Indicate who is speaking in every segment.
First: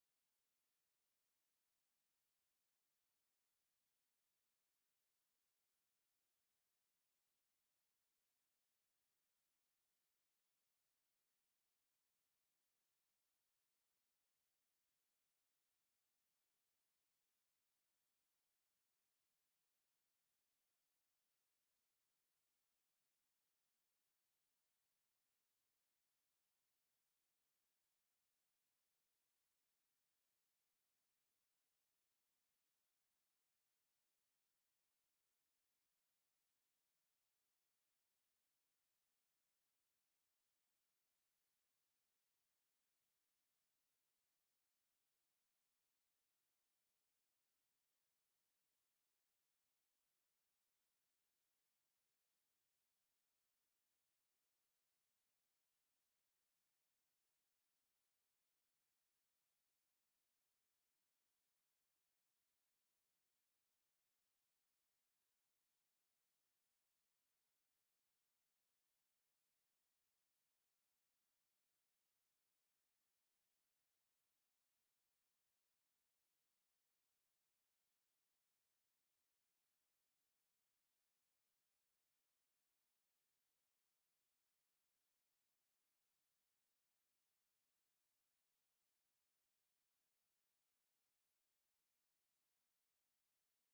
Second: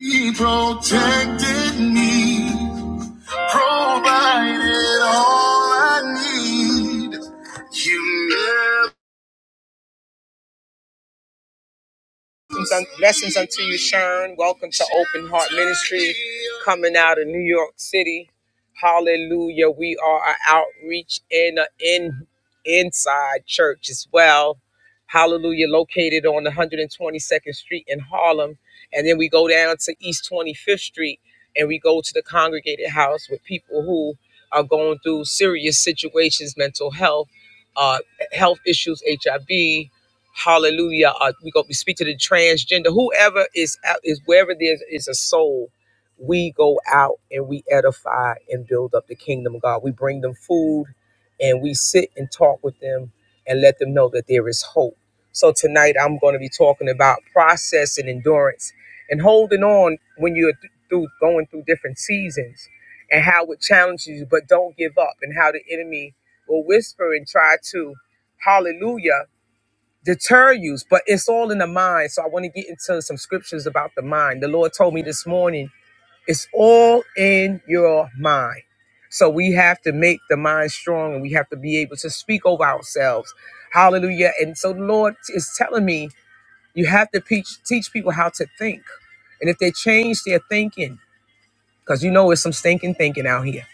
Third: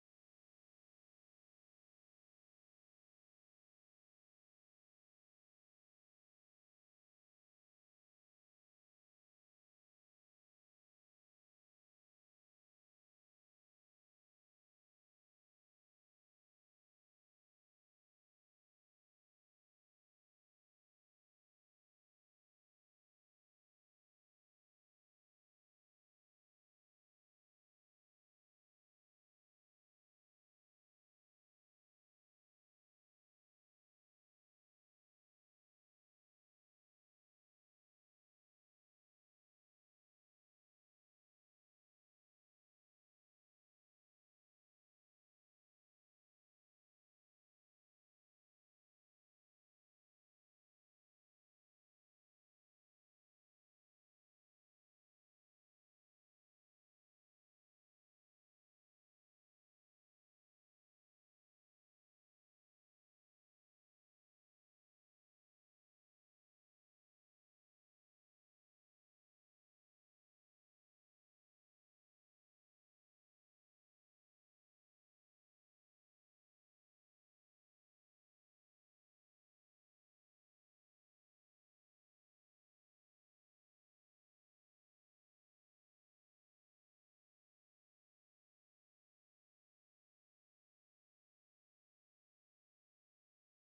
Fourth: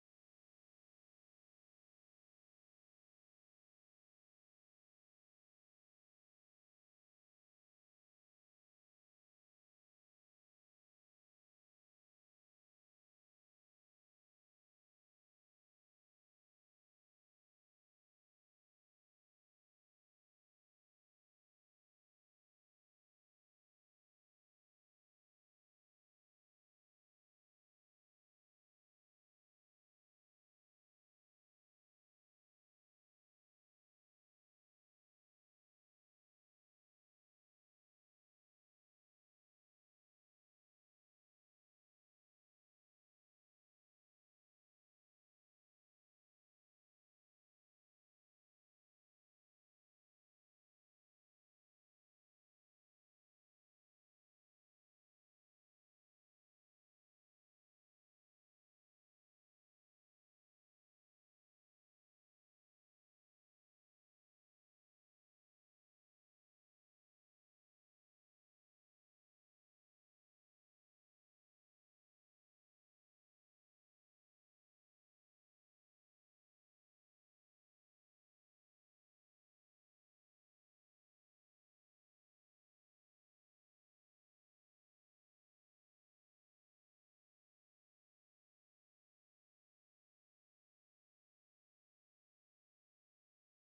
Speaker 1: He protected me, provided all I need. You never Blessings unto you, Sharon. Welcome to Open Heart Ministry, coming out of New York City. Hallelujah. We are an outreach and an in, inside church as well. Hallelujah. Located on 122nd Street in Harlem. And then we go down to East 25th Street and we go to the congregated house with people who are going through serious situations, mental health, uh, health issues, HIV, Hallelujah. Uh, we go. We speak to the transgender, whoever is out, is wherever there is a soul. We go out and we edify and build up the kingdom of God. We bring them food, and we sit and talk with them and let them know that there is hope. So tonight I'm going to be talking about process and endurance and holding on when you're th- through going through different seasons and how it challenges you, but don't give up and how the enemy will whisper and try to, hallelujah deter you, but it's all in the mind. So I want to get into some scriptures about the mind. The Lord told me this morning, it's all in your mind. So we have to make the mind strong and we have to be able to speak over ourselves. Hallelujah. And so the Lord is telling me, you have to teach, teach people how to think. And if they change their thinking, because you know it's some stinking thinking out here.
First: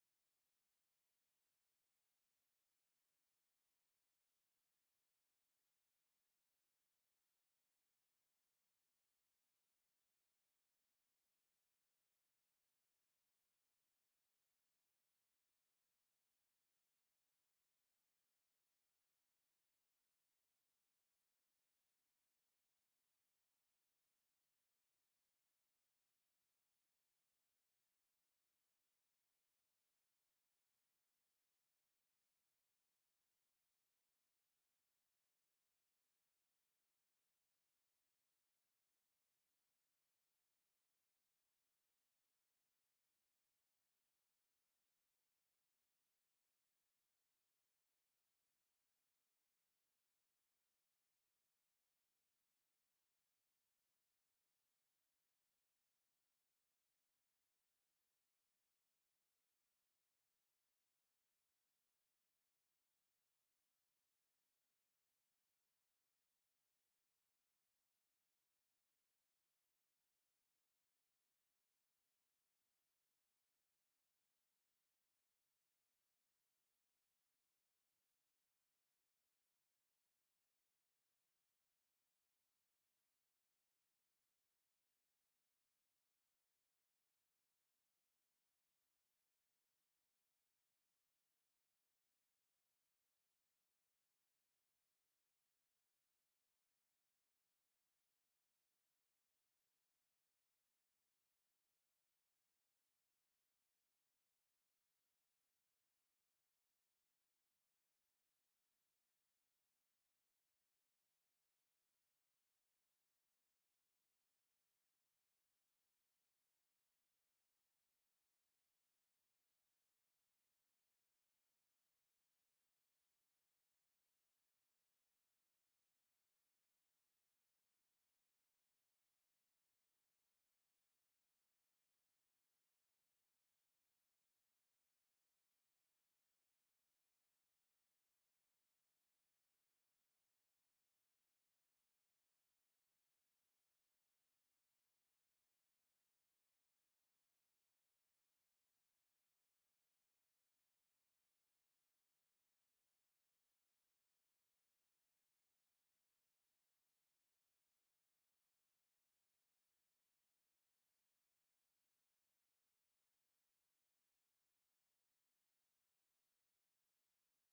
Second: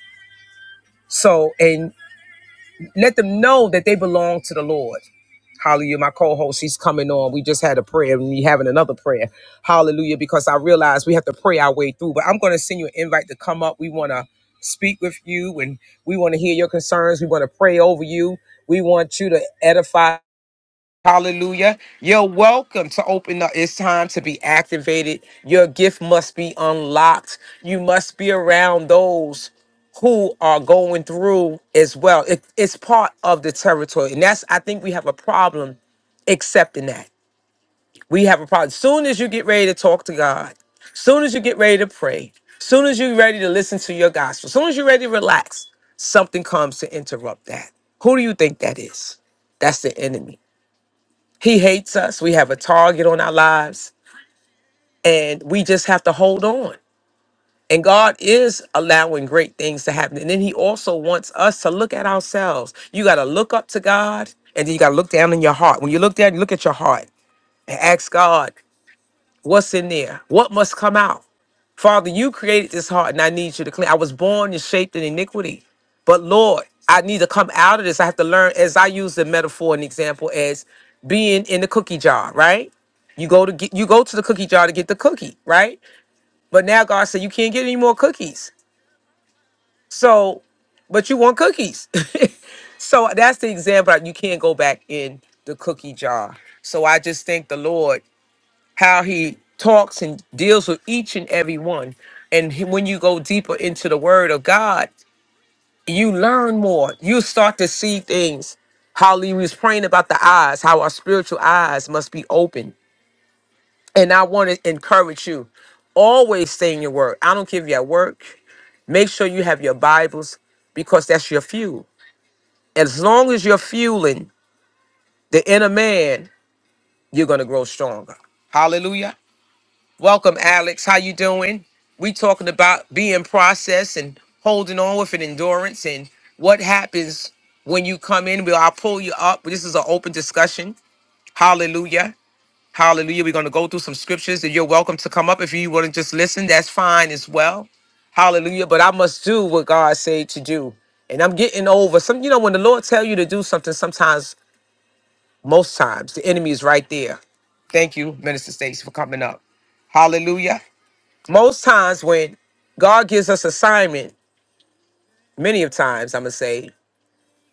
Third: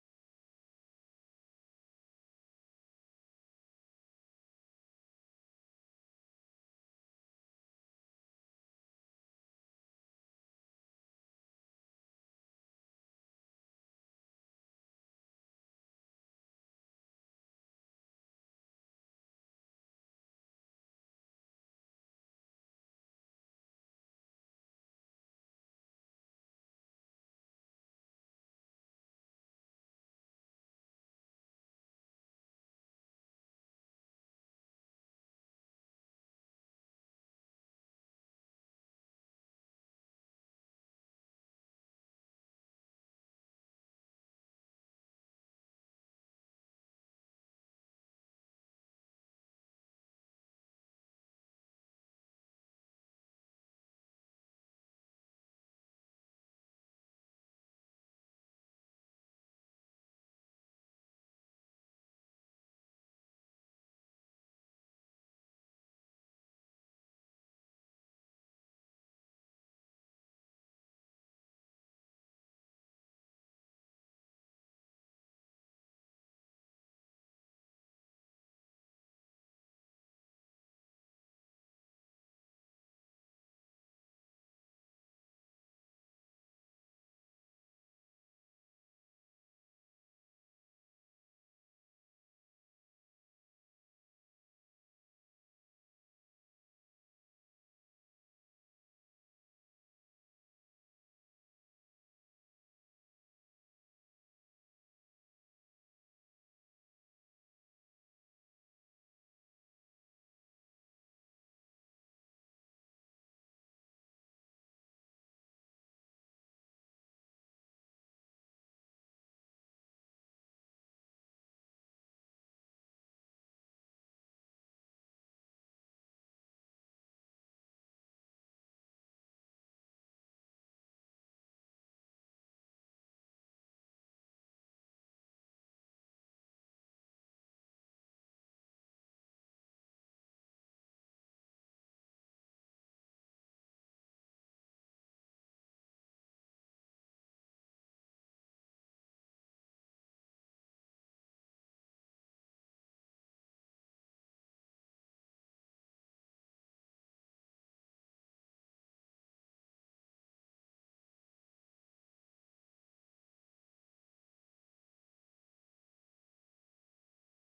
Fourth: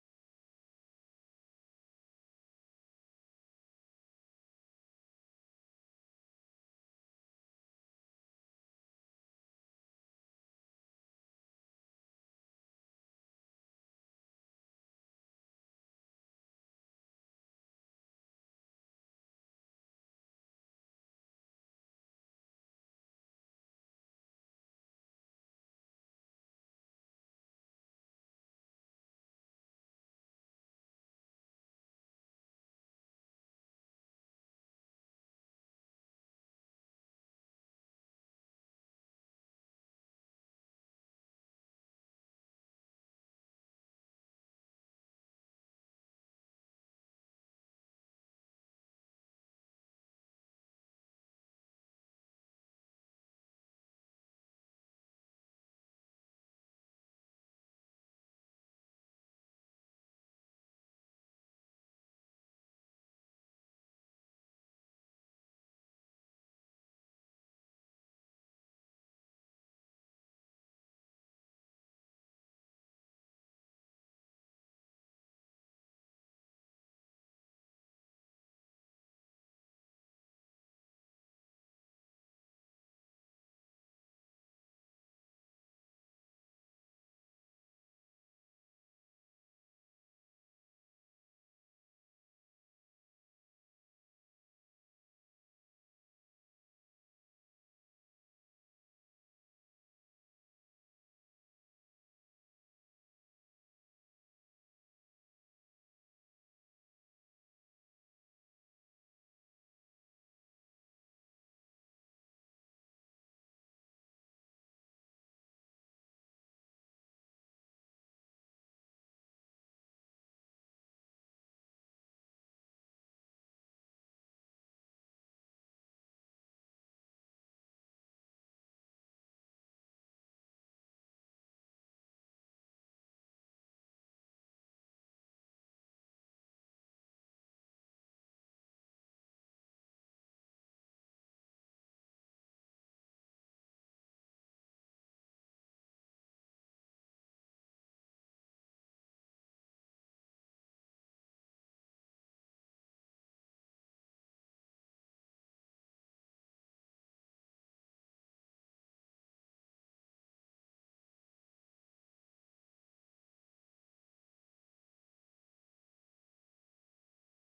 Speaker 1: So, and let them know that they belong to the Lord. Hallelujah. My co-host, she's coming on. We just had a prayer and we having another prayer. Hallelujah. Because I realize we have to pray our way through. But I'm going to send you an invite to come up. We want to speak with you and we want to hear your concerns. We want to pray over you. We want you to edify. Hallelujah. You're welcome to open up. It's time to be activated. Your gift must be unlocked. You must be around those who are going through as well. It- it's part of the territory. And that's, I think we have a problem accepting that. We have a problem. Soon as you get ready to talk to God, soon as you get ready to pray, soon as you're ready to listen to your gospel, soon as you're ready to relax, something comes to interrupt that. Who do you think that is? That's the enemy. He hates us. We have a target on our lives, and we just have to hold on. And God is allowing great things to happen. And then He also wants us to look at ourselves. You got to look up to God, and then you got to look down in your heart. When you look down, you look at your heart and ask God, what's in there? What must come out? Father, you created this heart and I need you to clean. I was born and shaped in iniquity. But Lord, I need to come out of this. I have to learn, as I use the metaphor and example, as being in the cookie jar, right? You go to get you go to the cookie jar to get the cookie, right? But now God said you can't get any more cookies. So, but you want cookies. so that's the example. You can't go back in the cookie jar. So I just thank the Lord how he talks and deals with each and every one. And he- when you go deeper into the word of God, you learn more. You start to see things. How he was praying about the eyes, how our spiritual eyes must be open. And I want to encourage you always stay in your word. I don't care if you're at work. Make sure you have your Bibles because that's your fuel. As long as you're fueling the inner man, you're going to grow stronger. Hallelujah. Welcome, Alex. How you doing? We talking about being processed and holding on with an endurance and what happens when you come in. Will I'll pull you up. This is an open discussion. Hallelujah. Hallelujah. We're going to go through some scriptures and you're welcome to come up. If you want to just listen, that's fine as well. Hallelujah. But I must do what God said to do. And I'm getting over some, you know, when the Lord tell you to do something, sometimes, most times, the enemy is right there. Thank you, Minister States, for coming up. Hallelujah most times when God gives us assignment, many of times I'm gonna say,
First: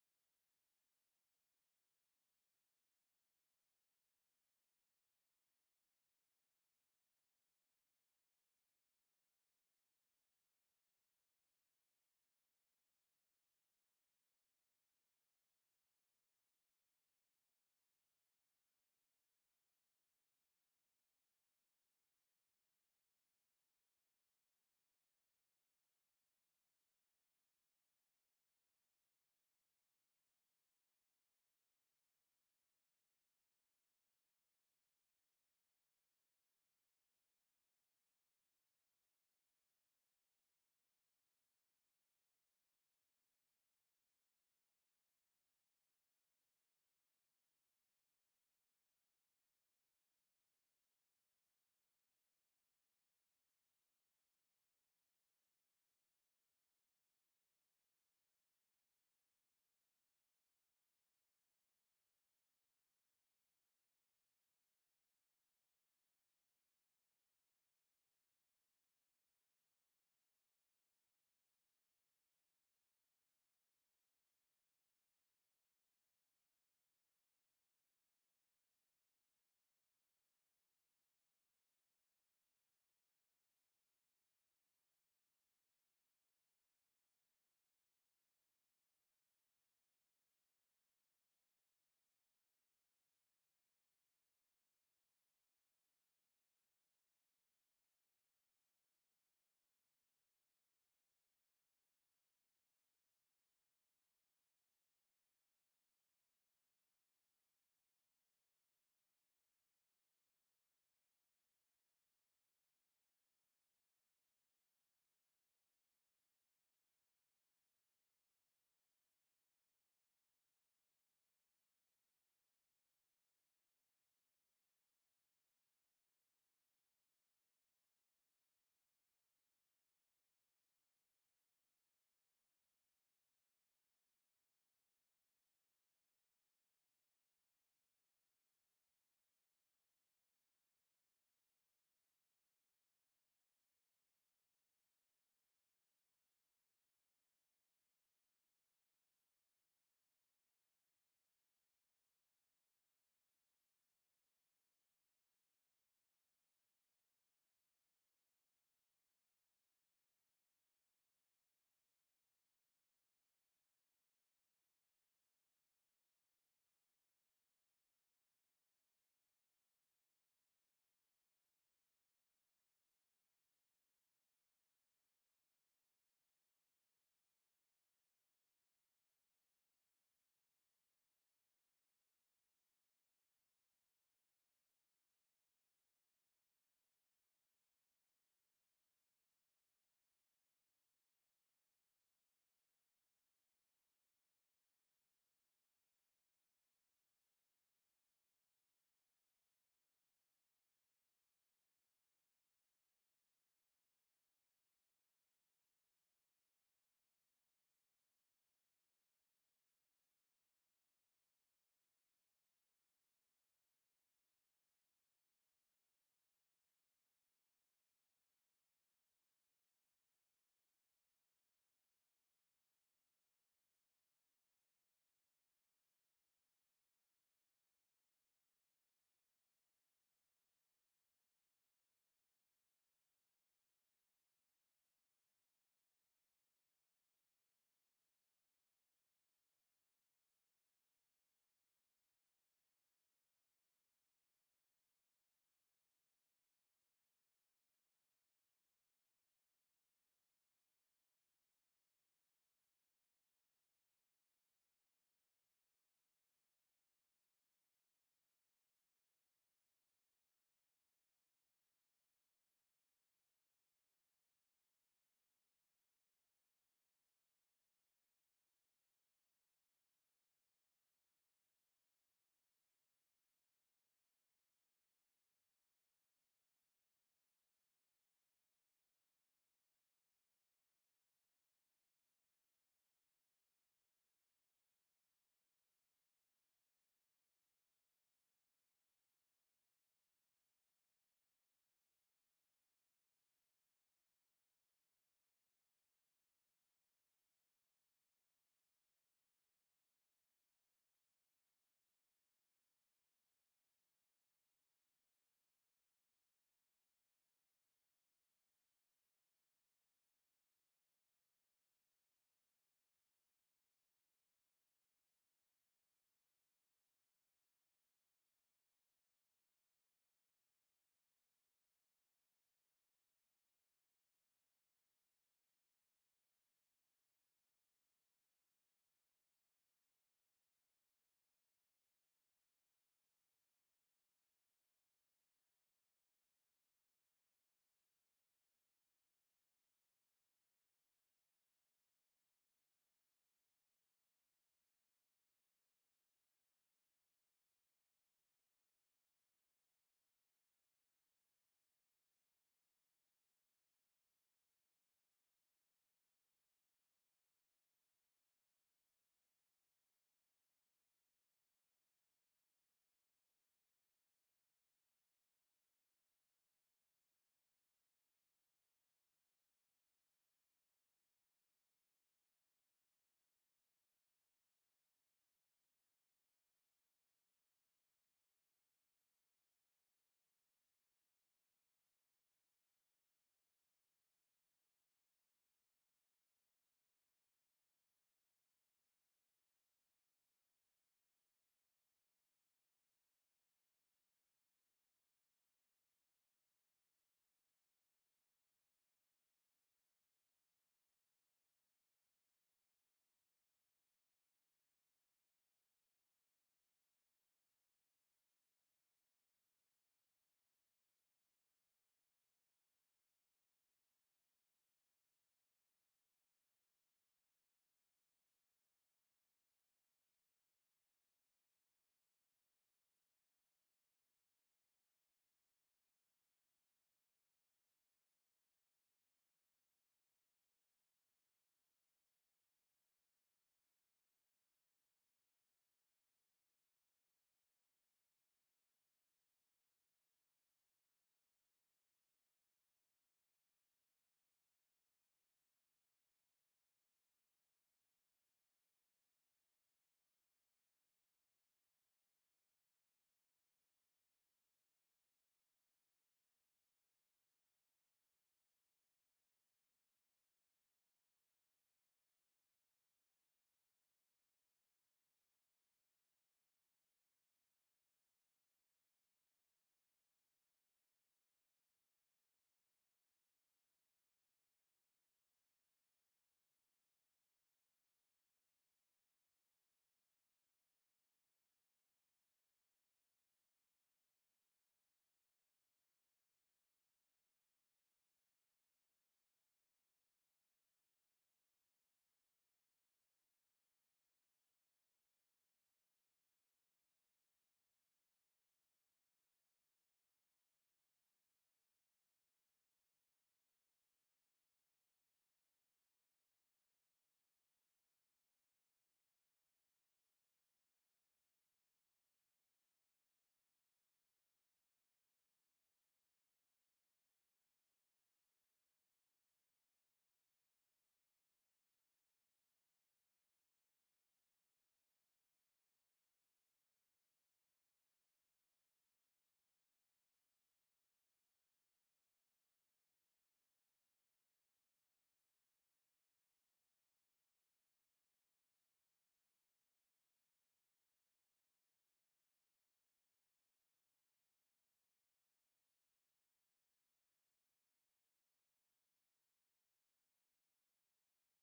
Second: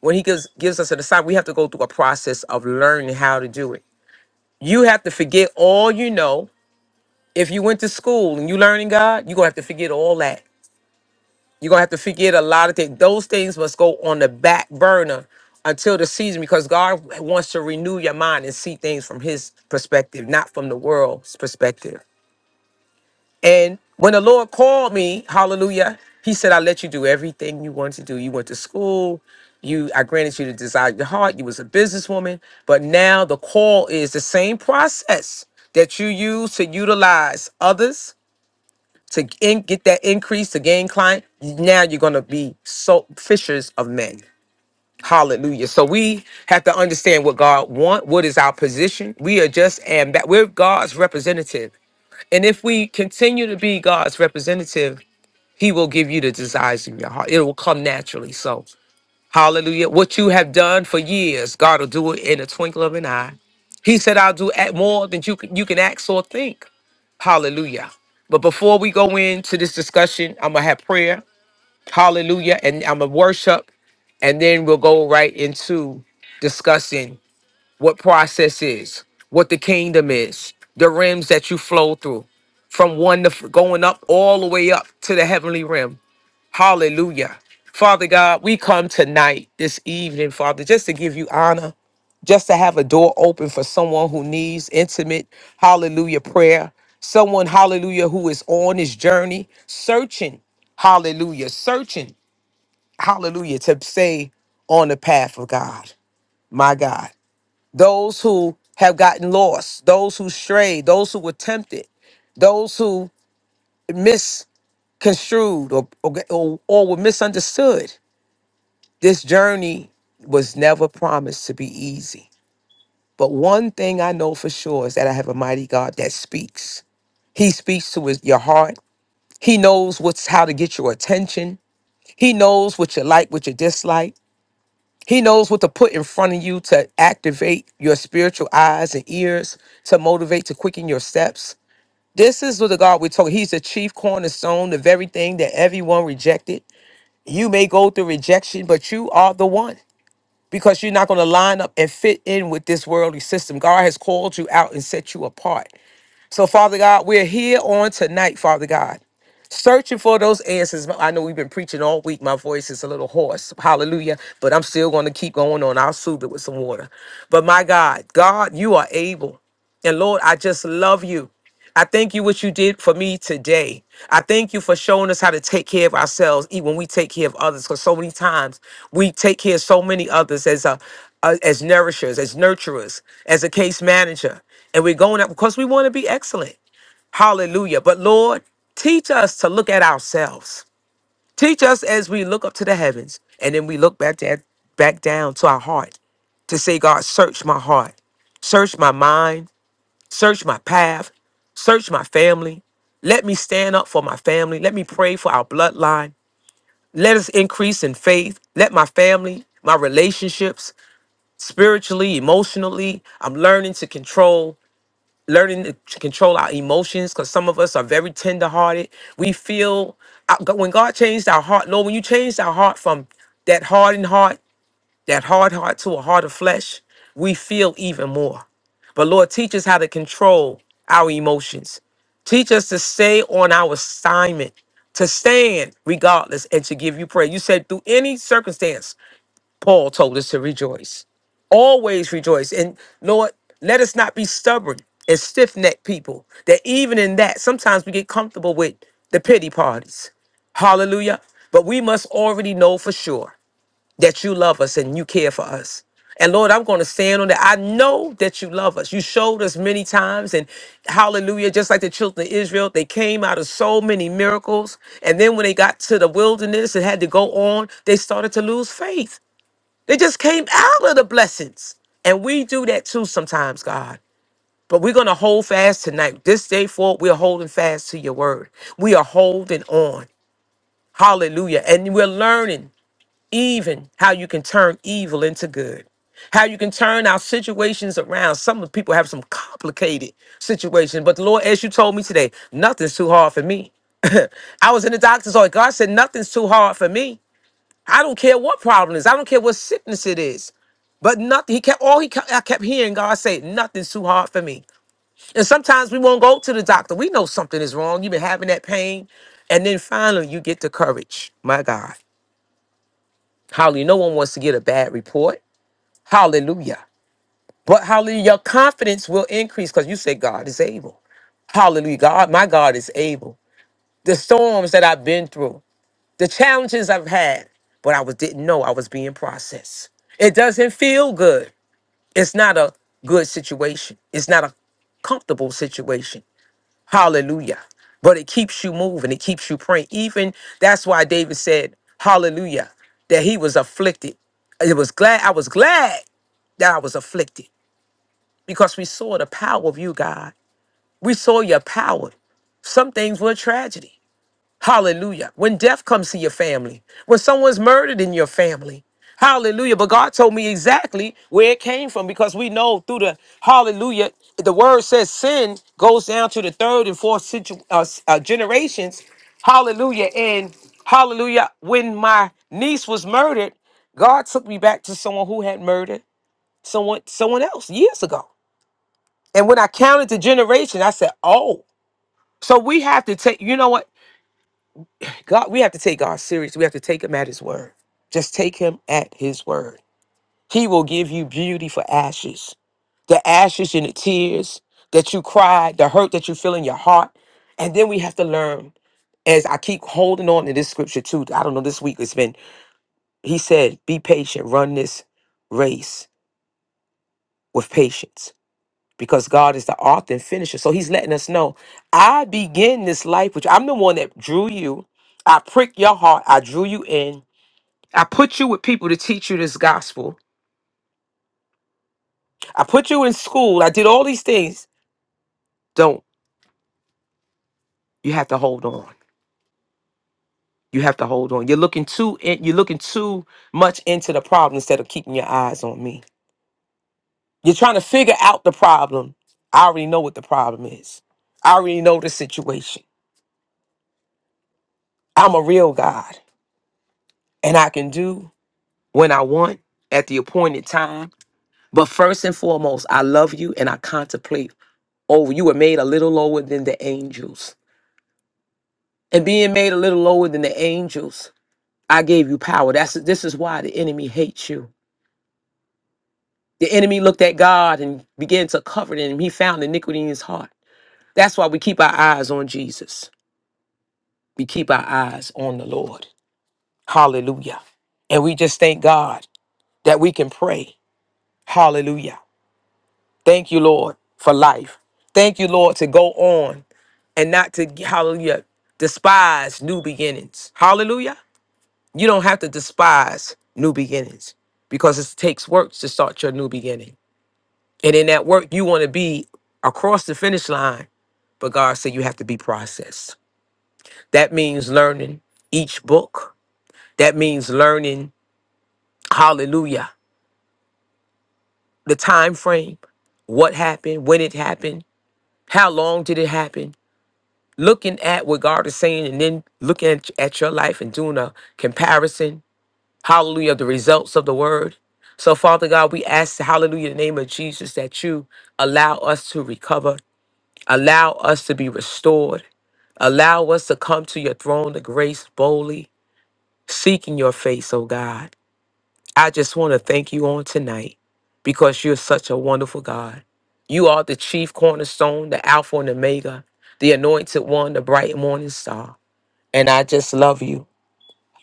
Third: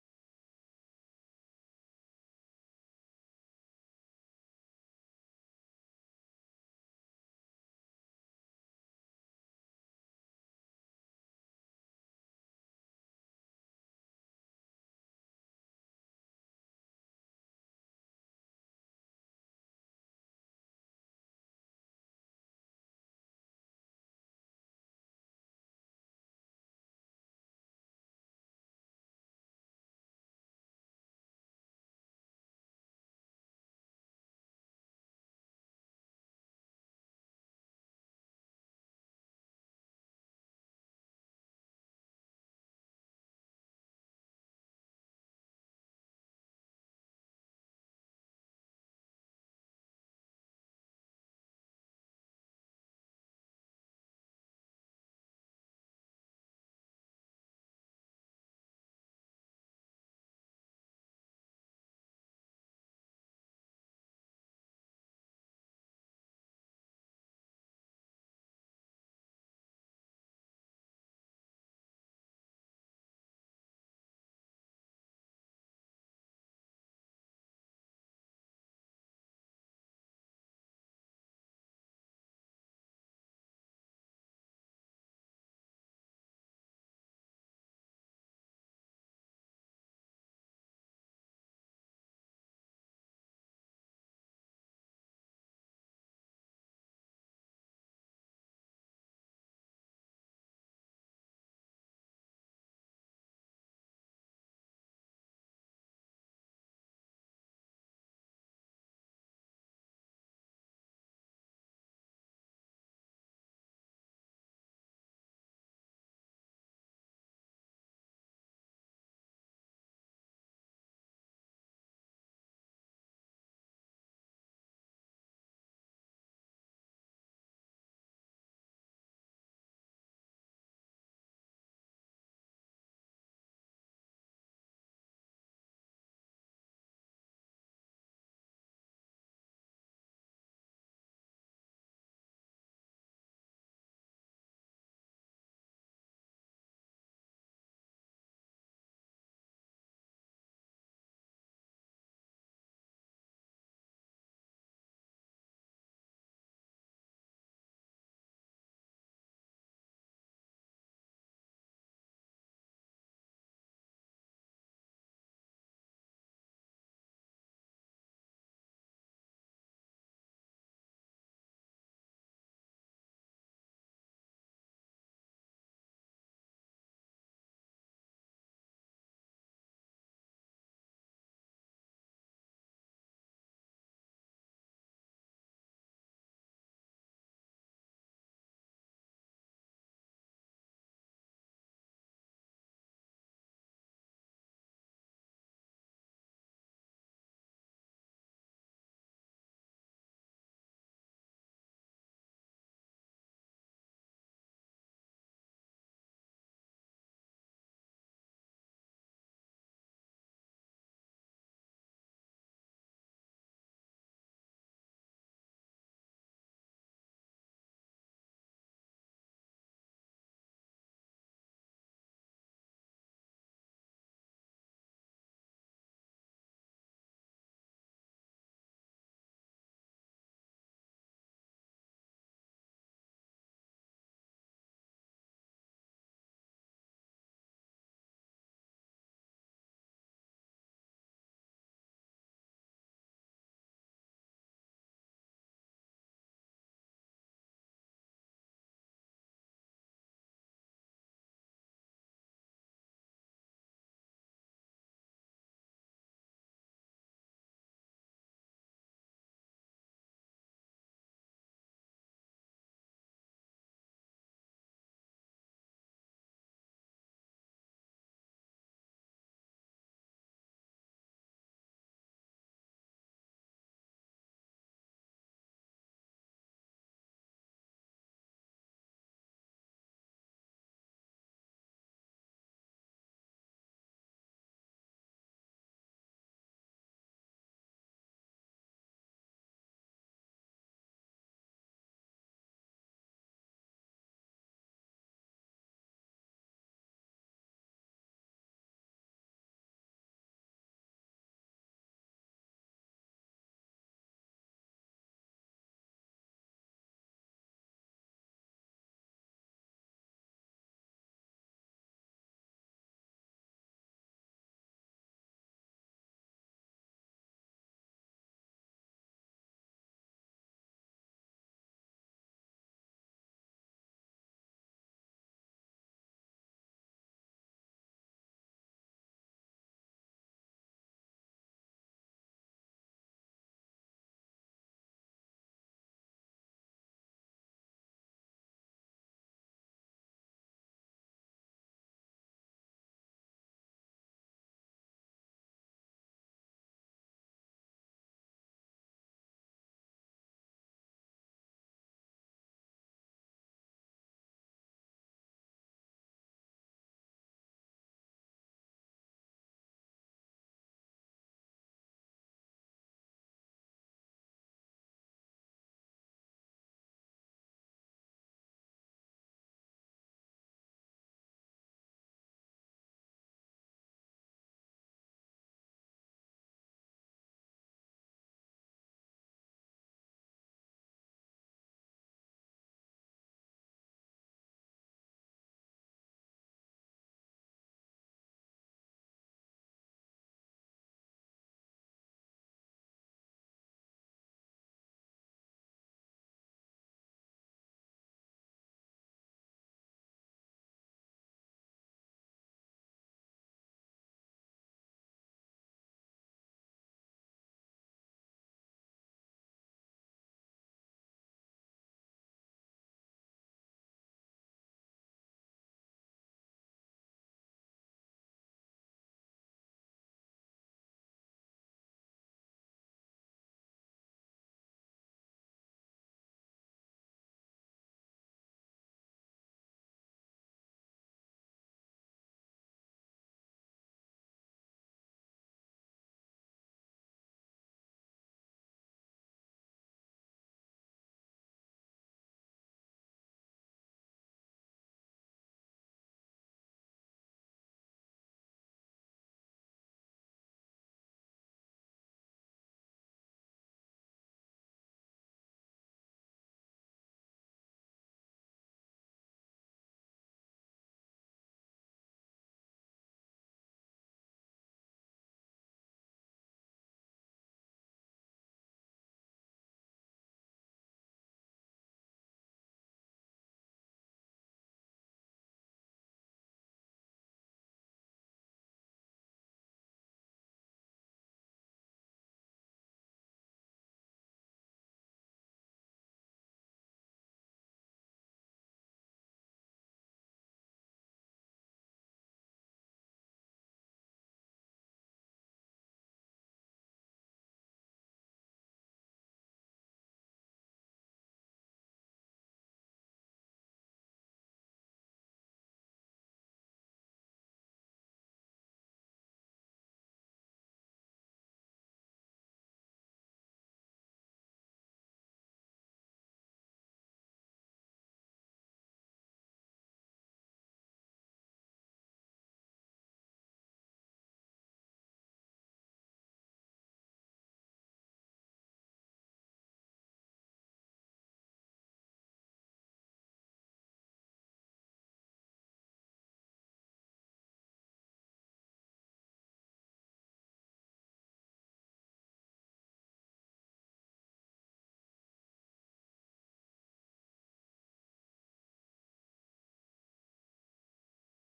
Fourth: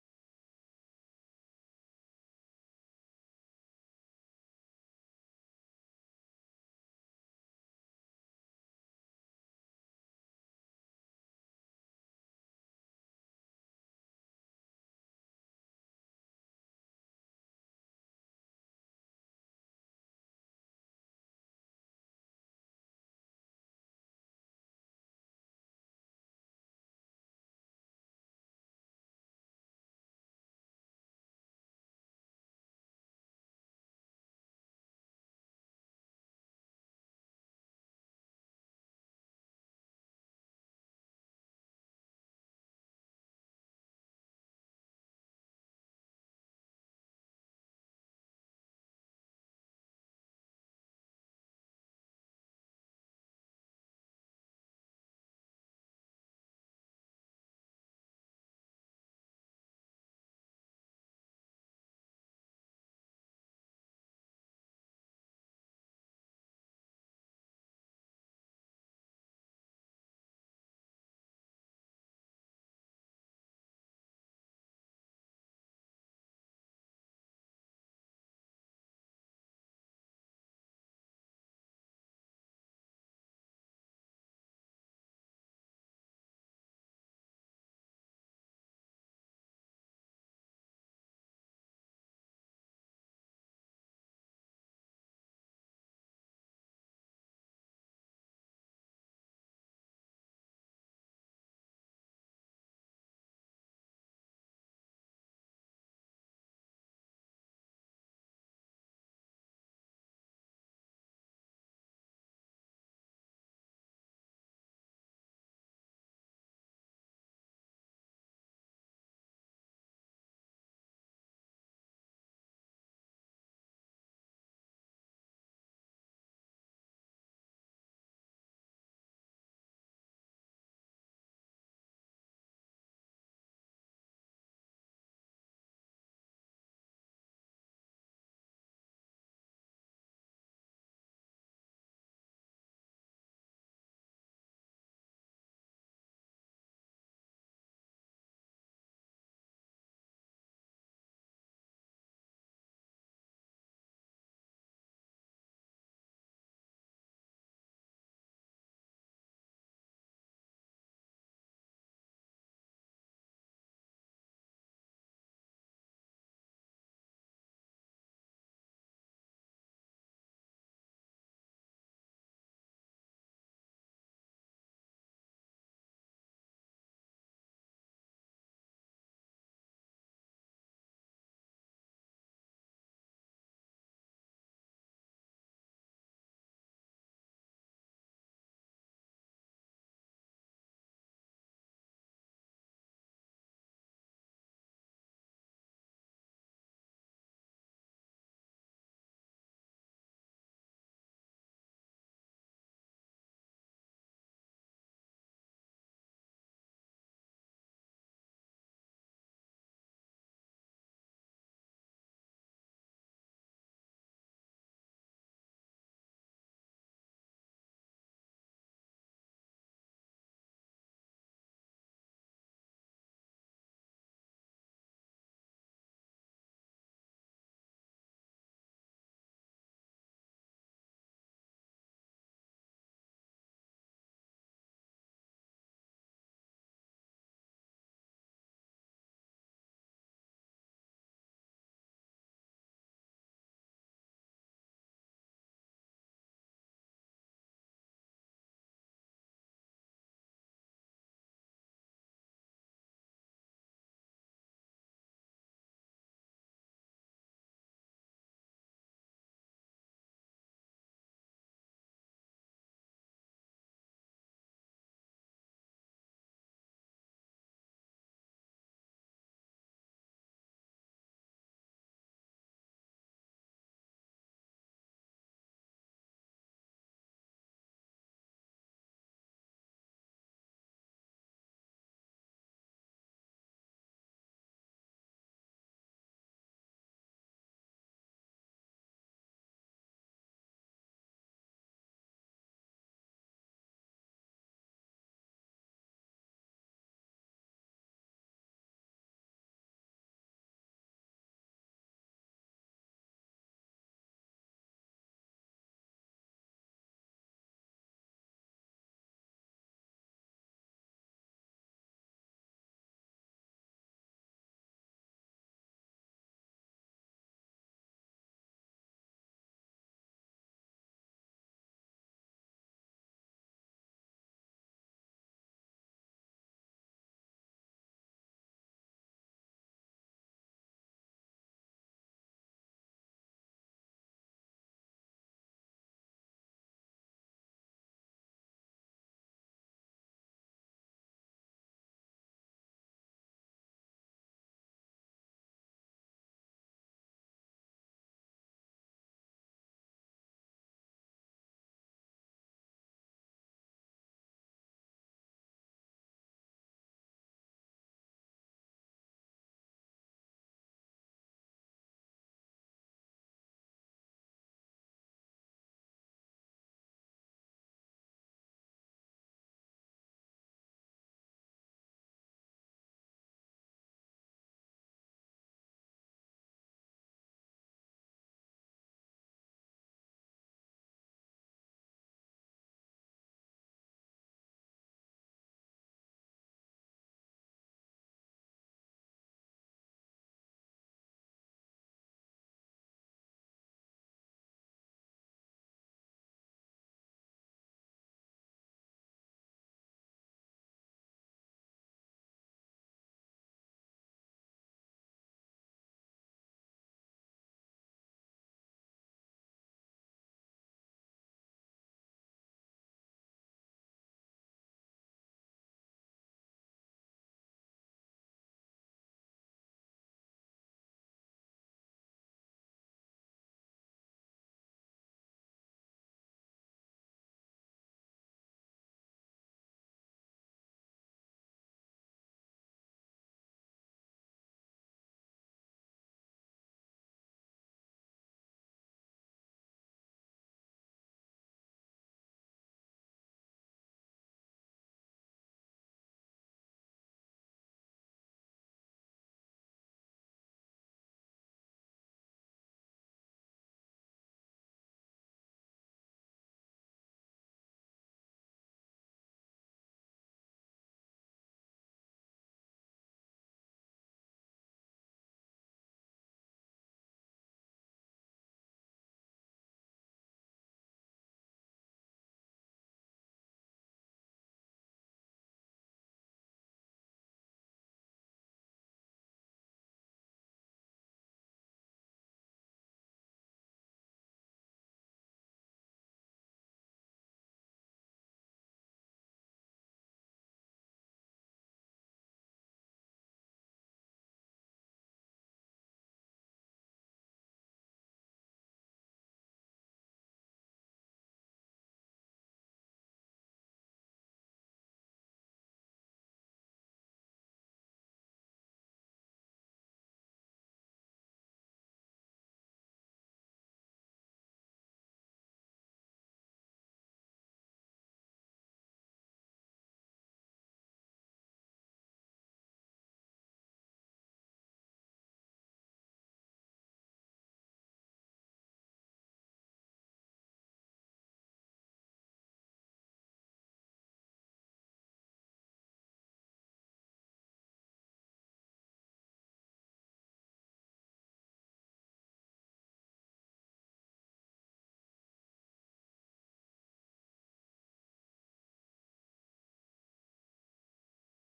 Speaker 1: when He gives gives us an assignment, we have to go through a process of learning how to do it. You have to forget all you know. If you went to school and you learning God, you're gonna have to forget all that. You're gonna have to forget a lot of things. Those things must go on the back burner until the season because God wants to renew your mind and see things from his perspective, not from the world's perspective. And when the Lord called me, hallelujah, he said, I let you do everything you wanted to do. You went to school, you I granted you the desire of your heart, you was a businesswoman, but now the call is the same process that you use to utilize others to in, get that increase to gain client. Now you're gonna be so fishers of men. Hallelujah. So we have to understand what God want. What is our position? We are just and that we're God's representative and if we continue to be God's representative, He will give you the desires of your heart. It will come naturally. So, hallelujah. What you have done for years, God will do it in a twinkle of an eye. He said, I'll do at more than you can, you can ask or think. Hallelujah. But before we go into this discussion, I'm going to have prayer. Hallelujah. And I'm going to worship. And then we'll go right into discussing what process is, what the kingdom is, the rims that you flow through from one to f- going up all the way up to the heavenly rim. Hallelujah. Father God, we come tonight, this evening, Father, just to give you honor, just to have a door open for someone who needs intimate, hallelujah, prayer. Someone, hallelujah, who is on his journey, searching, hallelujah, searching, hallelujah, to stay on the path of God, my God those who have gotten lost, those who strayed, those who were tempted, those who misconstrued or, or, or, or were misunderstood. This journey was never promised to be easy. But one thing I know for sure is that I have a mighty God that speaks. He speaks to his, your heart. He knows what's how to get your attention. He knows what you like, what you dislike. He knows what to put in front of you to activate your spiritual eyes and ears, to motivate, to quicken your steps. This is what the God we're talking. He's the chief cornerstone of everything that everyone rejected. You may go through rejection, but you are the one because you're not going to line up and fit in with this worldly system. God has called you out and set you apart. So, Father God, we're here on tonight, Father God searching for those answers. I know we've been preaching all week. My voice is a little hoarse. Hallelujah. But I'm still going to keep going on. I'll soothe it with some water. But my God, God, you are able. And Lord, I just love you. I thank you what you did for me today. I thank you for showing us how to take care of ourselves, even when we take care of others. Because so many times we take care of so many others as a, a- as nourishers, as nurturers, as a case manager, and we're going up because we want to be excellent. Hallelujah. But Lord, teach us to look at ourselves. Teach us as we look up to the heavens and then we look back, to, back down to our heart to say, God, search my heart, search my mind, search my path, search my family. Let me stand up for my family. Let me pray for our bloodline. Let us increase in faith. Let my family, my relationships, spiritually, emotionally, I'm learning to control learning to t- control our emotions because some of us are very tenderhearted. We feel uh, g- when God changed our heart, Lord, when you changed our heart from that hardened heart, that hard heart to a heart of flesh, we feel even more. But Lord, teach us how to control our emotions. Teach us to stay on our assignment, to stand regardless, and to give you prayer. You said through any circumstance, Paul told us to rejoice. Always rejoice. And Lord, let us not be stubborn and stiff necked people. That even in that, sometimes we get comfortable with the pity parties. Hallelujah. But we must already know for sure that you love us and you care for us. And Lord, I'm going to stand on that. I know that you love us. You showed us many times. And hallelujah, just like the children of Israel, they came out of so many miracles. And then when they got to the wilderness and had to go on, they started to lose faith. They just came out of the blessings. And we do that too sometimes, God. But we're going to hold fast tonight. This day forward, we're holding fast to your word. We are holding on. Hallelujah. And we're learning even how you can turn evil into good, how you can turn our situations around. Some of the people have some complicated situations. But the Lord, as you told me today, nothing's too hard for me. I was in the doctor's office. God said, nothing's too hard for me. I don't care what problem it is. I don't care what sickness it is. But nothing. He kept all he. kept- I kept hearing God say, "Nothing's too hard for me." And sometimes we won't go to the doctor. We know something is wrong. You've been having that pain, and then finally you get the courage. My God, Hallelujah! No one wants to get a bad report. Hallelujah! But Hallelujah, your confidence will increase because you say God is able. Hallelujah, God, my God is able. The storms that I've been through. the challenges I've had, but I was didn't know I was being processed. It doesn't feel good. It's not a good situation. It's not a comfortable situation. Hallelujah. But it keeps you moving. It keeps you praying. Even that's why David said, Hallelujah, that he was afflicted. It was glad I was glad that I was afflicted because we saw the power of you, God. We saw your power. Some things were tragedy. Hallelujah. When death comes to your family, when someone's murdered in your family. Hallelujah. But God told me exactly where it came from because we know through the hallelujah, the word says sin goes down to the third and fourth situ- uh, s- uh, generations. Hallelujah. And hallelujah, when my niece was murdered, God took me back to someone who had murdered someone someone else years ago. And when I counted the generation, I said, "Oh." So we have to take. You know what? God, we have to take God serious. We have to take him at his word. Just take him at his word. He will give you beauty for ashes. The ashes and the tears that you cried, the hurt that you feel in your heart. And then we have to learn, as I keep holding on to this scripture too. I don't know, this week it's been, he said, be patient, run this race with patience because God is the author and finisher. So he's letting us know, I begin this life, which I'm the one that drew you. I prick your heart. I drew you in. I put you with people to teach you this gospel. I put you in school. I did all these things. Don't. You have to hold on. You have to hold on. You're looking too in, you're looking too much into the problem instead of keeping your eyes on me. You're trying to figure out the problem. I already know what the problem is. I already know the situation. I'm a real God and I can do when I want at the appointed time. But first and foremost, I love you and I contemplate. Oh, you were made a little lower than the angels. and being made a little lower than the angels i gave you power that's this is why the enemy hates you the enemy looked at god and began to cover him he found iniquity in his heart that's why we keep our eyes on jesus we keep our eyes on the lord hallelujah and we just thank god that we can pray hallelujah thank you lord for life thank you lord to go on and not to hallelujah despise new beginnings hallelujah You don't have to despise new beginnings because it takes work to start your new beginning. And in that work, you want to be across the finish line, but God said you have to be processed. That means learning each book. That means learning, hallelujah, the time frame, what happened, when it happened, how long did it happen, looking at what God is saying and then looking at, at your life and doing a comparison hallelujah, the results of the word. So, Father God, we ask, hallelujah, in the name of Jesus, that you allow us to recover, allow us to be restored, allow us to come to your throne of grace boldly, seeking your face, oh God. I just want to thank you on tonight because you're such a wonderful God. You are the chief cornerstone, the Alpha and Omega, the anointed one, the bright morning star. And I just love you.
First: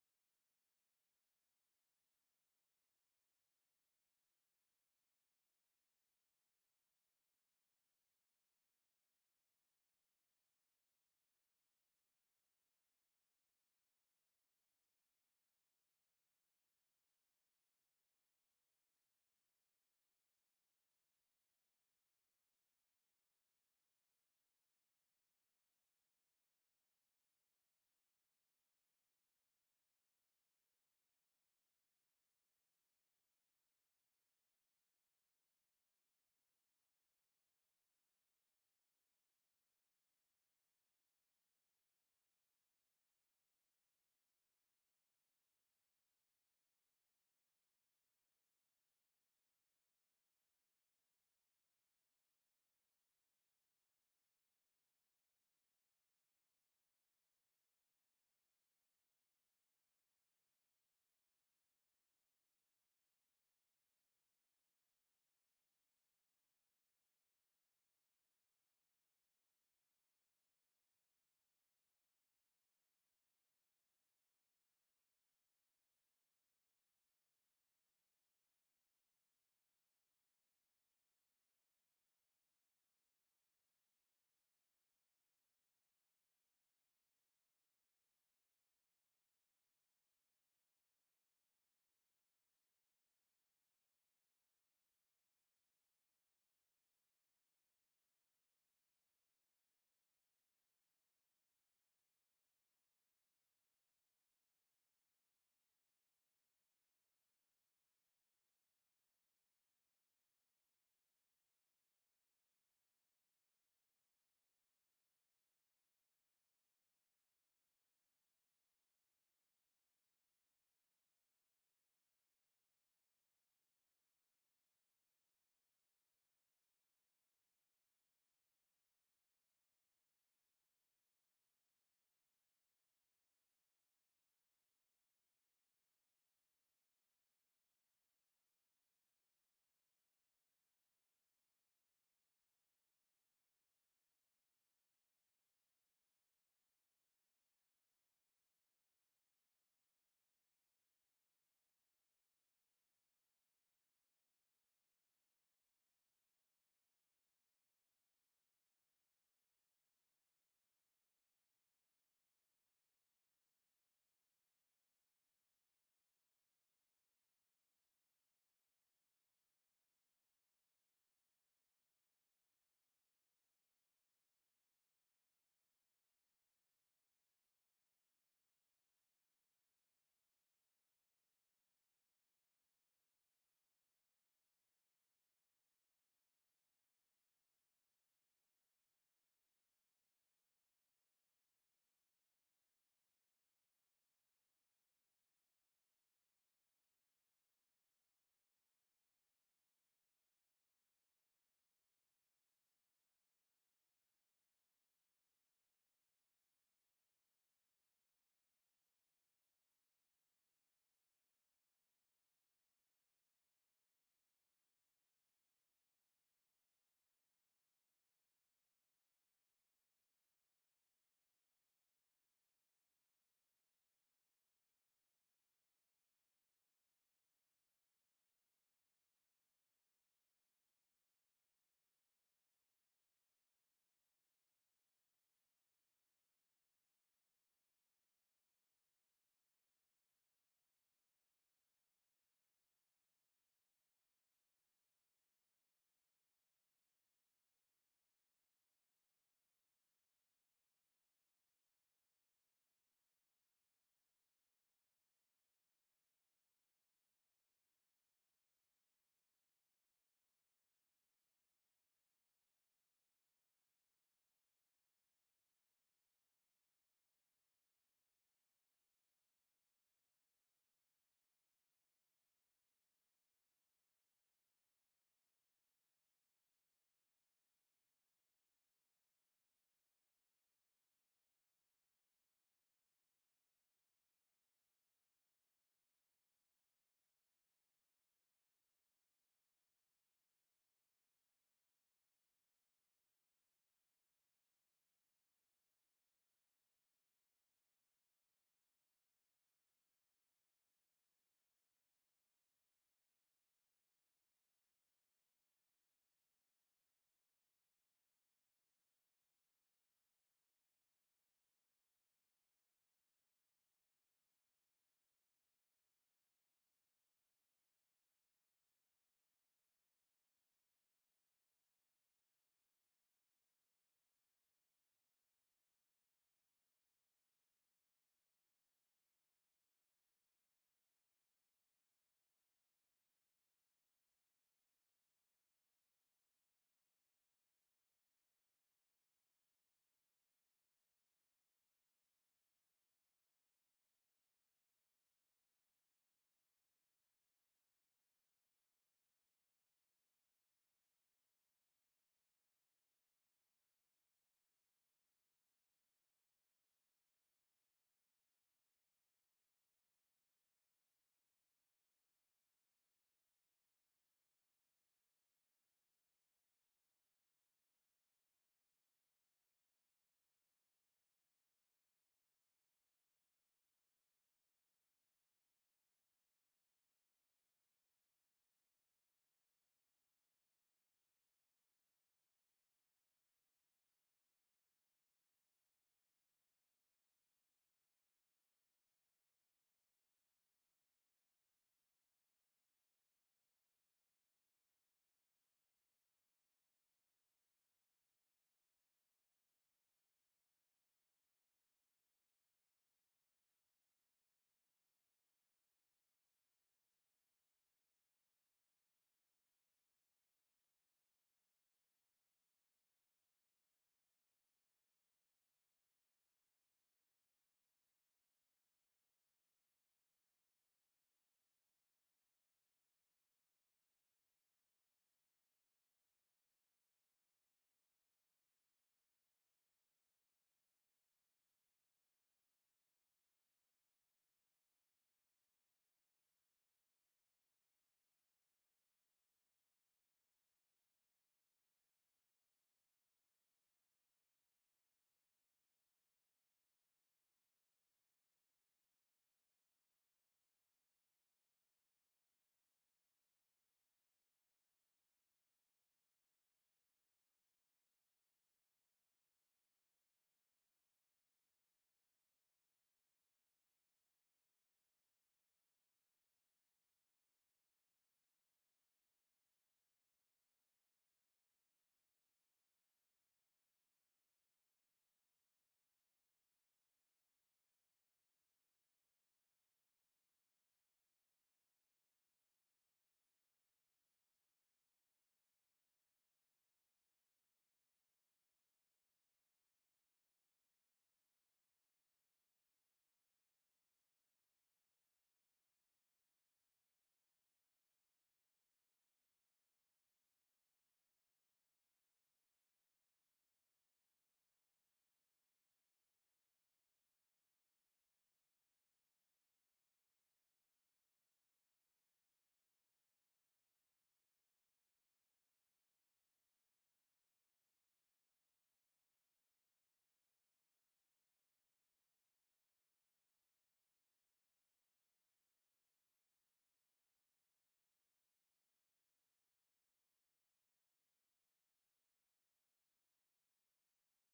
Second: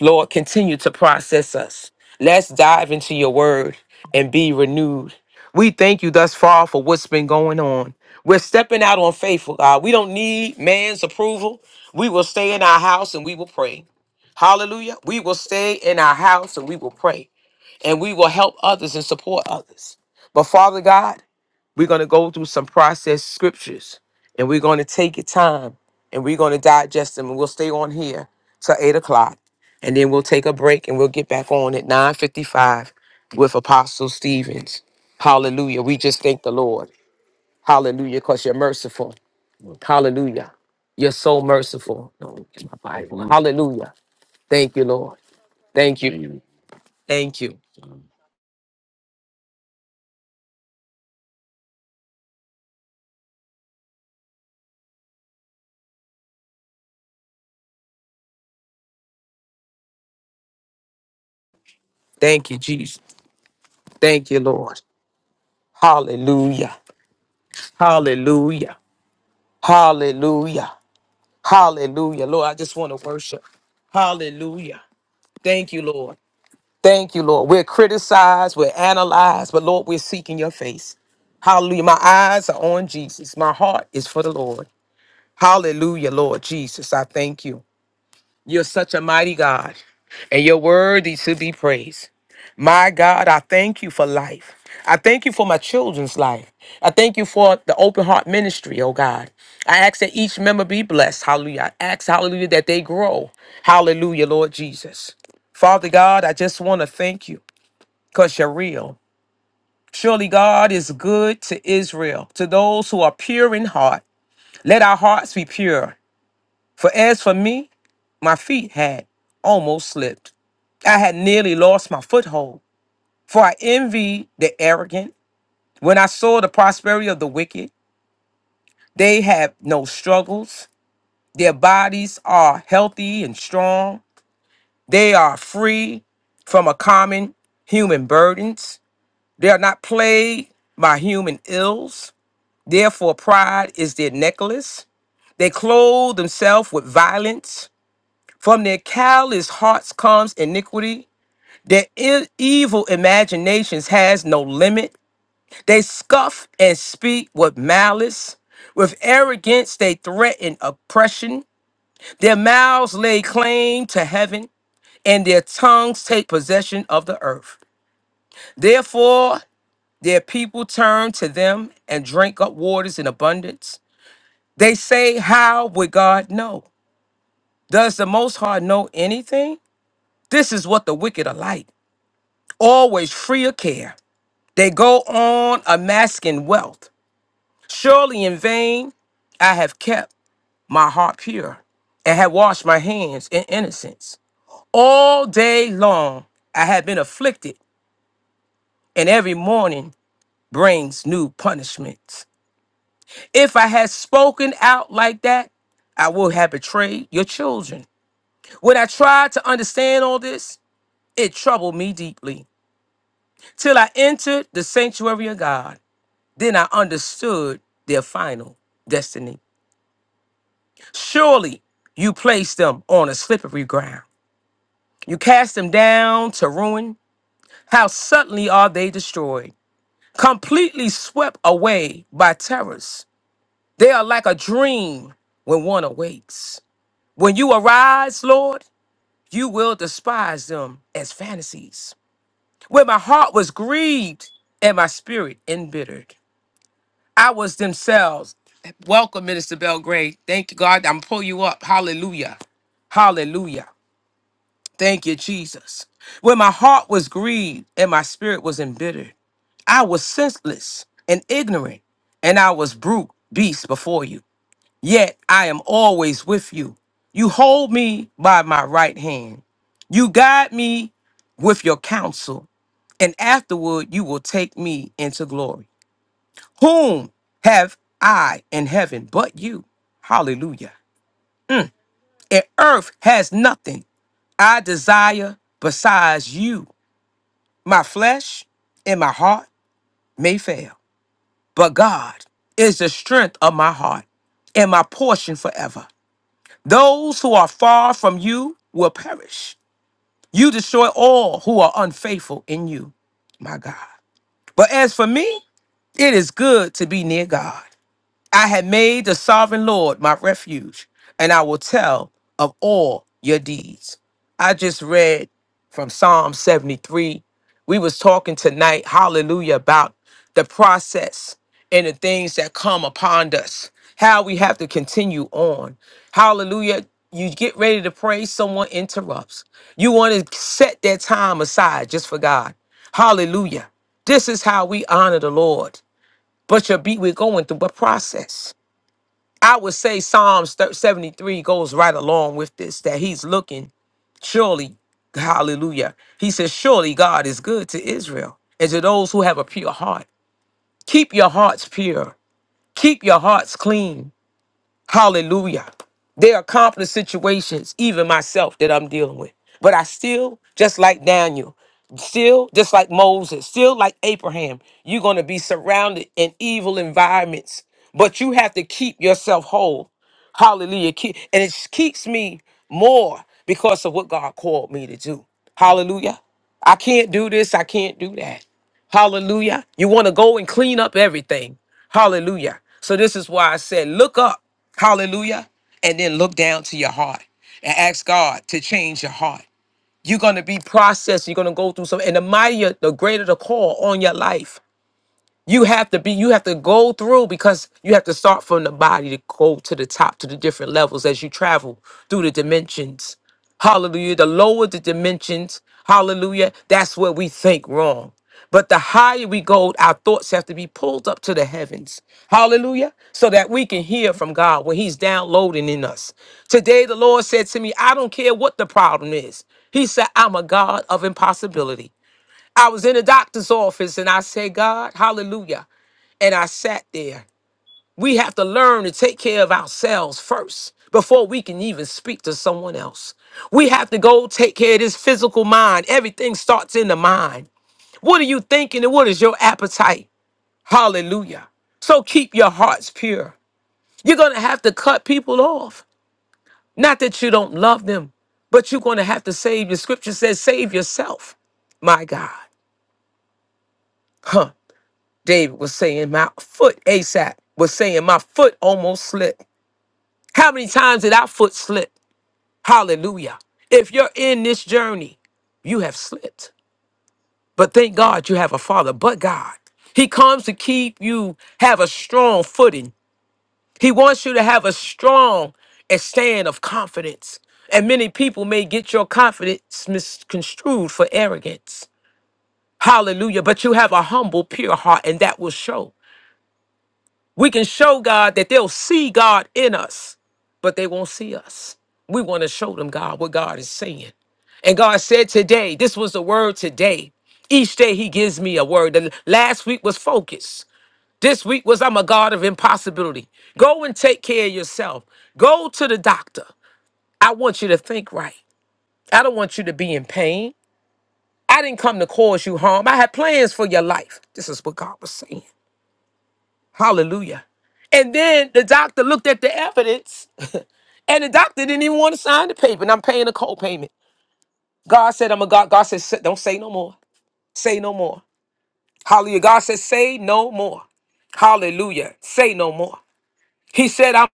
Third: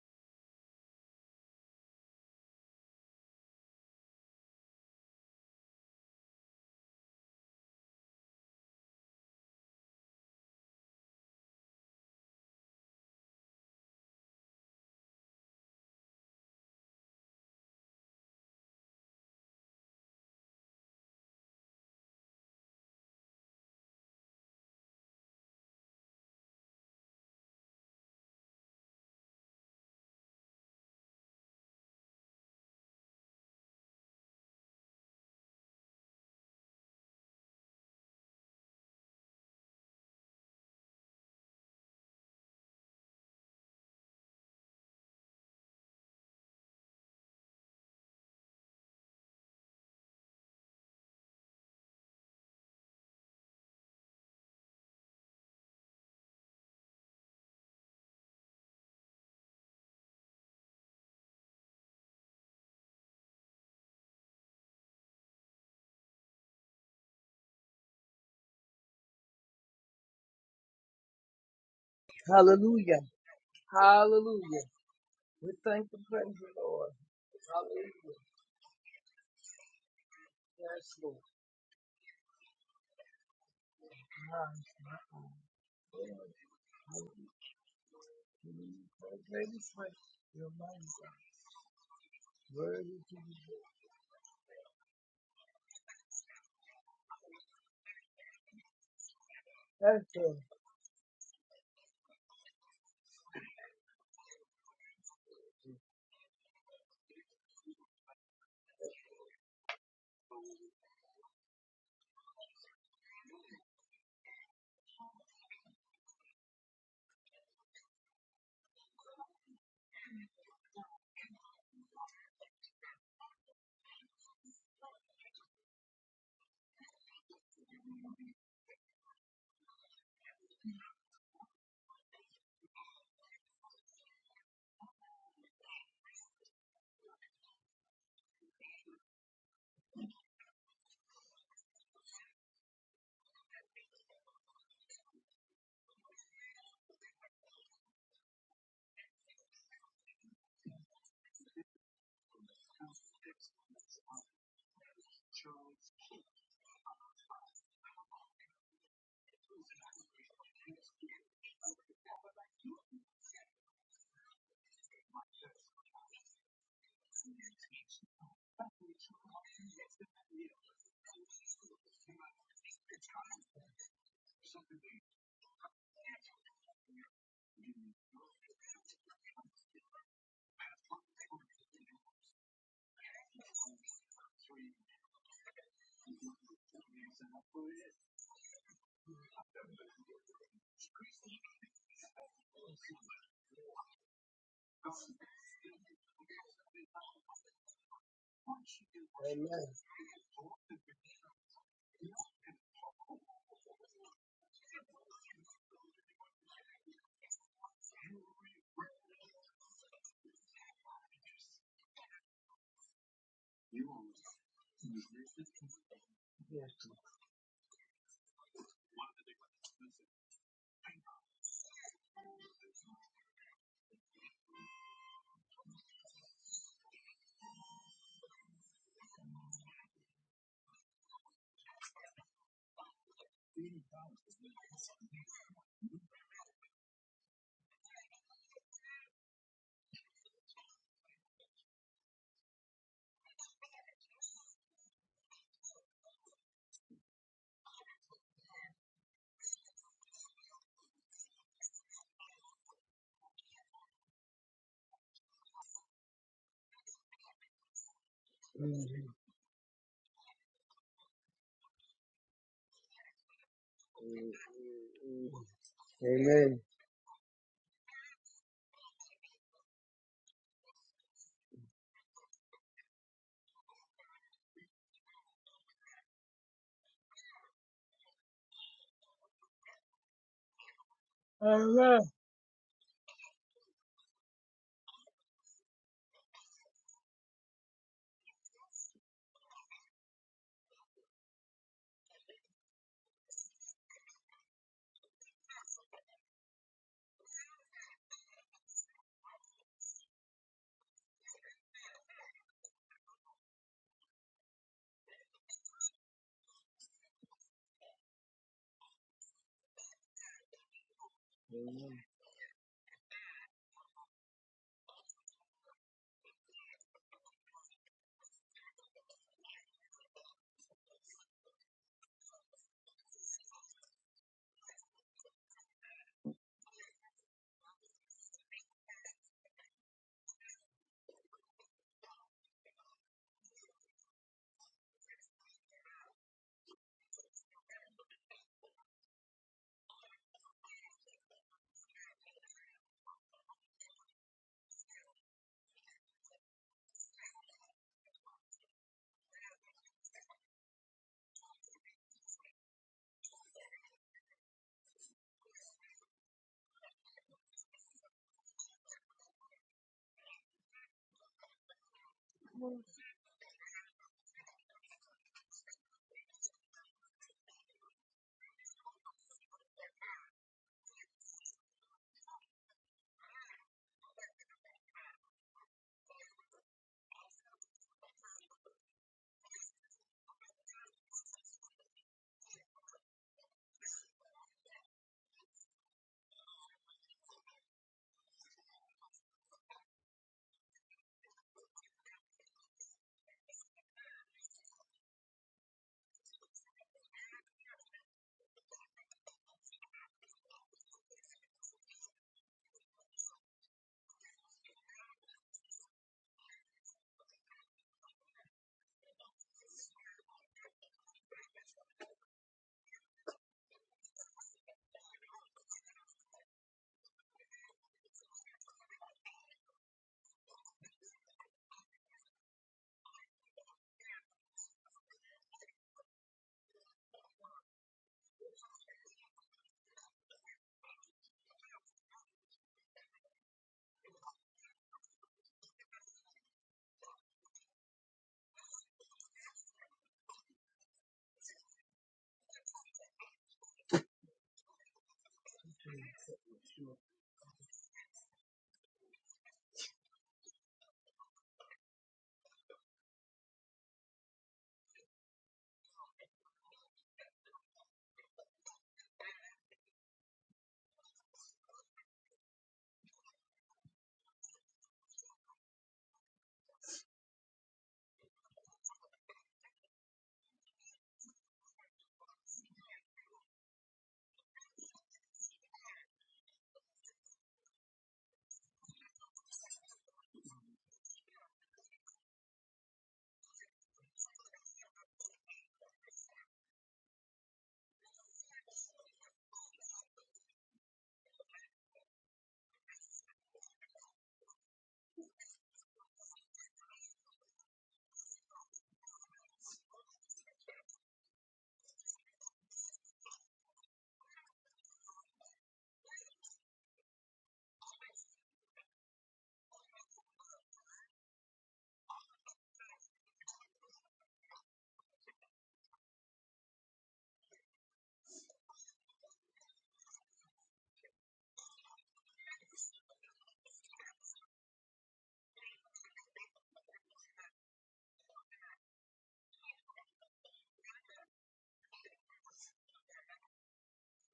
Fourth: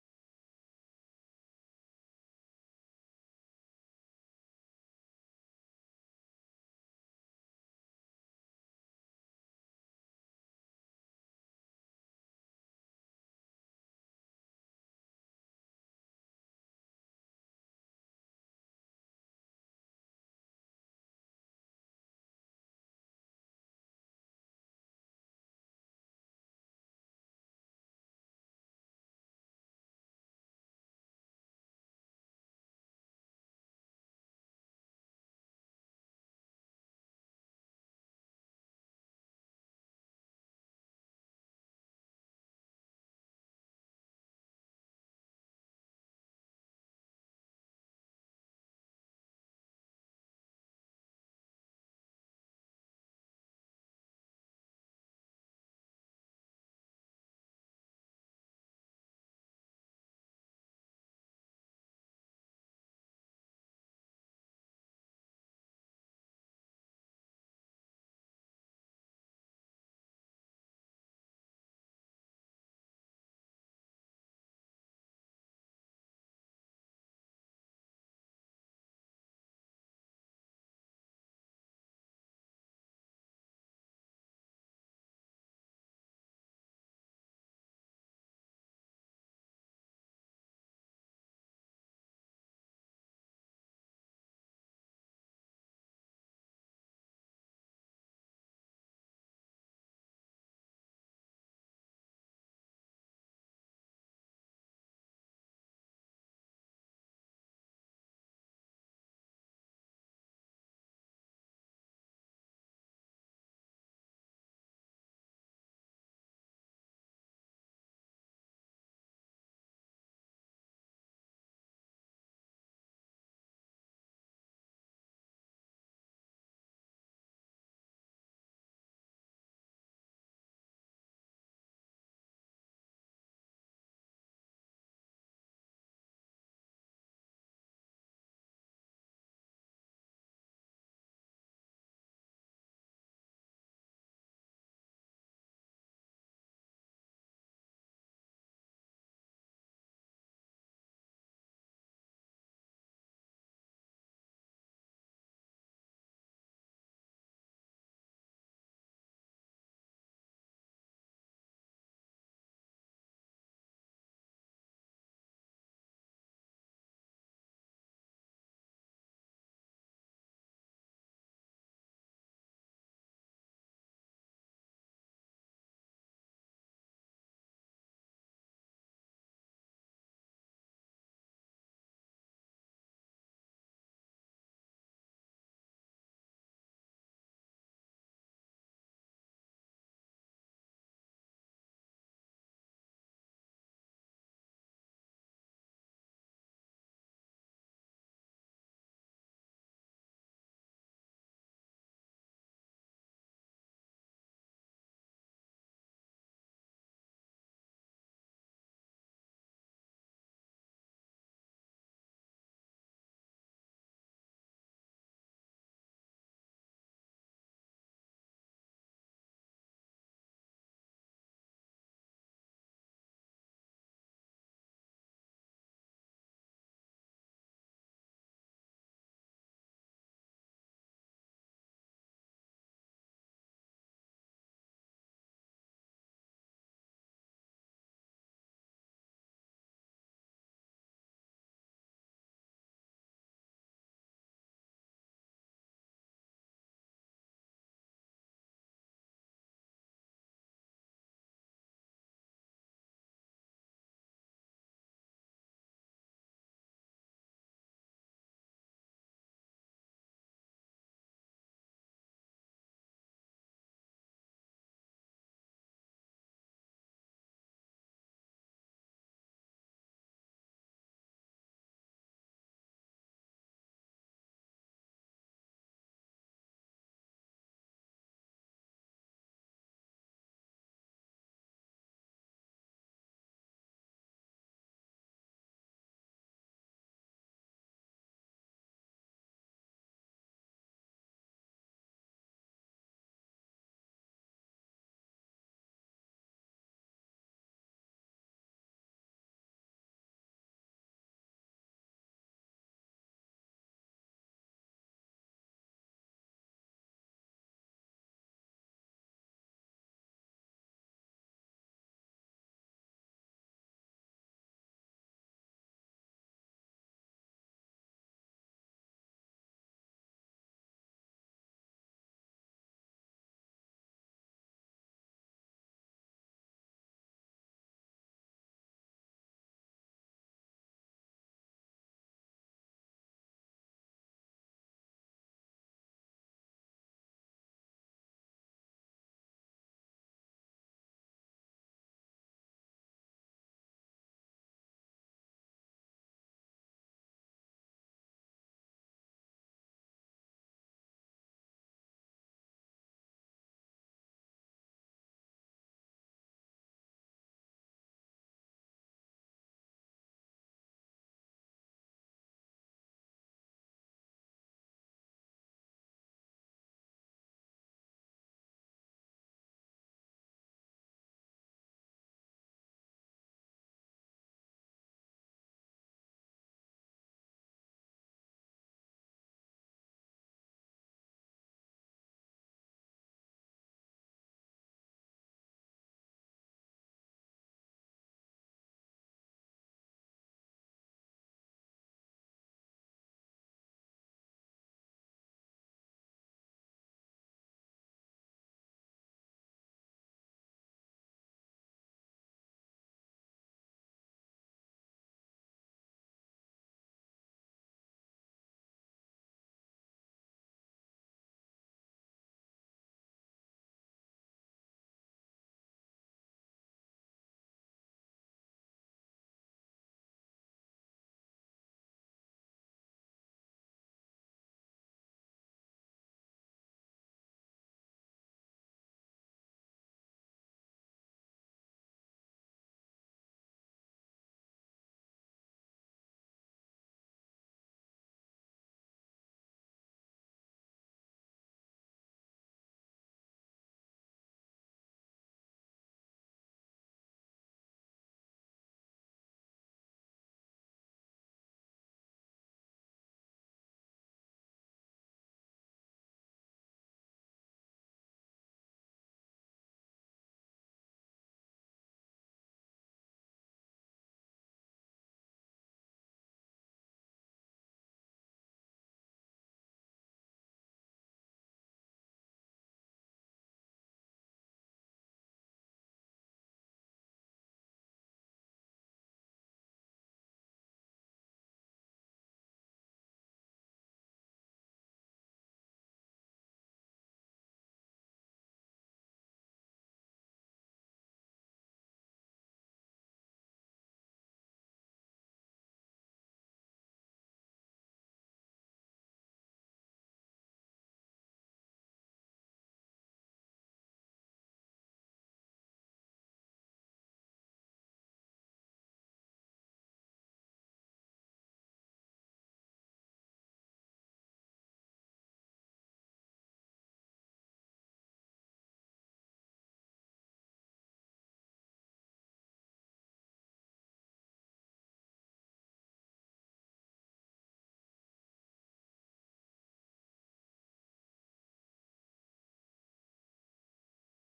Speaker 1: Lord, continue to process us. Let's dive into your word and be renewed. We thank you thus far for what's been going on. We're stepping out on faithful, God. We don't need man's approval. We will stay in our house and we will pray. Hallelujah. We will stay in our house and we will pray. And we will help others and support others. But Father God, we're going to go through some processed scriptures and we're going to take your time and we're going to digest them and we'll stay on here till eight o'clock and then we'll take a break and we'll get back on at 9.55 with Apostle Stevens. Hallelujah. We just thank the Lord. Hallelujah, because you're merciful. Hallelujah. You're so merciful. No, Hallelujah. Thank you, Lord. Thank you. Thank you. Thank you, Jesus. Thank you, Lord. Hallelujah. Hallelujah. Hallelujah. Hallelujah. Lord, I just want
Speaker 2: Hallelujah.
Speaker 1: to worship.
Speaker 2: Hallelujah.
Speaker 1: Hallelujah.
Speaker 2: We
Speaker 1: Thank you,
Speaker 2: thank and
Speaker 1: Lord.
Speaker 2: praise the Lord.
Speaker 1: Thank you, Lord. We're
Speaker 2: Hallelujah.
Speaker 1: criticized, we're analyzed, but Lord, we're seeking your
Speaker 2: Yes,
Speaker 1: face.
Speaker 2: Lord.
Speaker 1: Hallelujah. My eyes are on Jesus. My heart is for the
Speaker 2: My,
Speaker 1: Lord.
Speaker 2: my, my.
Speaker 1: Hallelujah, Lord Jesus. I
Speaker 2: Hallelujah.
Speaker 1: thank you. You're such a mighty God, and
Speaker 2: your
Speaker 1: you're
Speaker 2: mind.
Speaker 1: worthy to be praised. My
Speaker 2: Worthy to
Speaker 1: God,
Speaker 2: be
Speaker 1: I thank you for life. I thank you for my children's life. I thank you for the open heart ministry, oh God. I ask that
Speaker 2: thanked.
Speaker 1: each member be blessed. Hallelujah. I ask, hallelujah, that they grow. Hallelujah, Lord Jesus. Father God, I just want to thank you because you're real. Surely God is good to Israel, to those who are pure in heart. Let our hearts be pure. For as for me, my feet had almost slipped. I had nearly lost my foothold, for I envied the arrogant When I saw the prosperity of the wicked, they have no struggles. Their bodies are healthy and strong. They are free from a common human burdens. They are not plagued by human ills. Therefore, pride is their necklace. They clothe themselves with violence. From their callous hearts comes iniquity. Their i- evil imaginations has no limit. They scoff and speak with malice. With arrogance, they threaten oppression. Their mouths lay claim to heaven, and their tongues take possession of the earth. Therefore, their people turn to them and drink up waters in abundance. They say, How would God know? Does the Most High know anything? This is what the wicked are like, always free of care. They go on amassing wealth. Surely in vain I have kept. my heart pure, and had washed my hands in innocence. All day long I had been afflicted, and every
Speaker 2: Amen.
Speaker 1: morning brings new punishment. If I had spoken out like that, I would have betrayed your children. When I tried to understand all this, it troubled me deeply. Till I entered the sanctuary of God, then I
Speaker 2: Yes, Lord.
Speaker 1: understood their final destiny. Surely you placed them on a slippery ground. You cast them down to ruin How suddenly are they destroyed, completely swept away by terrors. They are like a dream when one awakes. When you arise, Lord, you will despise them as fantasies. When my heart was grieved and my spirit embittered, I was themselves. Welcome, Minister Belgrade. Thank you, God. I'm pull you up. Hallelujah. Hallelujah. Thank you, Jesus. When my heart was grieved and my spirit was embittered.
Speaker 2: Mhm.
Speaker 1: I was senseless and ignorant, and I was brute beast before you. Yet I am always with
Speaker 2: Amen.
Speaker 1: you. You hold me by my right hand. You guide me with your counsel, and afterward you will take me into glory. Whom have I in heaven but you? Hallelujah.
Speaker 2: Amen.
Speaker 1: And earth has nothing I desire besides you. My flesh and my heart may fail But God is the strength of my heart and my portion forever. Those who are far from you will perish. You destroy all who are unfaithful in you, my God. But as for me, it is good to be near God. I had made the sovereign Lord my refuge, and I will
Speaker 2: Amen.
Speaker 1: tell of all your deeds. I just read from Psalm 73. We was talking tonight, hallelujah, about the process and the things that come upon us, how we have to continue on. Hallelujah. You get ready to pray, someone interrupts. You want to set that time aside just for God. Hallelujah. This is how we honor the Lord. But you your be, we're going through a process. I would say Psalms thir- 73 goes right along with this that he's looking, surely, hallelujah. He says, Surely God is good to Israel and to those who have a pure heart. Keep your hearts pure, keep your hearts clean. Hallelujah. There are complex situations, even myself, that I'm dealing with. But I still, just like Daniel, still, just like Moses, still like Abraham, you're going to be surrounded in evil environments. But you have to keep yourself whole. Hallelujah. Keep- And it keeps me more because of what God called me to do. Hallelujah. I can't do this. I can't do that. Hallelujah. You want to go and clean up everything. Hallelujah. So this is why I said, look up. Hallelujah. And then look down to your heart and ask God to change your heart. You're going to be processed. You're going to go through some, and the mightier, the greater the call on your life you have to be you have to go through because you have to start from the body to go to the top to the different levels as you travel through the dimensions hallelujah the lower the dimensions hallelujah that's where we think wrong but the higher we go our thoughts have to be pulled up to the heavens hallelujah so that we can hear from god when he's downloading in us today the lord said to me i don't care what the problem is he said i'm a god of impossibility I was in a doctor's office and I said, God, hallelujah and I sat there. We have to learn to take care of ourselves first before we can even speak to someone else. We have to go take care of this physical mind. Everything starts in the mind. What are you thinking and what is your appetite? Hallelujah. So keep your hearts pure. You're going to have to cut people off. Not that you don't love them, but you're going to have to save. The scripture says, save yourself. My God. Huh. David was saying, my foot, ASAP was saying, my foot almost slipped. How many times did our foot slip? Hallelujah. If you're in this journey, you have slipped. But thank God you have a father, but God. He comes to keep you have a strong footing. He wants you to have a strong and stand of confidence. And many people may get your confidence misconstrued for arrogance. Hallelujah. But you have a humble, pure heart, and that will show. We can show God that they'll see God in us, but they won't see us. We want to show them God what God is saying. And God said today, this was the word today. Each day he gives me a word. The last week was focus. This week was I'm a God of impossibility. Go and take care of yourself. Go to the doctor. I want you to think right. I don't want you to be in pain. I didn't come to cause you harm. I had plans for your life. This is what God was saying. Hallelujah. And then the doctor looked at the evidence And the doctor didn't even want to sign the paper, and I'm paying a co-payment. God said, I'm a God. God said, "Say- don't say no more. Say no more. Hallelujah. God said, say no more. Hallelujah. Say no more. He said, I'm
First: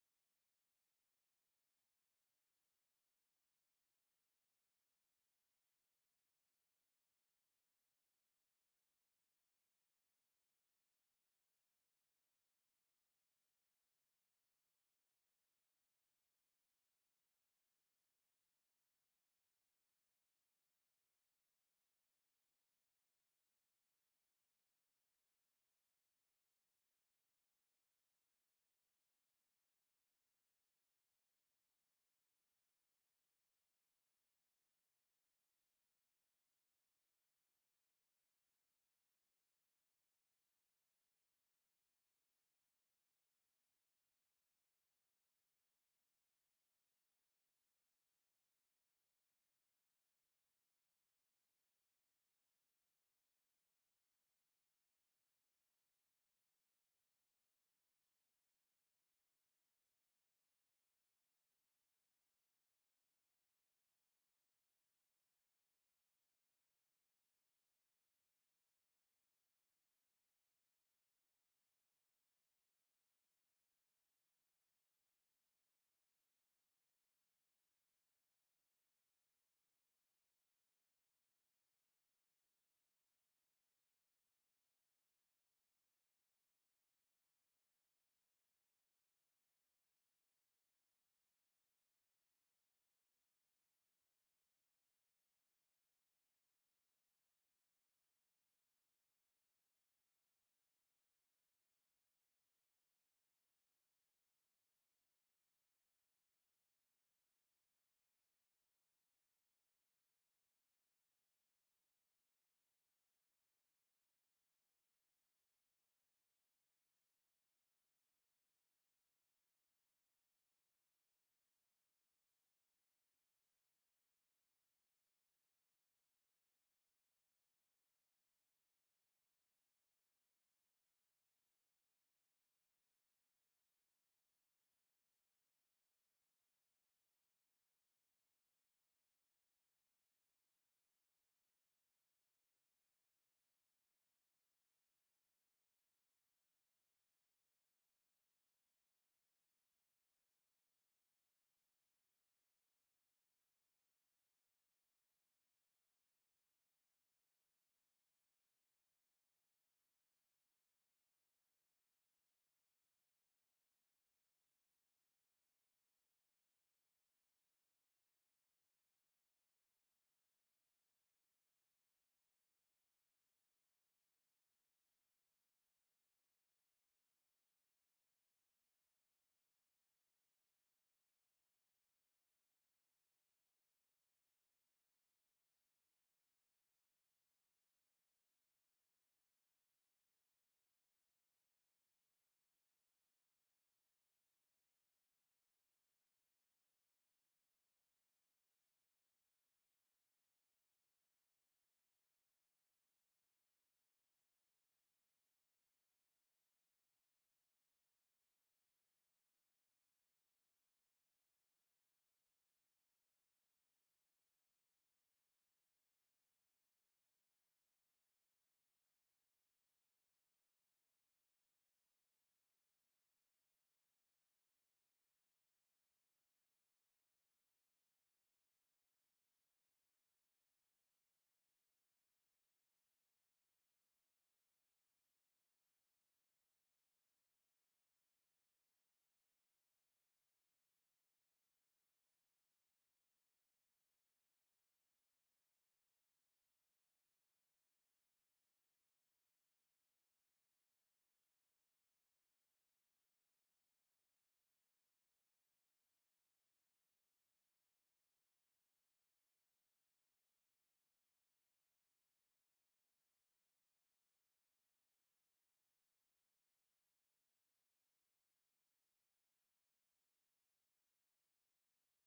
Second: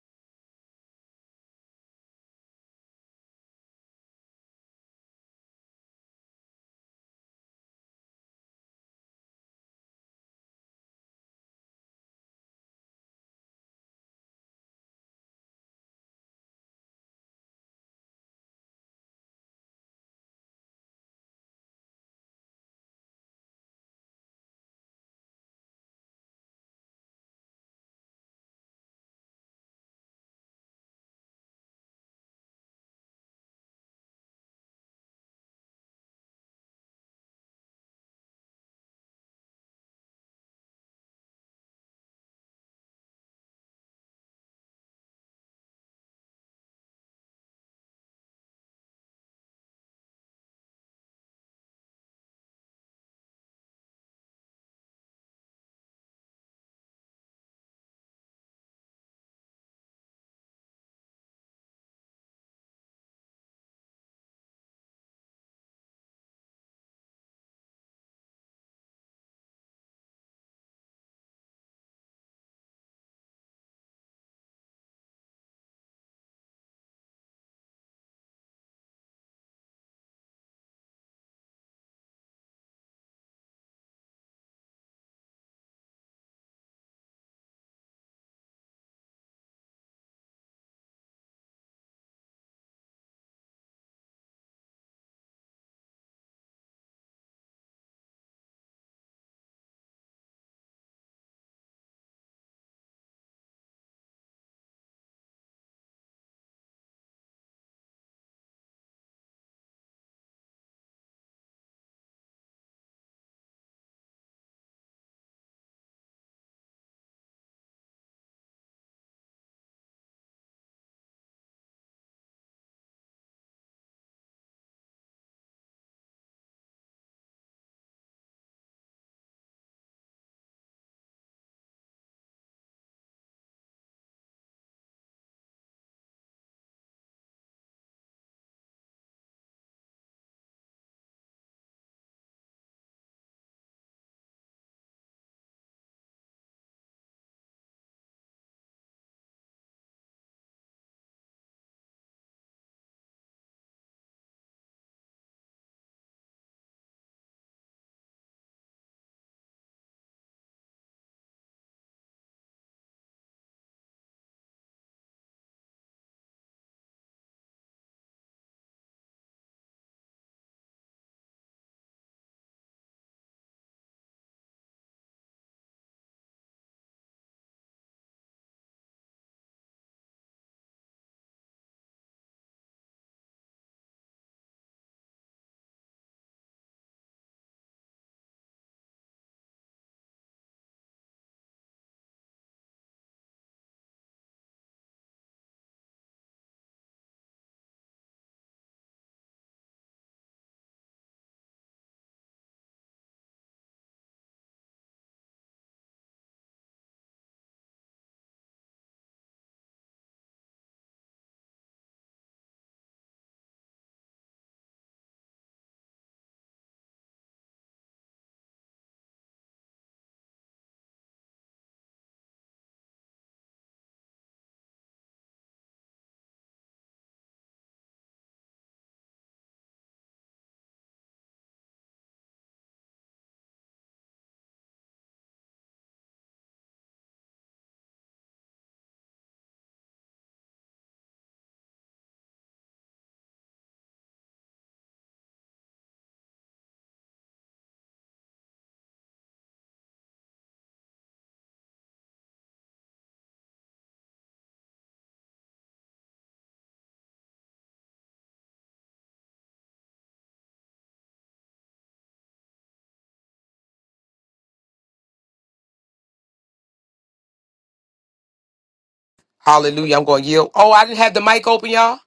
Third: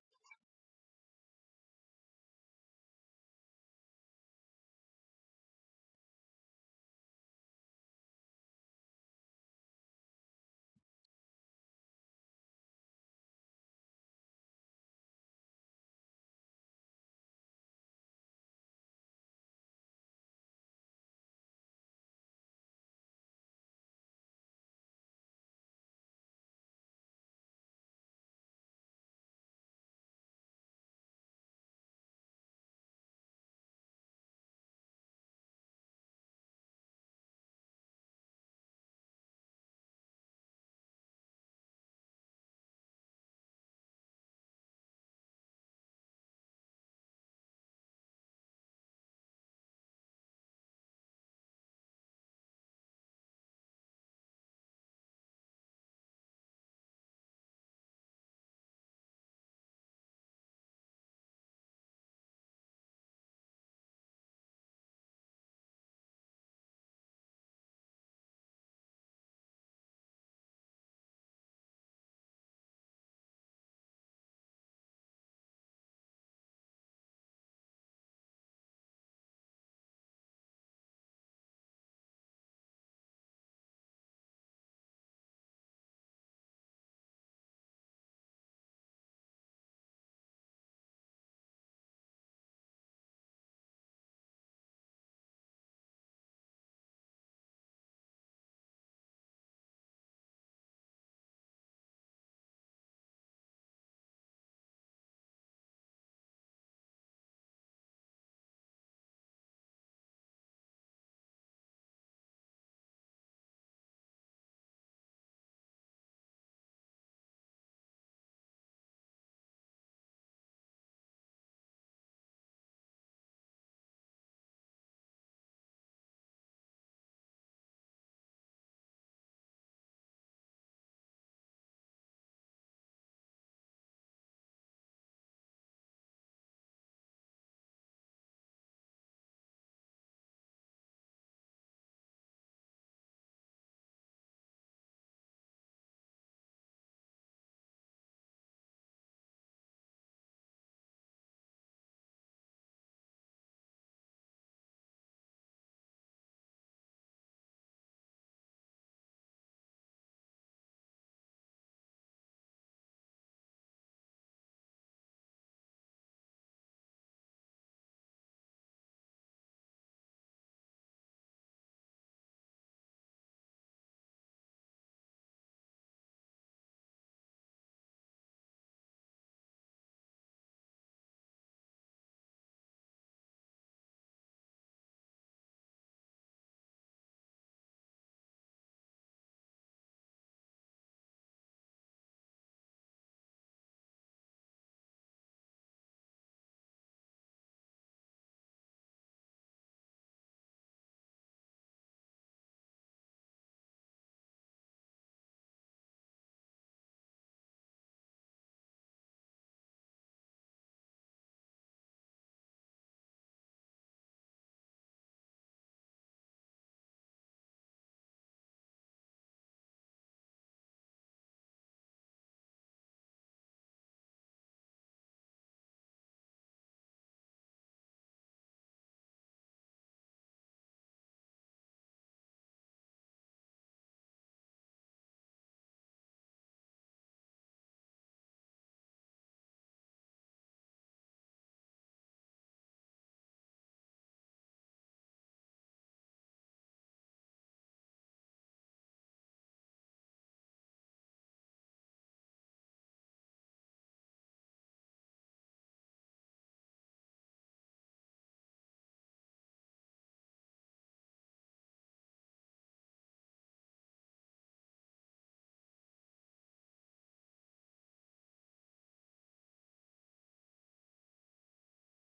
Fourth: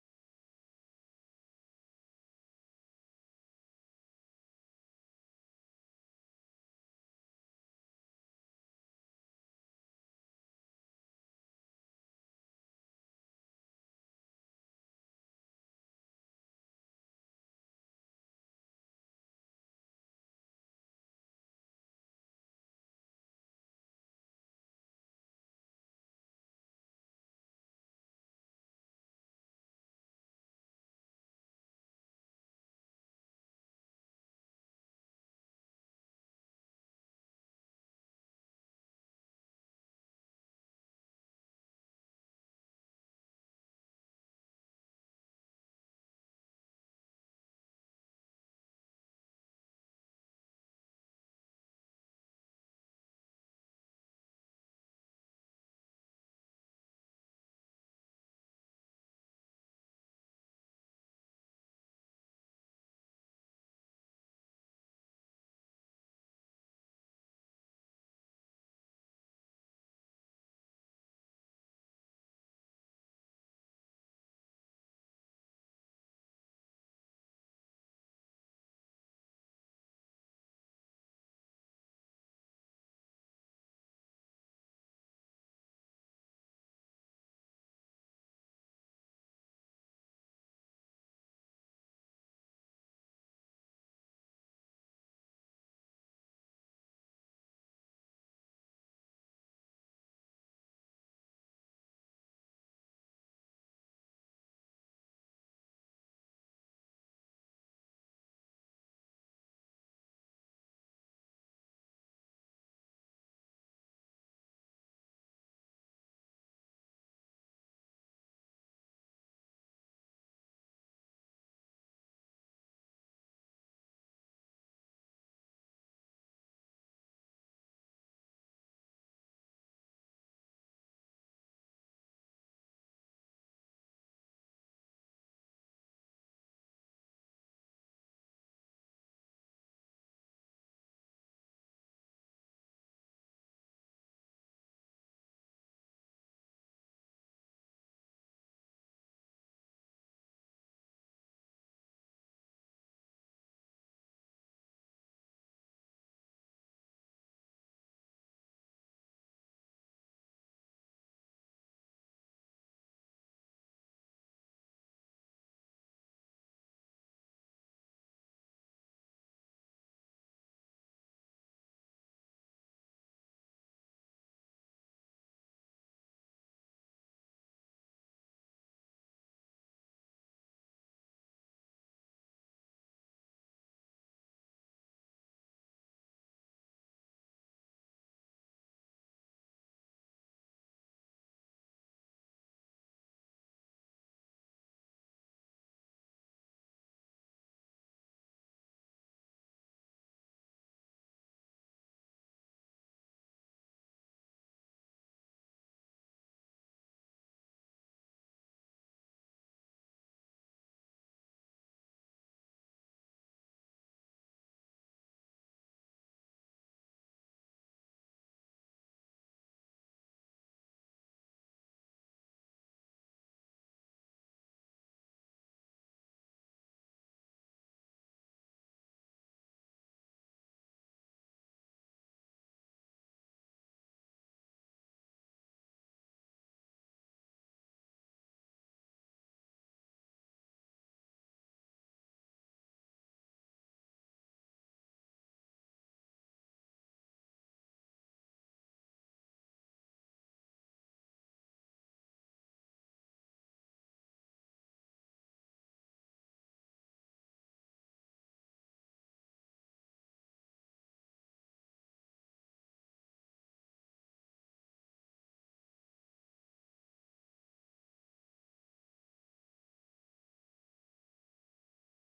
Speaker 1: Hallelujah. I'm going to yield. Oh, I didn't have the mic open, y'all.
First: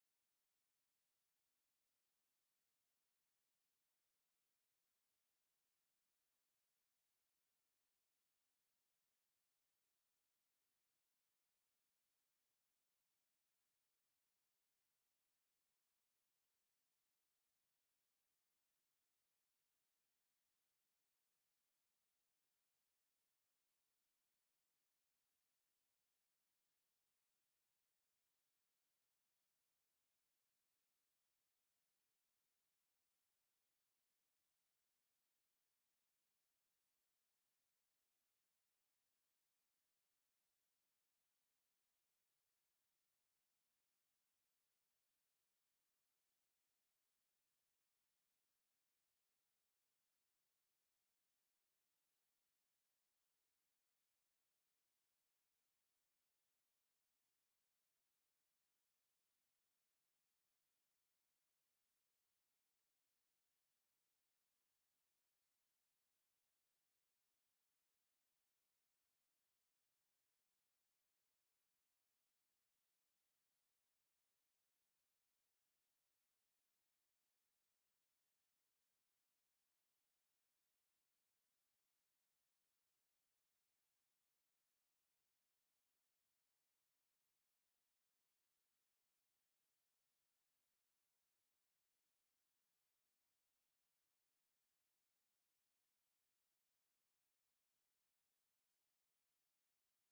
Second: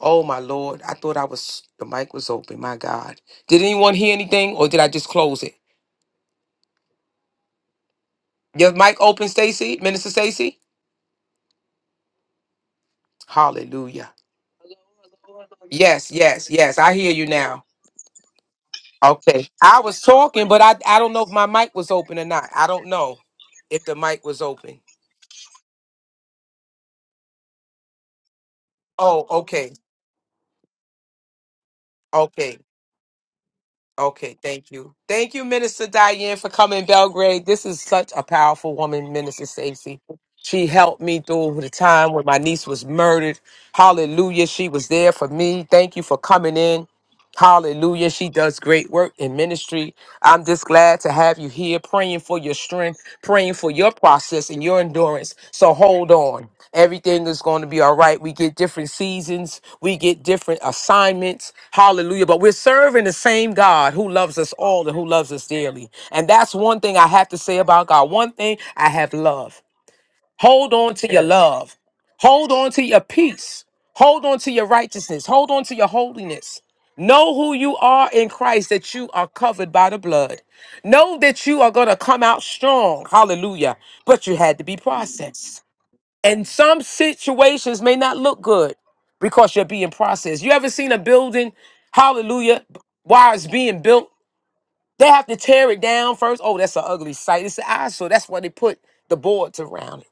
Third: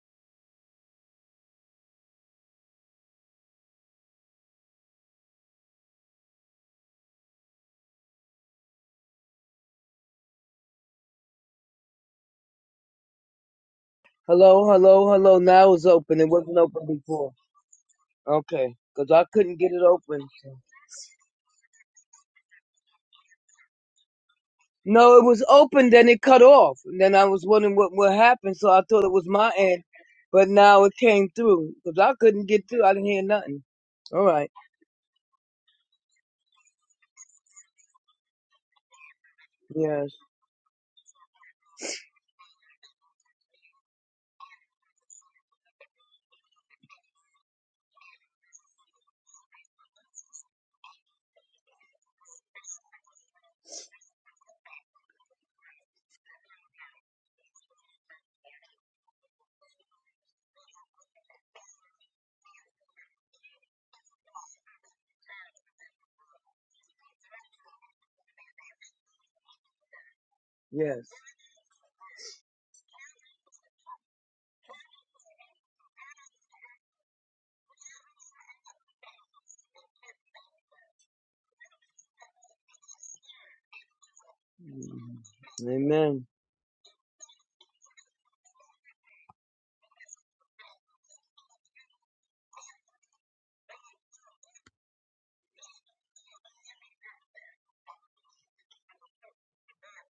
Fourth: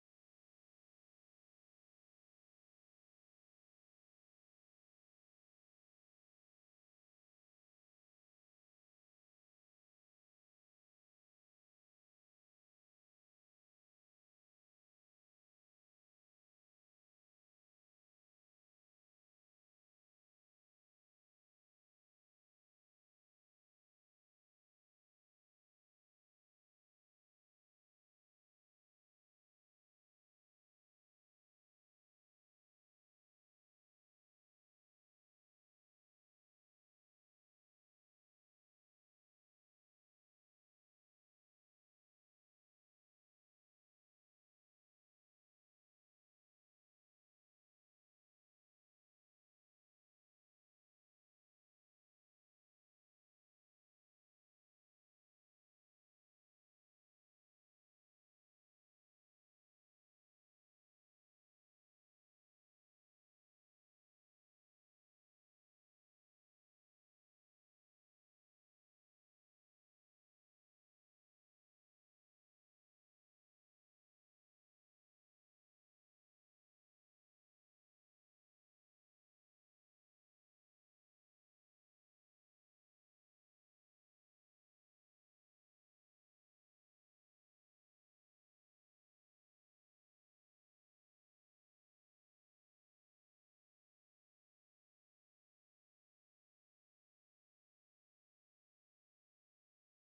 Speaker 1: Oh my Lord. I thought I was the mic was open. My God. Did anyone hear anything or did I just close it? Your mic open, Stacy? Minister Stacy? Hallelujah.
Speaker 2: Hello, hello, hello. Now it's
Speaker 1: Yes,
Speaker 2: open. It
Speaker 1: yes,
Speaker 2: wasn't
Speaker 1: yes.
Speaker 2: open
Speaker 1: I hear you
Speaker 2: before.
Speaker 1: now.
Speaker 2: Okay. Because I
Speaker 1: Okay.
Speaker 2: couldn't get
Speaker 1: I
Speaker 2: it
Speaker 1: was
Speaker 2: open.
Speaker 1: talking, but I, I don't know if my mic was open or not. I don't know if the mic was open.
Speaker 2: No, it was open, then it cut off. And then I was wondering what, what happened, so I thought it
Speaker 1: Oh,
Speaker 2: was my
Speaker 1: okay.
Speaker 2: end. But now it came through, because I couldn't
Speaker 1: Okay.
Speaker 2: get through. I didn't hear nothing. All
Speaker 1: Okay.
Speaker 2: right.
Speaker 1: Thank you. Thank you, Minister Diane, for coming, Belgrade. This is such a powerful woman, Minister Stacey.
Speaker 2: Yes,
Speaker 1: She helped me through the time when my niece was murdered. Hallelujah. She was there for me. Thank you for coming in. Hallelujah. She does great work in ministry. I'm just glad to have you here praying for your strength, praying for your process and your endurance. So hold on. Everything is going to be all right. We get different seasons, we get different assignments. Hallelujah. But we're serving the same God who loves us all and who loves us dearly. And that's one thing I have to say about God. One thing I have loved. Hold on
Speaker 2: yes.
Speaker 1: to your love. Hold on to your peace. Hold on to your righteousness. Hold on to your holiness. Know who you are in Christ, that you are covered by the blood. Know that you are going to come out strong. Hallelujah. But you had to be
Speaker 2: Mhm.
Speaker 1: processed.
Speaker 2: Amen.
Speaker 1: And some situations may not look good because you're being processed. You ever seen a building, hallelujah, while it's being built? They have to tear it down first. Oh, that's an ugly sight. It's an eyesore. That's why they put the boards around it.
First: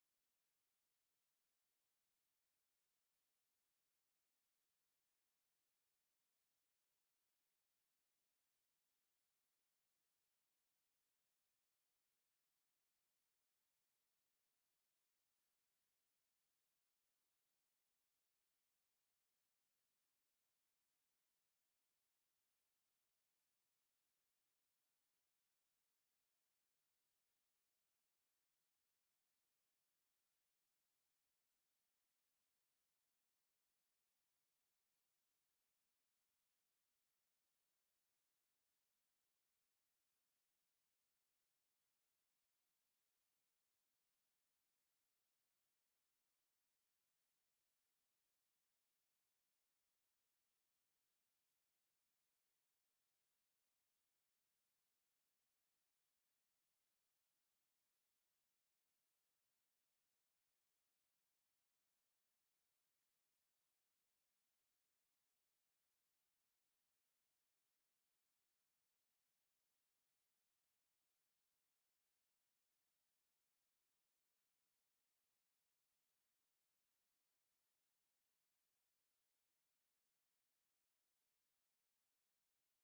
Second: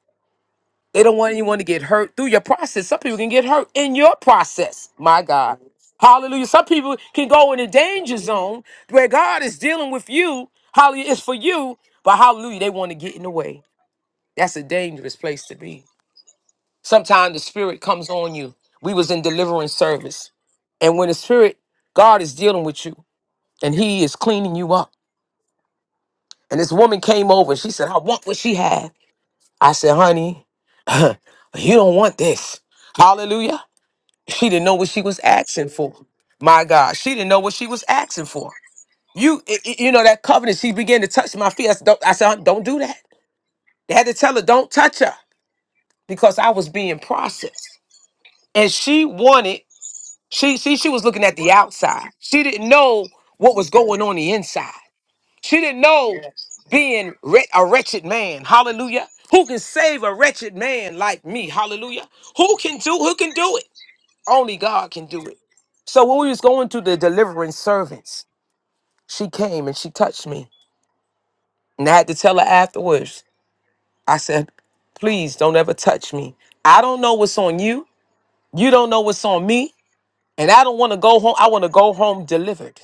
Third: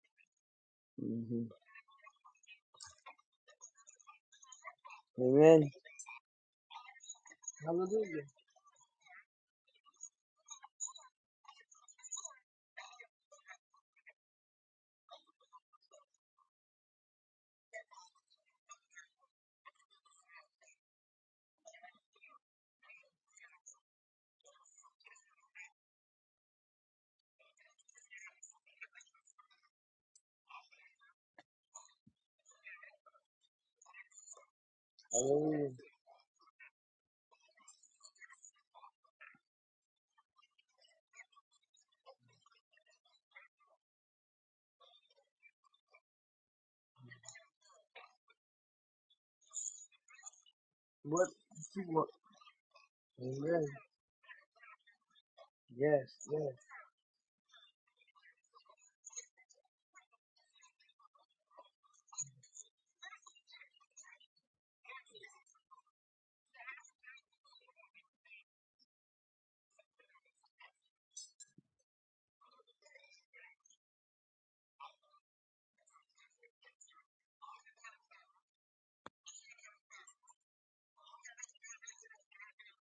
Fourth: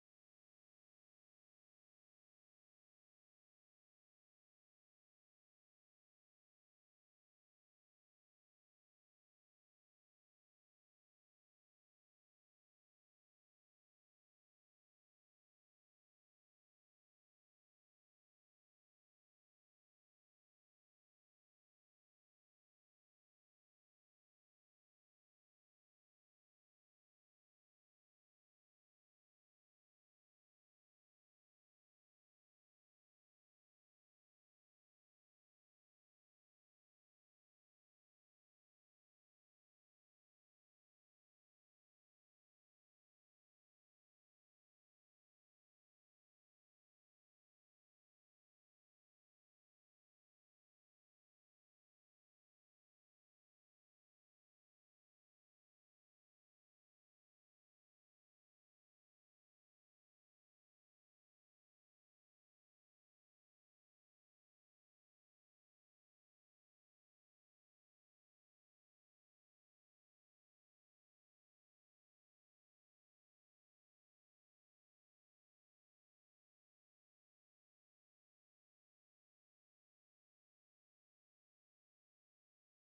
Speaker 1: They don't want
Speaker 2: hmm
Speaker 1: anyone to get hurt through your process. Some people can get hurt in your process. My God.
Speaker 2: Amen.
Speaker 1: Hallelujah. Some people can go in a danger
Speaker 2: Hallelujah.
Speaker 1: zone where God is dealing with you. Hallelujah. It's for you, but hallelujah, they want to get in the way. That's a dangerous place to be. Sometimes the spirit comes on you. We was in deliverance service. And when the spirit, God is dealing with you and he is cleaning you up. And this woman came over. She said, I want what she had. I said, honey, you don't want this. Hallelujah. She didn't know what she was
Speaker 2: Hallelujah.
Speaker 1: asking for. My God, she didn't know what she was asking for. You, i- i- you know that covenant. She began to touch my feet. I said, don't, I said, don't do that. They had to tell her, don't touch her, because I was being processed, and she wanted. She, she, she was looking
Speaker 2: What
Speaker 1: at the
Speaker 2: you want?
Speaker 1: outside. She didn't know what
Speaker 2: Amen.
Speaker 1: was going on the inside. She didn't
Speaker 2: Yes,
Speaker 1: know
Speaker 2: yes.
Speaker 1: being wre- a wretched man. Hallelujah. Who can save a wretched man like me? Hallelujah. Who can do? Who can do it? Only God can do it. So when we was going to the delivering servants, she came and she touched me. And I had to tell her afterwards, I said, please don't ever touch me. I don't know what's on you. You don't know what's on me. And I don't want to go home. I want to go home delivered.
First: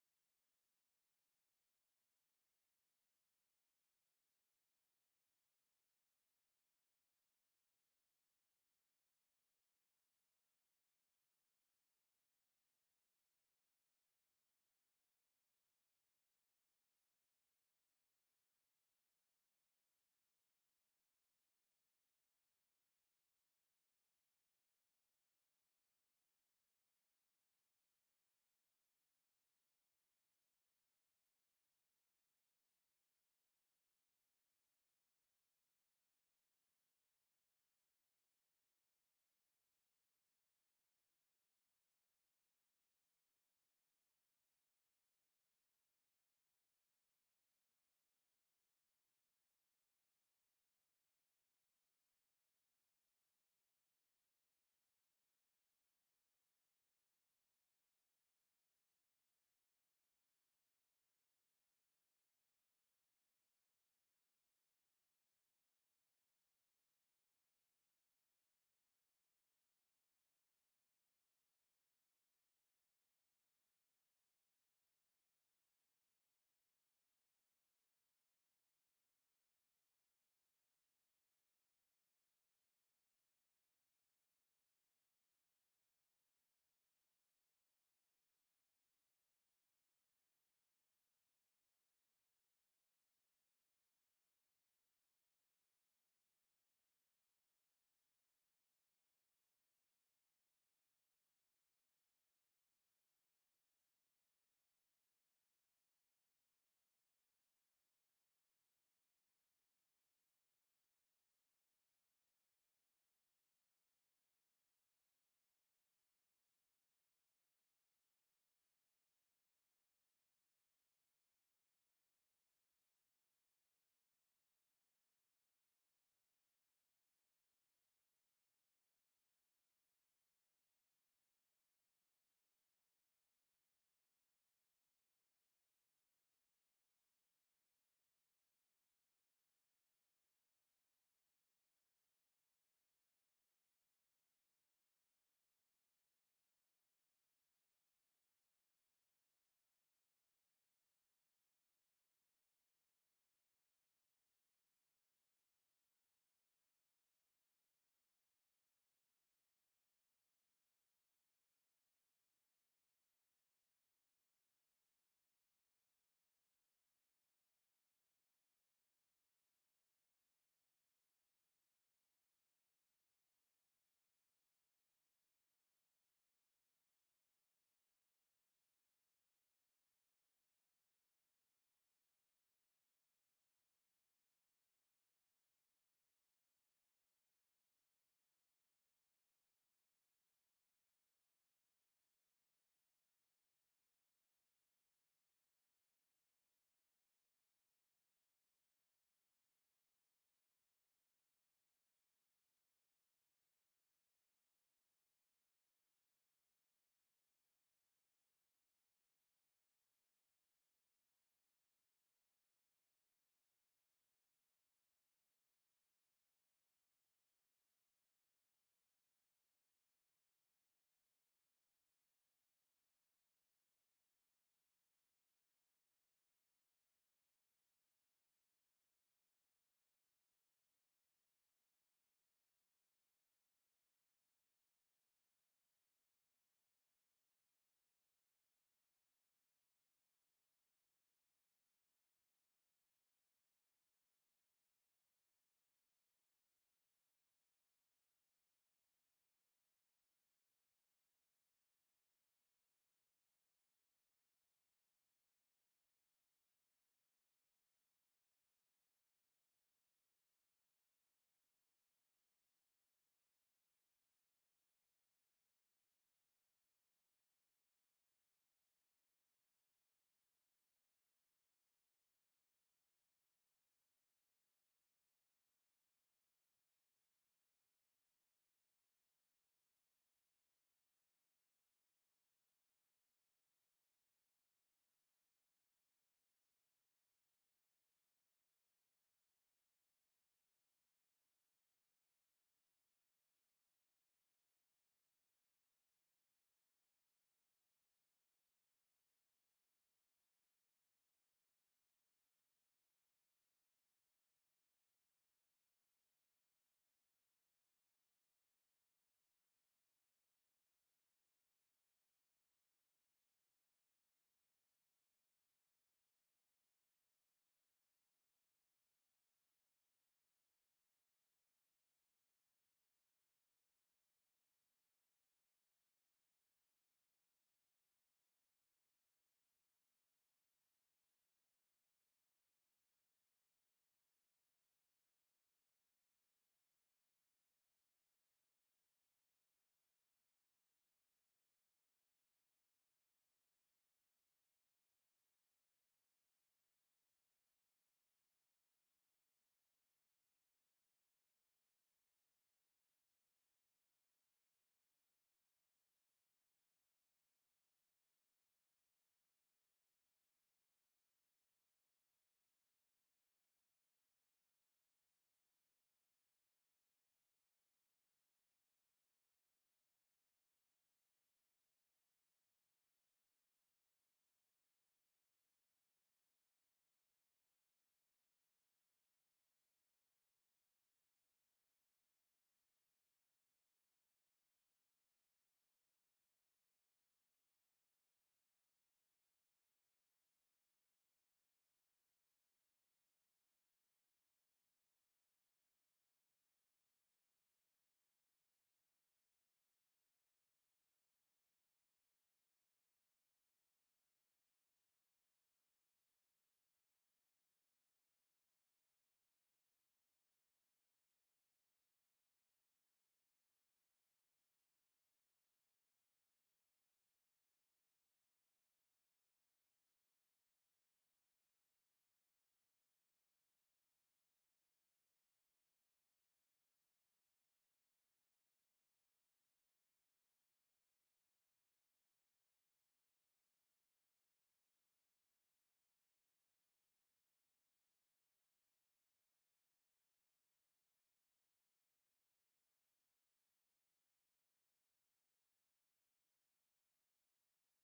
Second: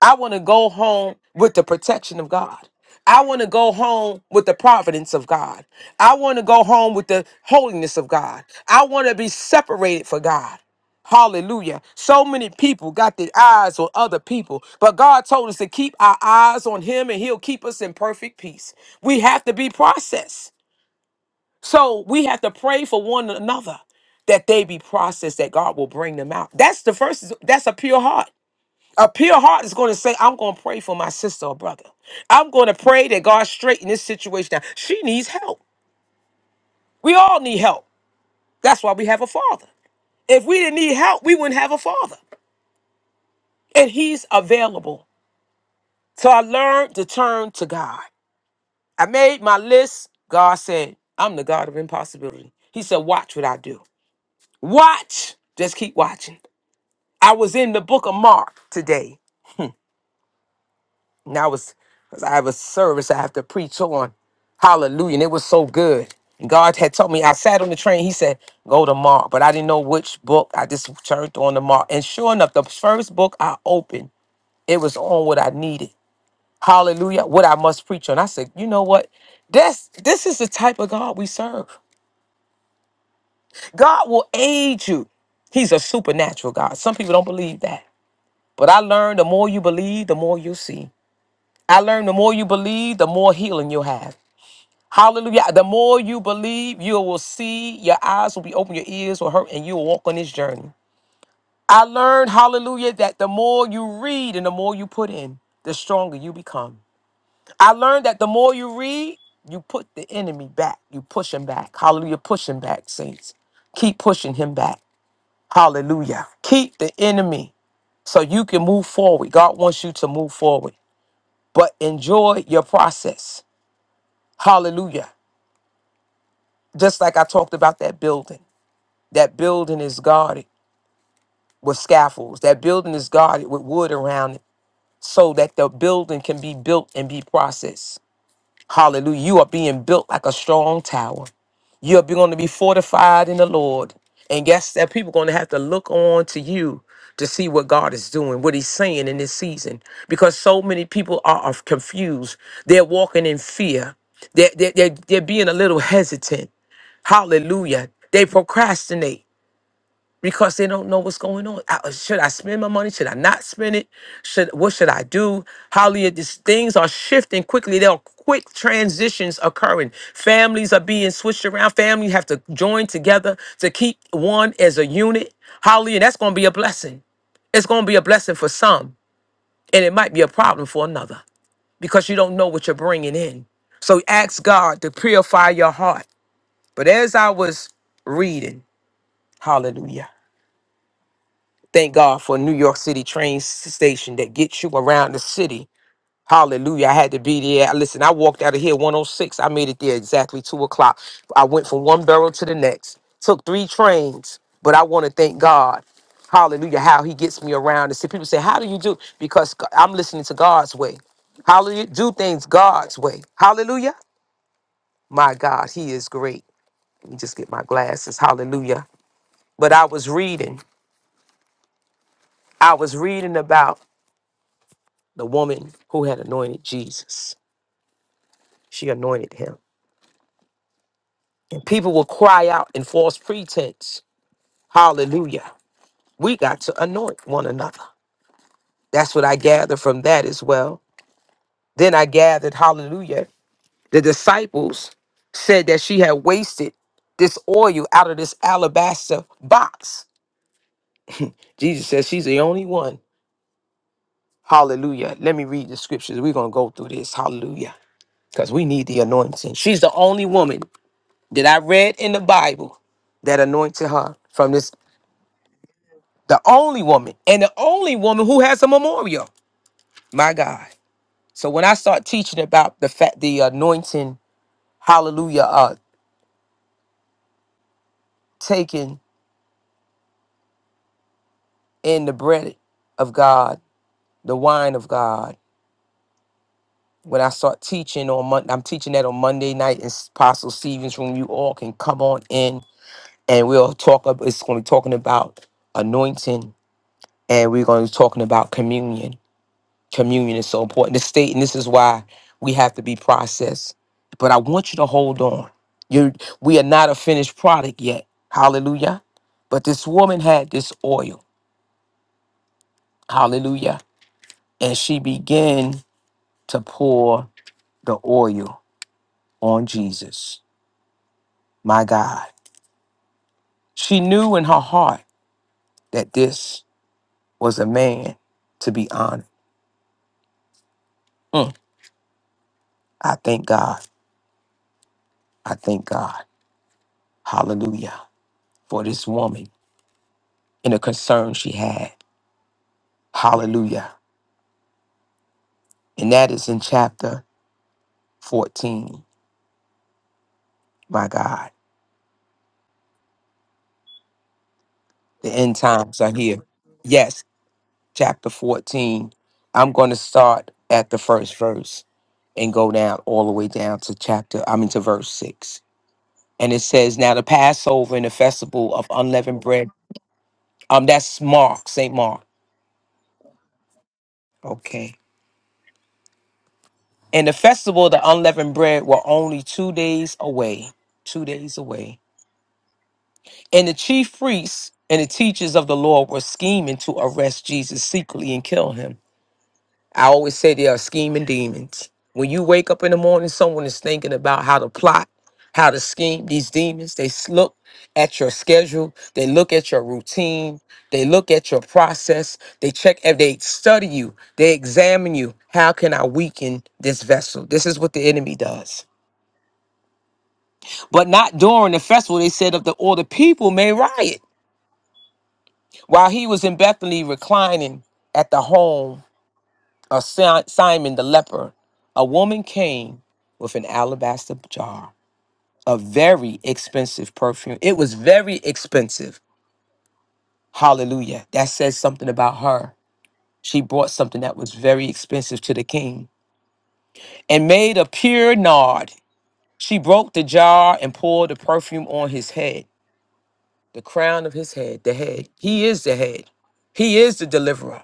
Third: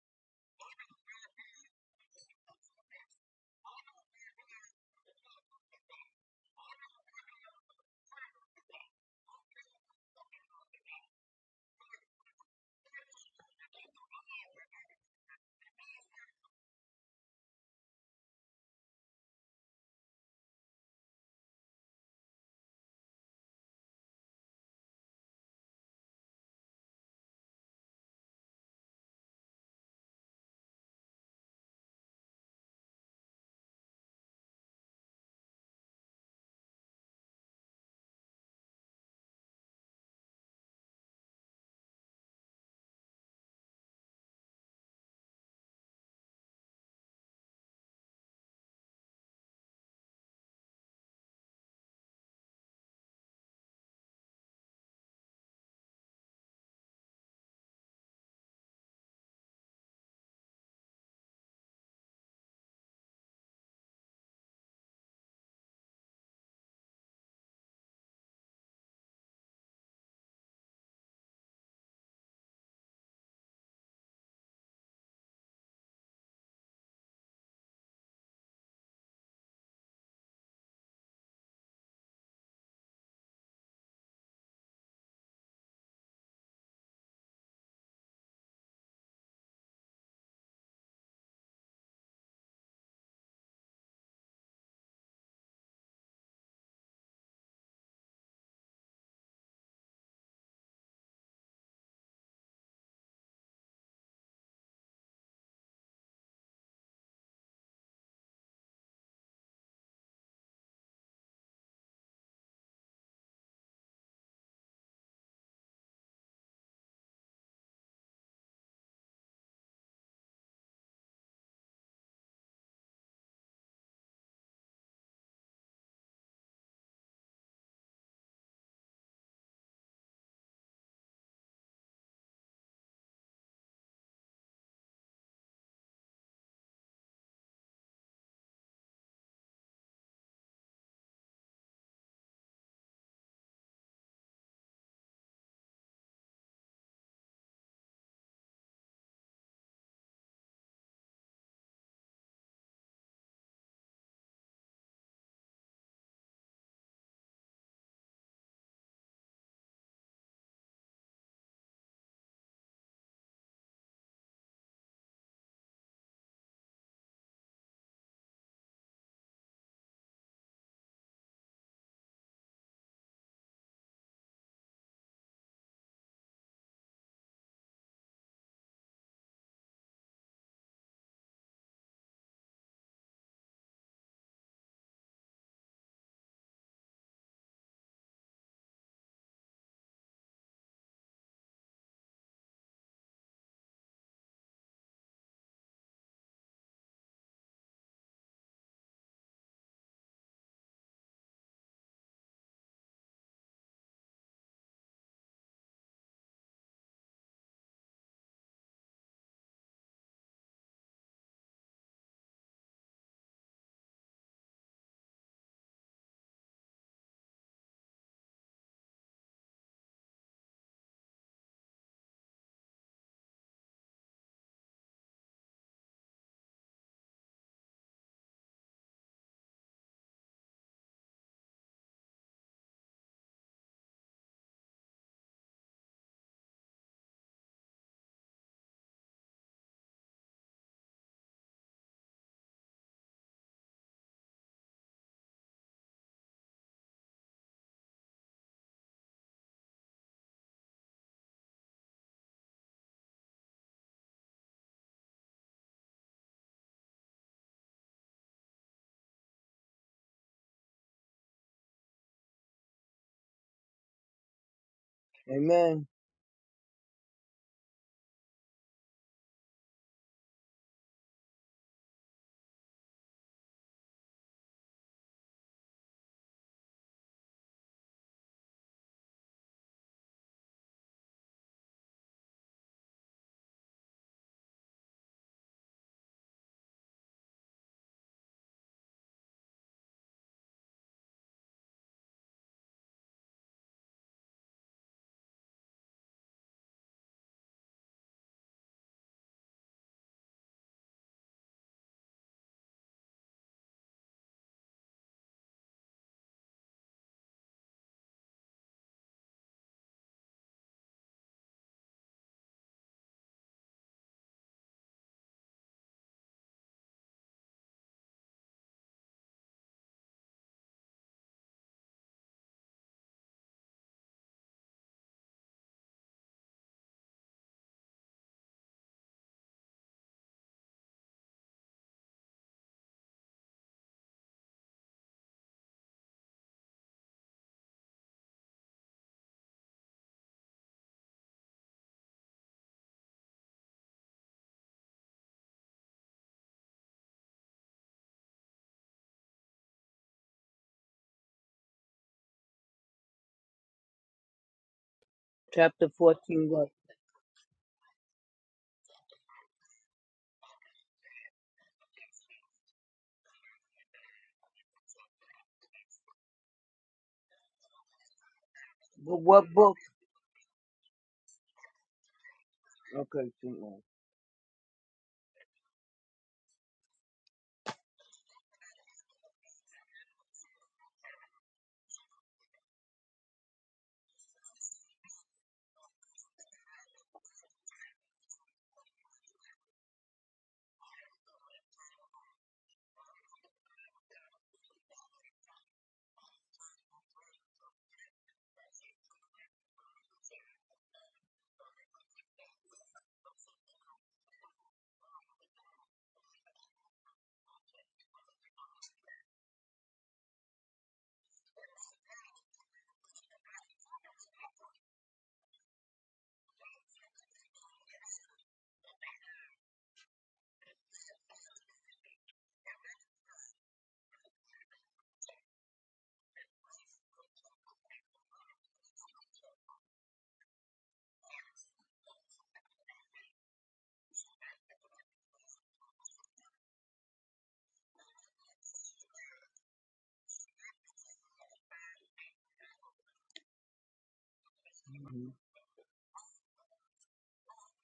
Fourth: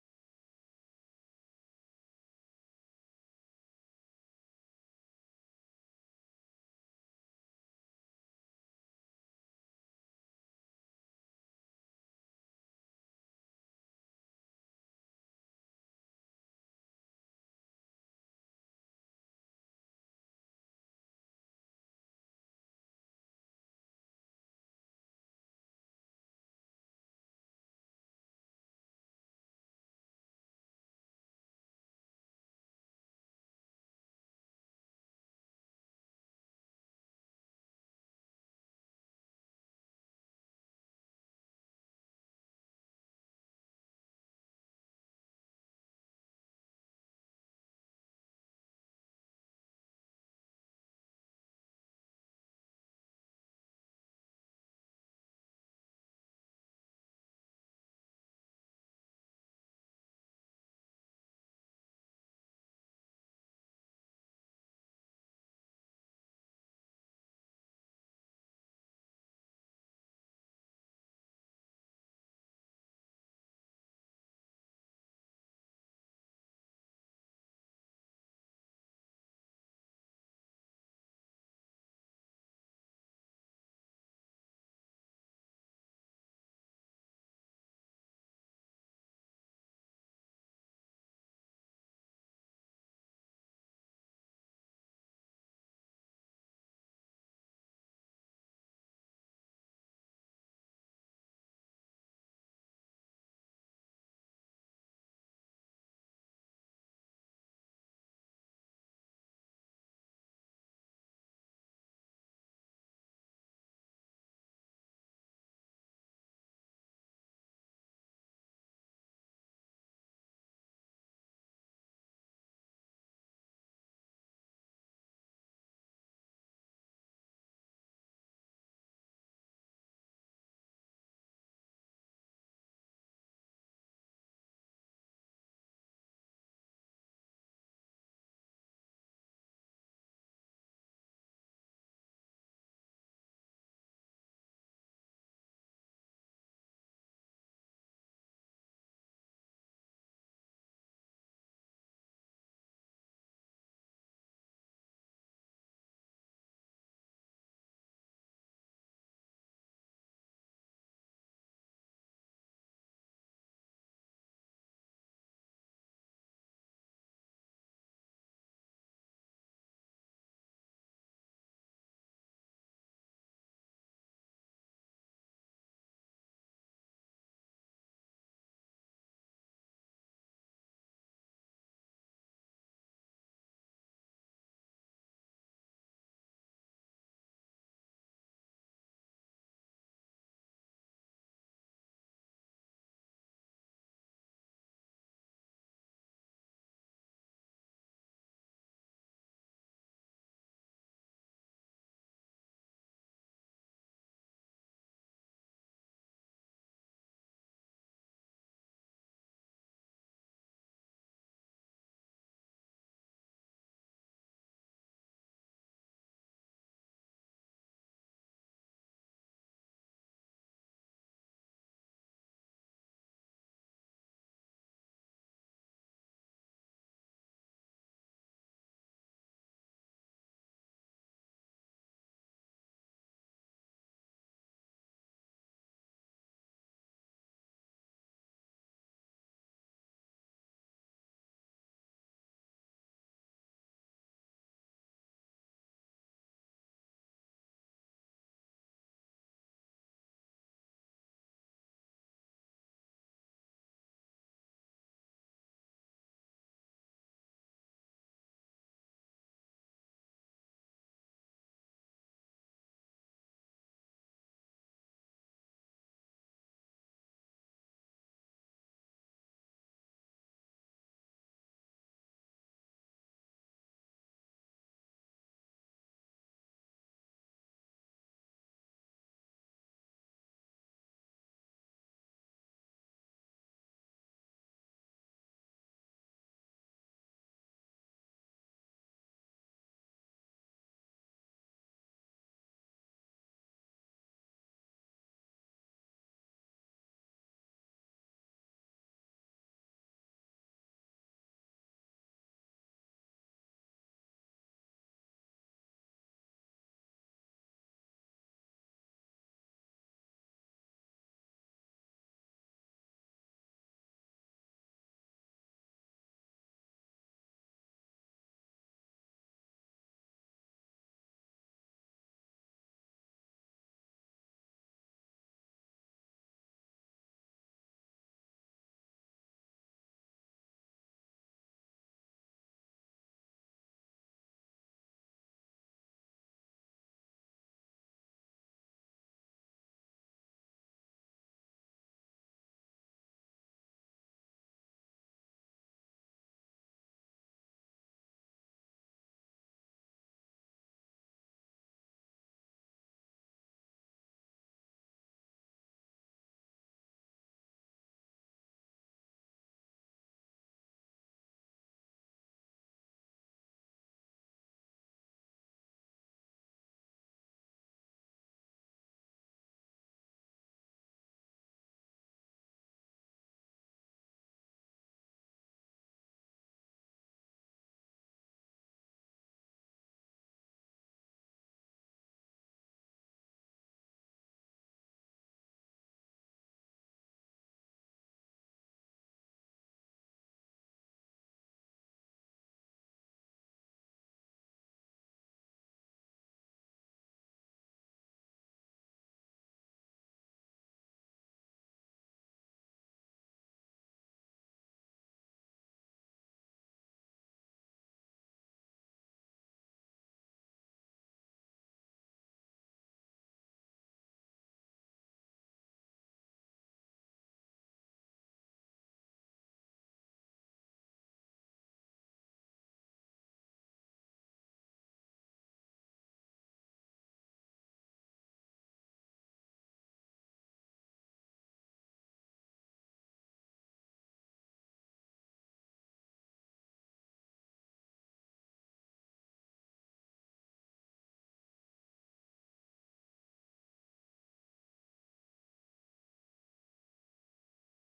Speaker 1: I want to go home with the protection of God. I want to go home with the providence of God. I want to go home with the holiness of God. I want to be separated for God. Hallelujah. So many people got their eyes on other people, but God told us to keep our eyes on Him and He'll keep us in perfect peace. We have to be processed. So we have to pray for one another that they be processed, that God will bring them out. That's the first, that's a pure heart. A pure heart is going to say, I'm going to pray for my sister or brother. I'm going to pray that God straighten this situation out. She needs help. We all need help. That's why we have a father. If we didn't need help, we wouldn't have a father. And he's available. So I learned to turn to God. I made my list. God said, I'm the God of impossibility. He said, Watch what I do. Watch. Just keep watching. I was in the book of Mark today. And I was, 'cause I have a service I have to preach on. Hallelujah. And it was so good. And God had told me, I sat on the train. He said, Go to Mark. But I didn't know which book. I just turned on the Mark. And sure enough, the first book I opened, it was on what I needed. Hallelujah. What I must preach on. I said, you know what? That's this is the type of God we serve. God will aid you. He's a supernatural God. Some people don't believe that. But I learned the more you believe, the more you see. I learned the more you believe, the more healing you'll have. Hallelujah. The more you believe, you will see, your eyes will be open, your ears will hurt, and you will walk on this journey. I learned, hallelujah, that the more you read and the more you put in, the stronger you become. I learned that the more you read, you put the enemy back. You push him back. Hallelujah. Push him back, saints. Keep pushing him back. Hallelujah. Keep the enemy so you can move forward. God wants you to move forward, but enjoy your process. Hallelujah. Just like I talked about that building. That building is guarded with scaffolds. That building is guarded with wood around it so that the building can be built and be processed. Hallelujah. You are being built like a strong tower. You're going to be fortified in the Lord. And guess that people are going to have to look on to you to see what God is doing, what He's saying in this season. Because so many people are, are confused. They're walking in fear. They're, they're, they're, they're being a little hesitant. Hallelujah. They procrastinate because they don't know what's going on. I- uh, should I spend my money? Should I not spend it? Should what should I do? Hallelujah! These things are shifting quickly. There are quick transitions occurring. Families are being switched around. Families have to join together to keep one as a unit. Hallelujah! That's going to be a blessing. It's going to be a blessing for some, and it might be a problem for another because you don't know what you're bringing in. So ask God to purify your heart. But as I was reading, Hallelujah. Thank God for New York City train s- station that gets you around the city. Hallelujah. I had to be there. Listen, I walked out of here 106. I made it there exactly two o'clock. I went from one borough to the next, took three trains, but I want to thank God. Hallelujah. How he gets me around. And see, people say, How do you do? Because g- I'm listening to God's way. Hallelujah. Do things God's way. Hallelujah. My God, he is great. Let me just get my glasses. Hallelujah. But I was reading. I was reading about the woman who had anointed Jesus. She anointed him. And people will cry out in false pretense. Hallelujah. We got to anoint one another. That's what I gathered from that as well. Then I gathered, hallelujah, the disciples said that she had wasted this oil out of this alabaster box. Jesus says she's the only one. Hallelujah. Let me read the scriptures. We're going to go through this. Hallelujah. Because we need the anointing. She's the only woman that I read in the Bible that anointed her from this,
Speaker 2: Amen.
Speaker 1: the only woman and the only woman who has a memorial. My God. So when I start teaching about the fact the anointing, hallelujah, uh, taken in the bread of God, the wine of God. When I start teaching on Monday, I'm teaching that on Monday night in Apostle Stevens' room. You all can come on in, and we'll talk. ab- It's going to be talking about anointing, and we're going to be talking about communion Communion is so important. The state, and this is why we have to be processed. But I want you to hold on. You, we are not a finished product yet. Hallelujah. But this woman had this oil. Hallelujah. And she began to pour the oil on Jesus. My God. She knew in her heart that this was a man to be honored. Mm. I thank God. I thank God. Hallelujah. For this woman and the concern she had. Hallelujah. And that is in chapter 14. My God, the end
Speaker 2: Chapter
Speaker 1: times are here.
Speaker 2: 14, what?
Speaker 1: Yes, chapter 14. I'm going to start at the first verse and go down all the way down to chapter, I mean, to verse 6. And it says, Now the Passover and the festival of
Speaker 2: What,
Speaker 1: unleavened
Speaker 2: what
Speaker 1: bread,
Speaker 2: book?
Speaker 1: um, that's Mark, St. Mark.
Speaker 2: Okay, keep going.
Speaker 1: Okay. And the festival of the unleavened bread were only two days away, two days away. And the chief priests and the teachers of the law were scheming to arrest Jesus secretly and kill him. I always say they are scheming demons. When you wake up in the morning, someone is thinking about how to plot, how to scheme. These demons, they s- look at your schedule, they look at your routine, they look at your process, they check and they study you, they examine you. How can I weaken this vessel? This is what the enemy does. But not during the festival, they said, of the or the people may riot. While he was in Bethany reclining at the home of Si- Simon the leper, a woman came with an alabaster jar of very expensive perfume. It was very expensive. Hallelujah. That says something about her. She brought something that was very expensive to the king and made a pure nard. She broke the jar and poured the perfume on his head, the crown of his head, the head. He is the head. He is the deliverer.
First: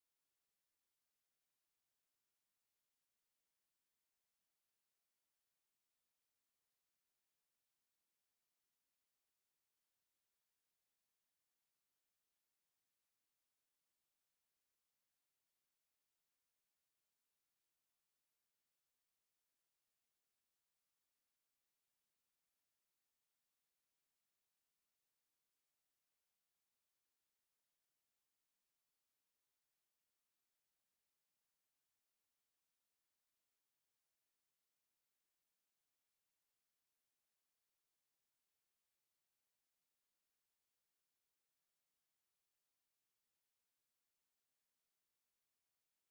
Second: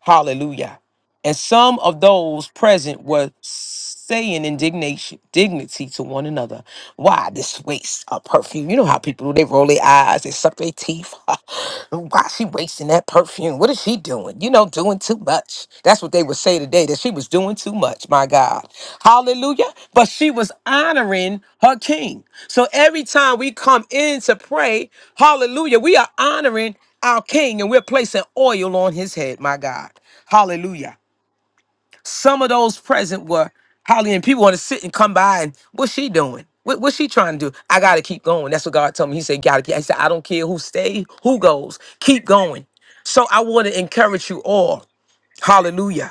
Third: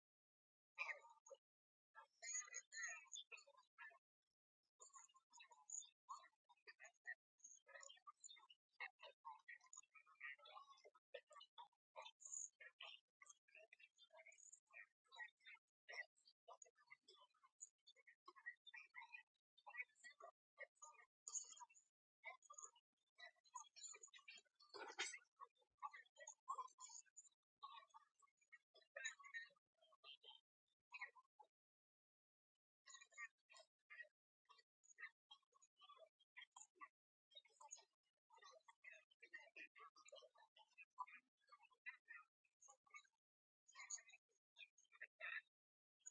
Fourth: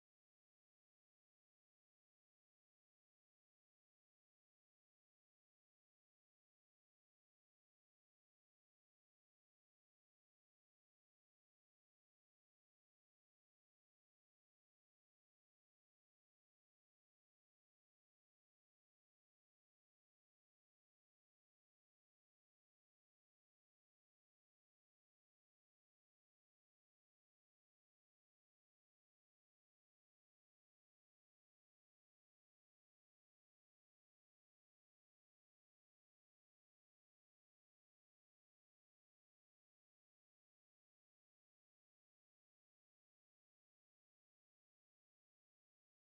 Speaker 1: Hallelujah. And some of those present were saying indignation, dignity to one another. Why this waste of perfume? You know how people do, they roll their eyes, they suck their teeth. Why she wasting that perfume? What is she doing? You know, doing too much. That's what they would say today, that she was doing too much, my God. Hallelujah. But she was honoring her king. So every time we come in to pray, hallelujah, we are honoring our king and we're placing oil on his head, my God. Hallelujah. Some of those present were Holly, and people want to sit and come by and what's she doing? What, what's she trying to do? I gotta keep going. That's what God told me. He said, "Gotta keep." He said, "I don't care who stays, who goes, keep going." So I want to encourage you all. Hallelujah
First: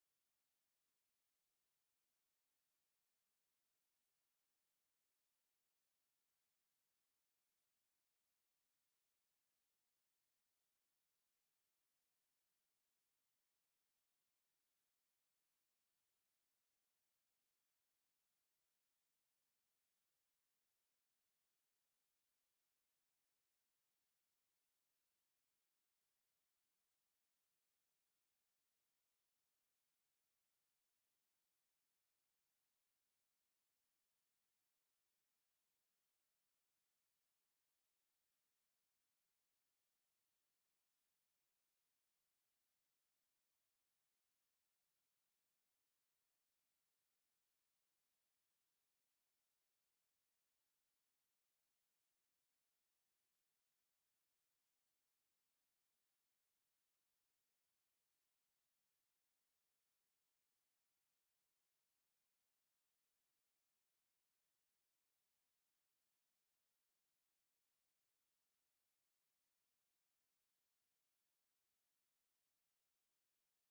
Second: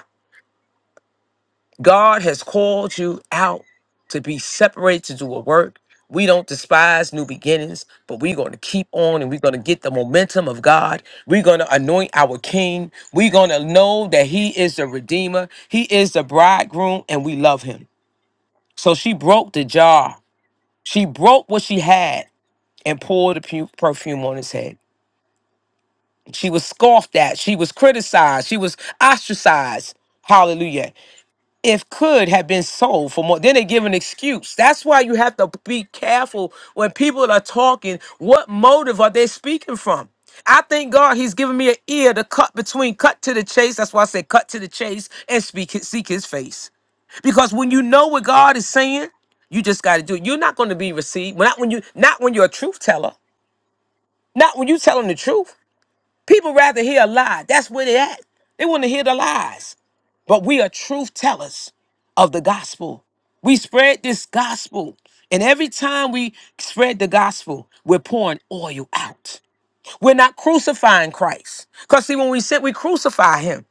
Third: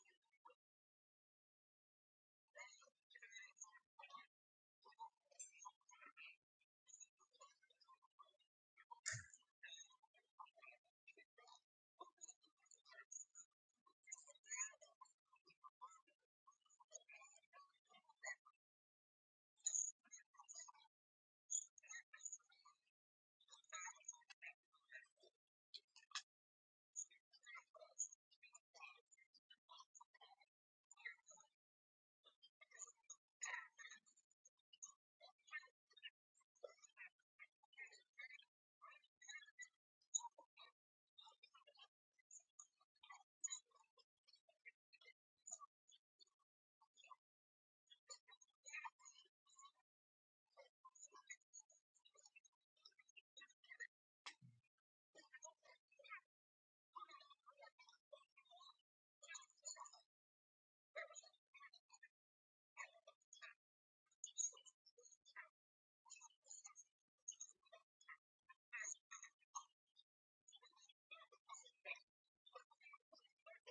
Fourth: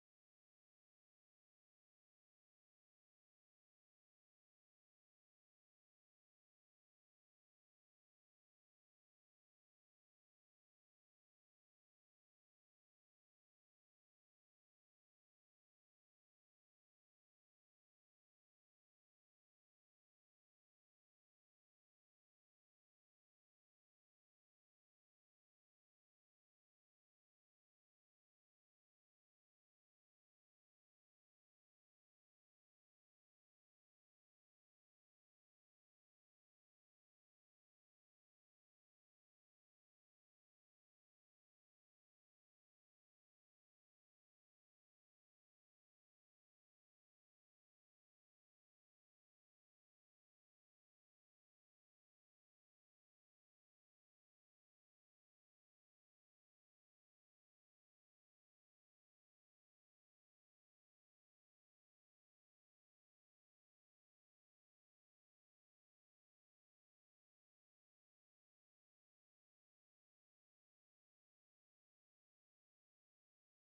Speaker 1: God has called you out to be separated to do a work. We don't despise new beginnings, but we're going to keep on and we're going to get the momentum of God. We're going to anoint our King. We're going to know that He is the Redeemer, He is the bridegroom, and we love Him. So she broke the jar. She broke what she had and poured the pu- perfume on his head. She was scoffed at. She was criticized. She was ostracized. Hallelujah. if could have been sold for more. Then they give an excuse. That's why you have to be careful when people are talking. What motive are they speaking from? I thank God He's given me an ear to cut between, cut to the chase. That's why I said cut to the chase and speak, seek His face. Because when you know what God is saying, you just got to do it. You're not going to be received. Not when you, not when you're a truth teller. Not when you're telling the truth. People rather hear a lie. That's where they at. They want to hear the lies but we are truth tellers of the gospel. We spread this gospel. And every time we spread the gospel, we're pouring oil out. We're not crucifying Christ. Because see, when we sit, we crucify him.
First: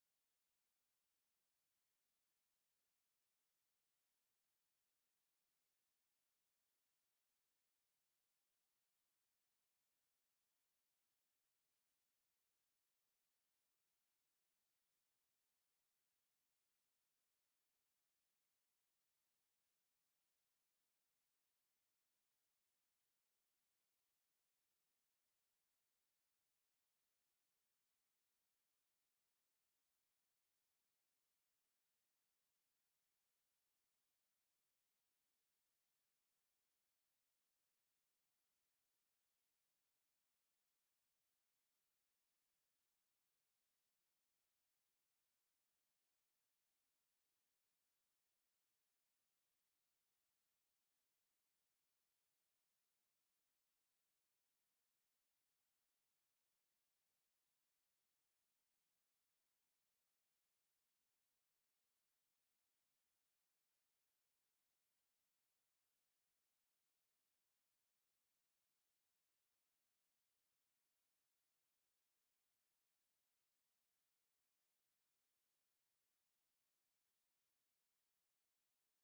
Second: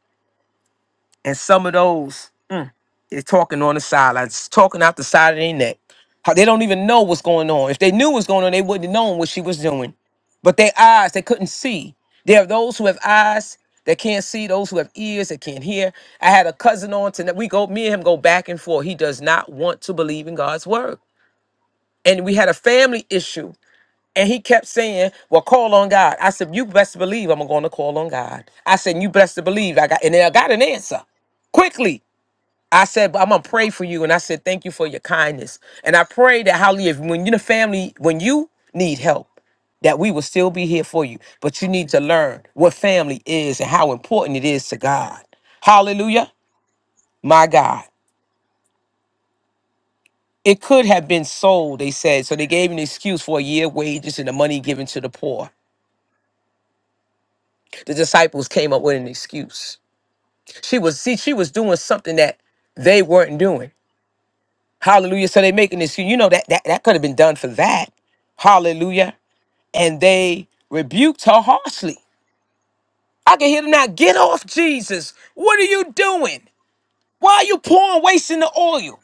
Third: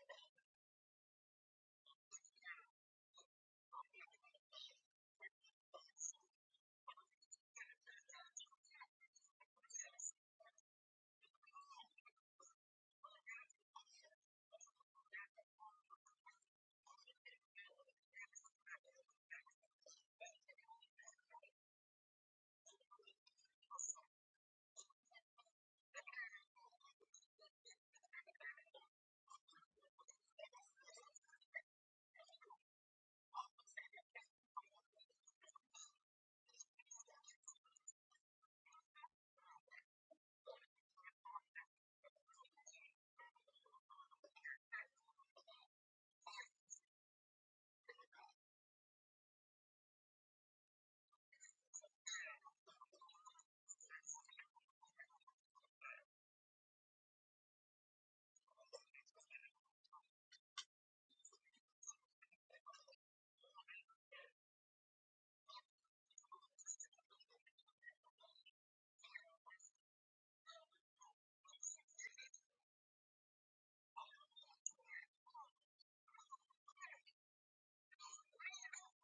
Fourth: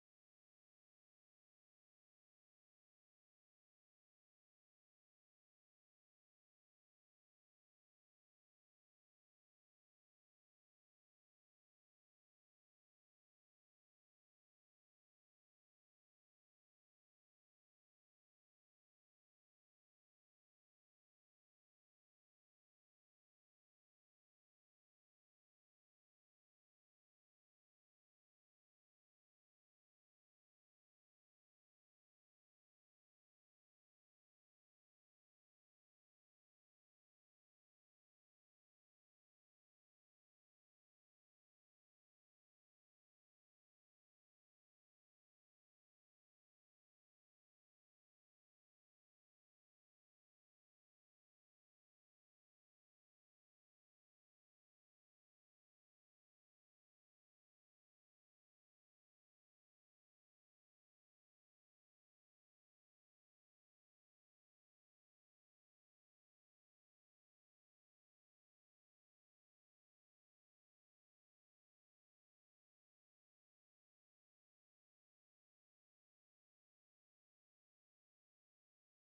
Speaker 1: And some of those they're talking on the sidelines, talking out the side of their neck. How they don't even know what's going on. If they knew what's going on, they wouldn't have known what she was doing. But their eyes, they couldn't see. There are those who have eyes that can't see, those who have ears that can't hear. I had a cousin on tonight. We go, me and him go back and forth. He does not want to believe in God's word. And we had a family issue. And he kept saying, Well, call on God. I said, You best believe I'm gonna call on God. I said, You best to believe I got and then I got an answer quickly I said, but I'm gonna pray for you. And I said, thank you for your kindness. And I pray that hallelujah, if when you're the family, when you need help, that we will still be here for you. But you need to learn what family is and how important it is to God. Hallelujah. My God. It could have been sold, they said. So they gave an excuse for a year wages and the money given to the poor. The disciples came up with an excuse. She was, see, she was doing something that they weren't doing. Hallelujah. So they making this, you know, that that, that could have been done for that. Hallelujah. And they rebuked her harshly. I can hear them now. Get off, Jesus. What are you doing? Why are you pouring, wasting the oil?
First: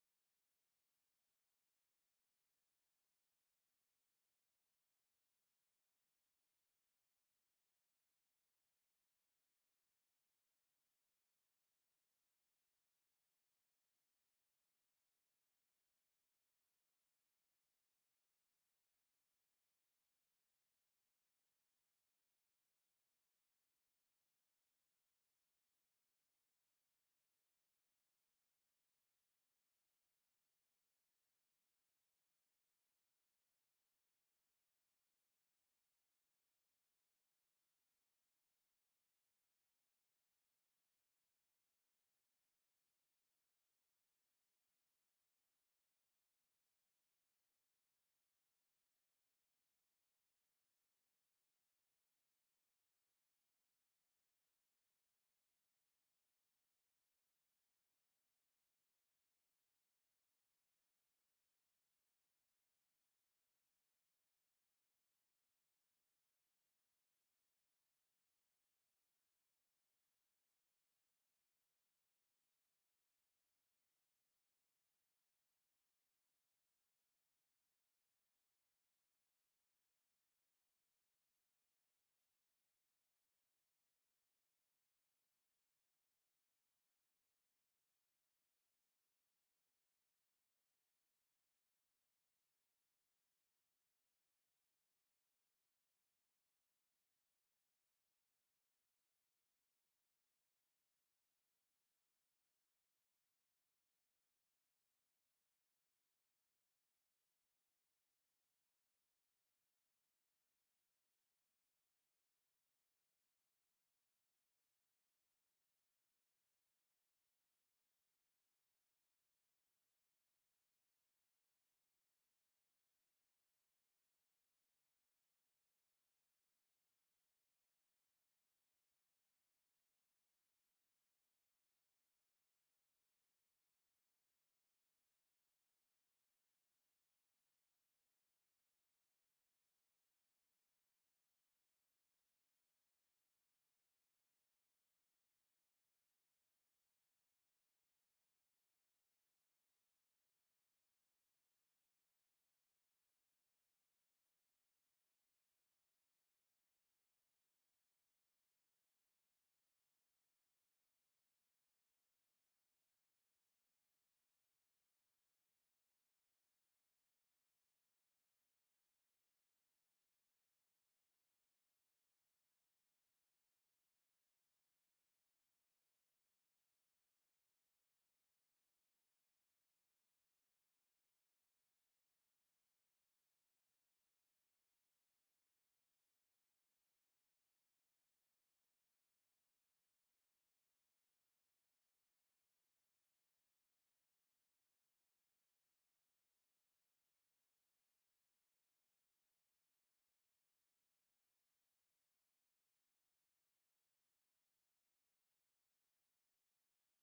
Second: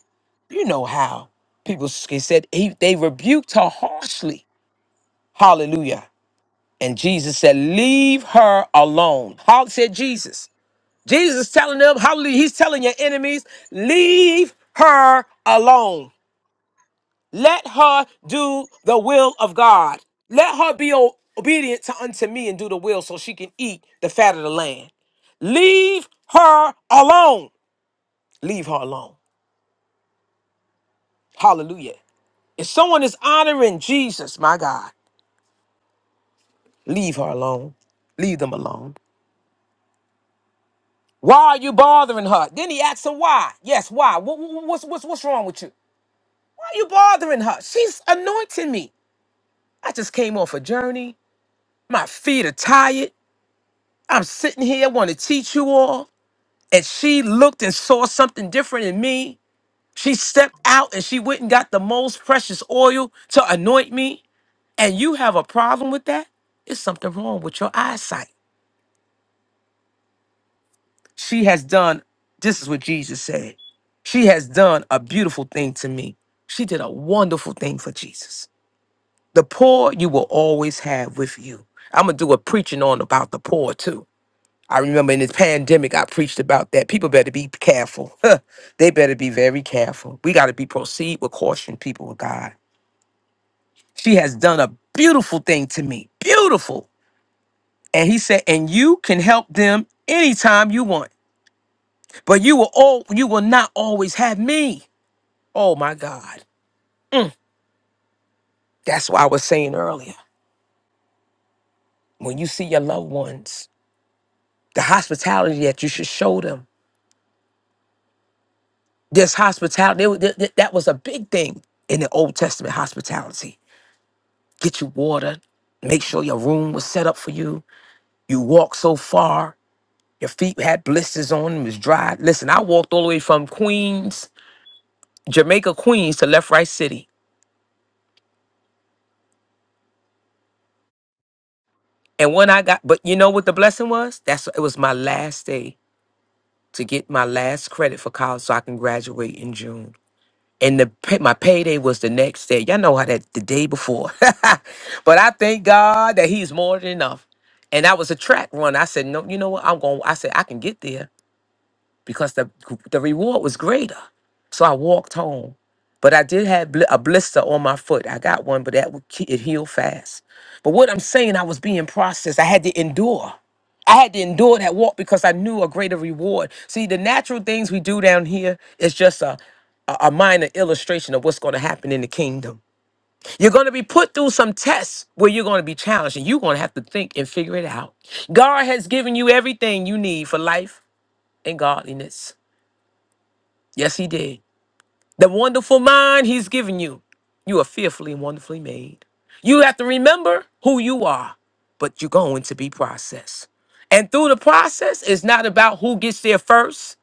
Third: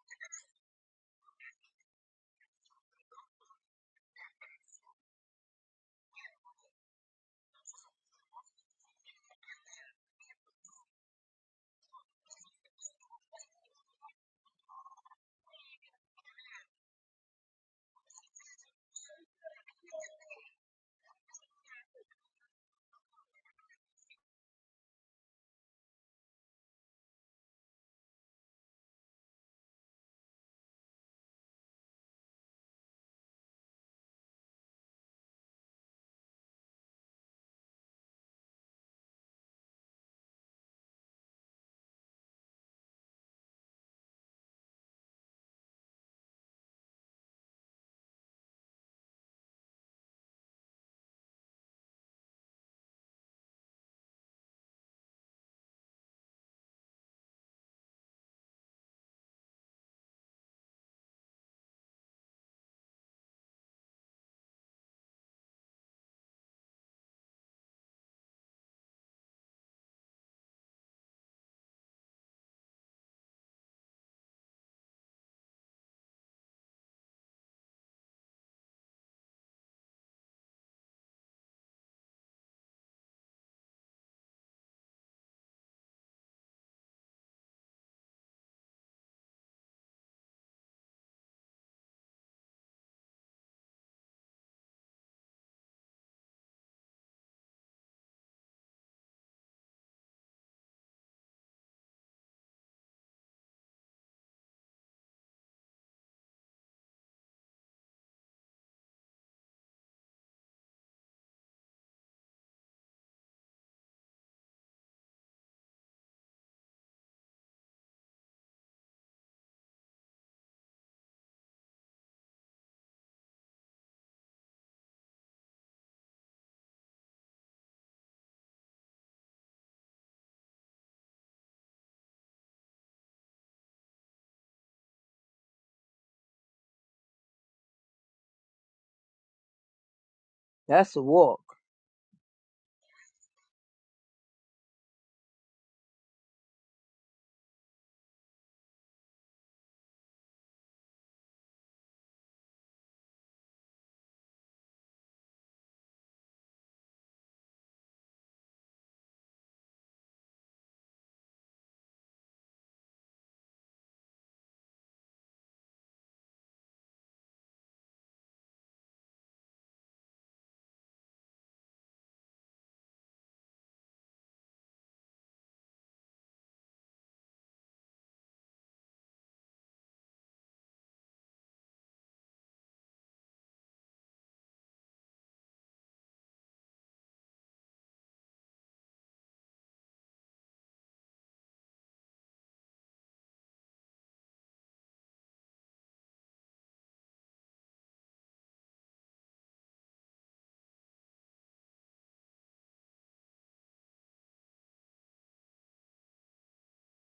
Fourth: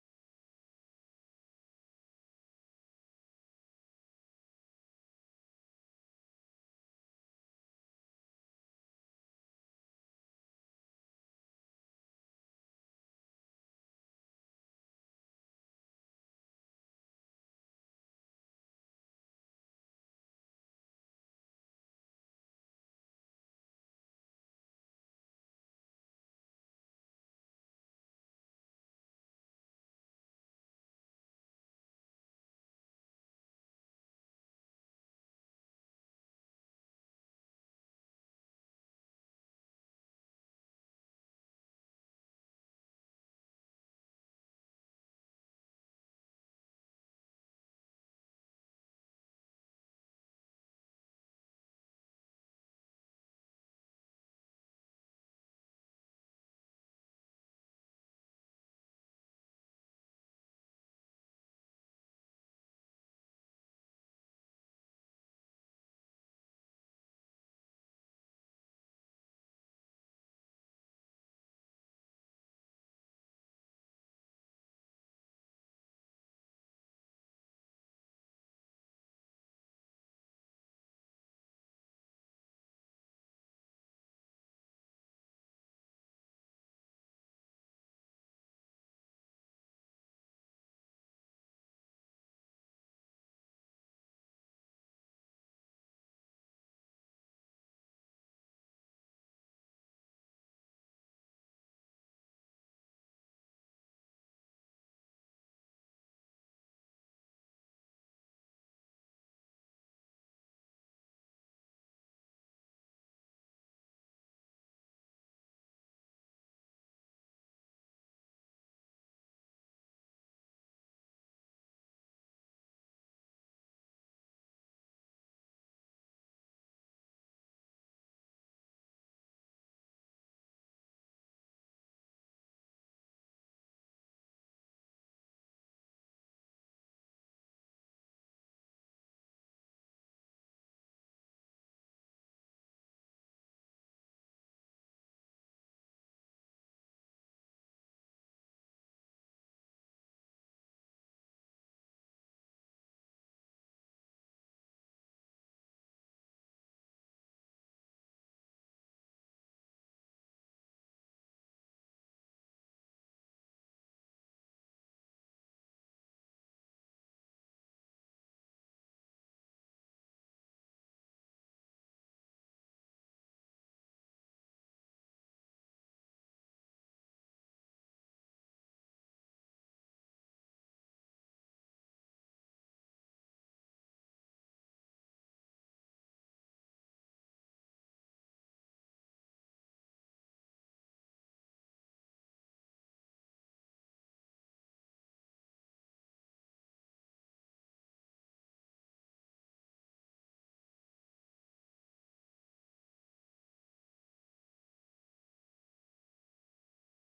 Speaker 1: You know how people s- he said he, they rebuked her harshly. Hallelujah. And Jesus said, Leave her alone. How said Jesus. Jesus is telling them, Hallelujah. He's telling your enemies, Leave her alone. Let her do the will of God. Let her be o- obedient to unto me and do the will so she can eat the fat of the land. Leave her alone. Leave her alone. Hallelujah. If someone is honoring Jesus, my God, leave her alone. Leave them alone. Why are you bothering her? Then he asks her why. Yes, why? Wha- wha- wha- What's, what's, what's wrong with you? Why are you bothering her? She's anointing me. I just came off a journey. My feet are tired. I'm sitting here, want to teach you all. and she looked and saw something different in me. She stepped out and she went and got the most precious oil to anoint me. And you have a problem with that? It's something wrong with your eyesight. She has done, this is what Jesus said. She has done a beautiful thing to me. She did a wonderful thing for Jesus. The poor you will always have with you. I'm going to do a preaching on about the poor too I remember in this pandemic, I preached about that. People better be careful. Huh. they better be very careful. We got to be proceed with caution, people of God. She has done a beautiful thing to me. Beautiful. And he said, and you can help them anytime you want, but you will all you will not always have me. Oh my God. That's what I was saying earlier. When you see your loved ones, the hospitality that you should show them. This hospitality, that that- that was a big thing in the Old Testament hospitality get you water, make sure your room was set up for you. You walked so far, your feet had blisters on them, it was dry. Listen, I walked all the way from Queens, Jamaica, Queens to Left Right City.
Speaker 2: that's a walk.
Speaker 1: And when I got, but you know what the blessing was? That's it was my last day to get my last credit for college so I can graduate in June. And the pay, my payday was the next day. Y'all know how that the day before. but I thank God that He's more than enough. And I was a track runner. I said, no, you know what? I'm going. I said I can get there. because the the reward was greater. So I walked home, but I did have bl- a blister on my foot. I got one, but that would ke- it healed fast. But what I'm saying, I was being processed. I had to endure. I had to endure that walk because I knew a greater reward. See, the natural things we do down here is just a a a minor illustration of what's going to happen in the kingdom. You're going to be put through some tests where you're going to be challenged and you're going to have to think and figure it out. God has given you everything you need for life and godliness. Yes, he did. The wonderful mind he's given you. You are fearfully and wonderfully made. You have to remember who you are, but you're going to be processed. And through the process, it's not about who gets there first.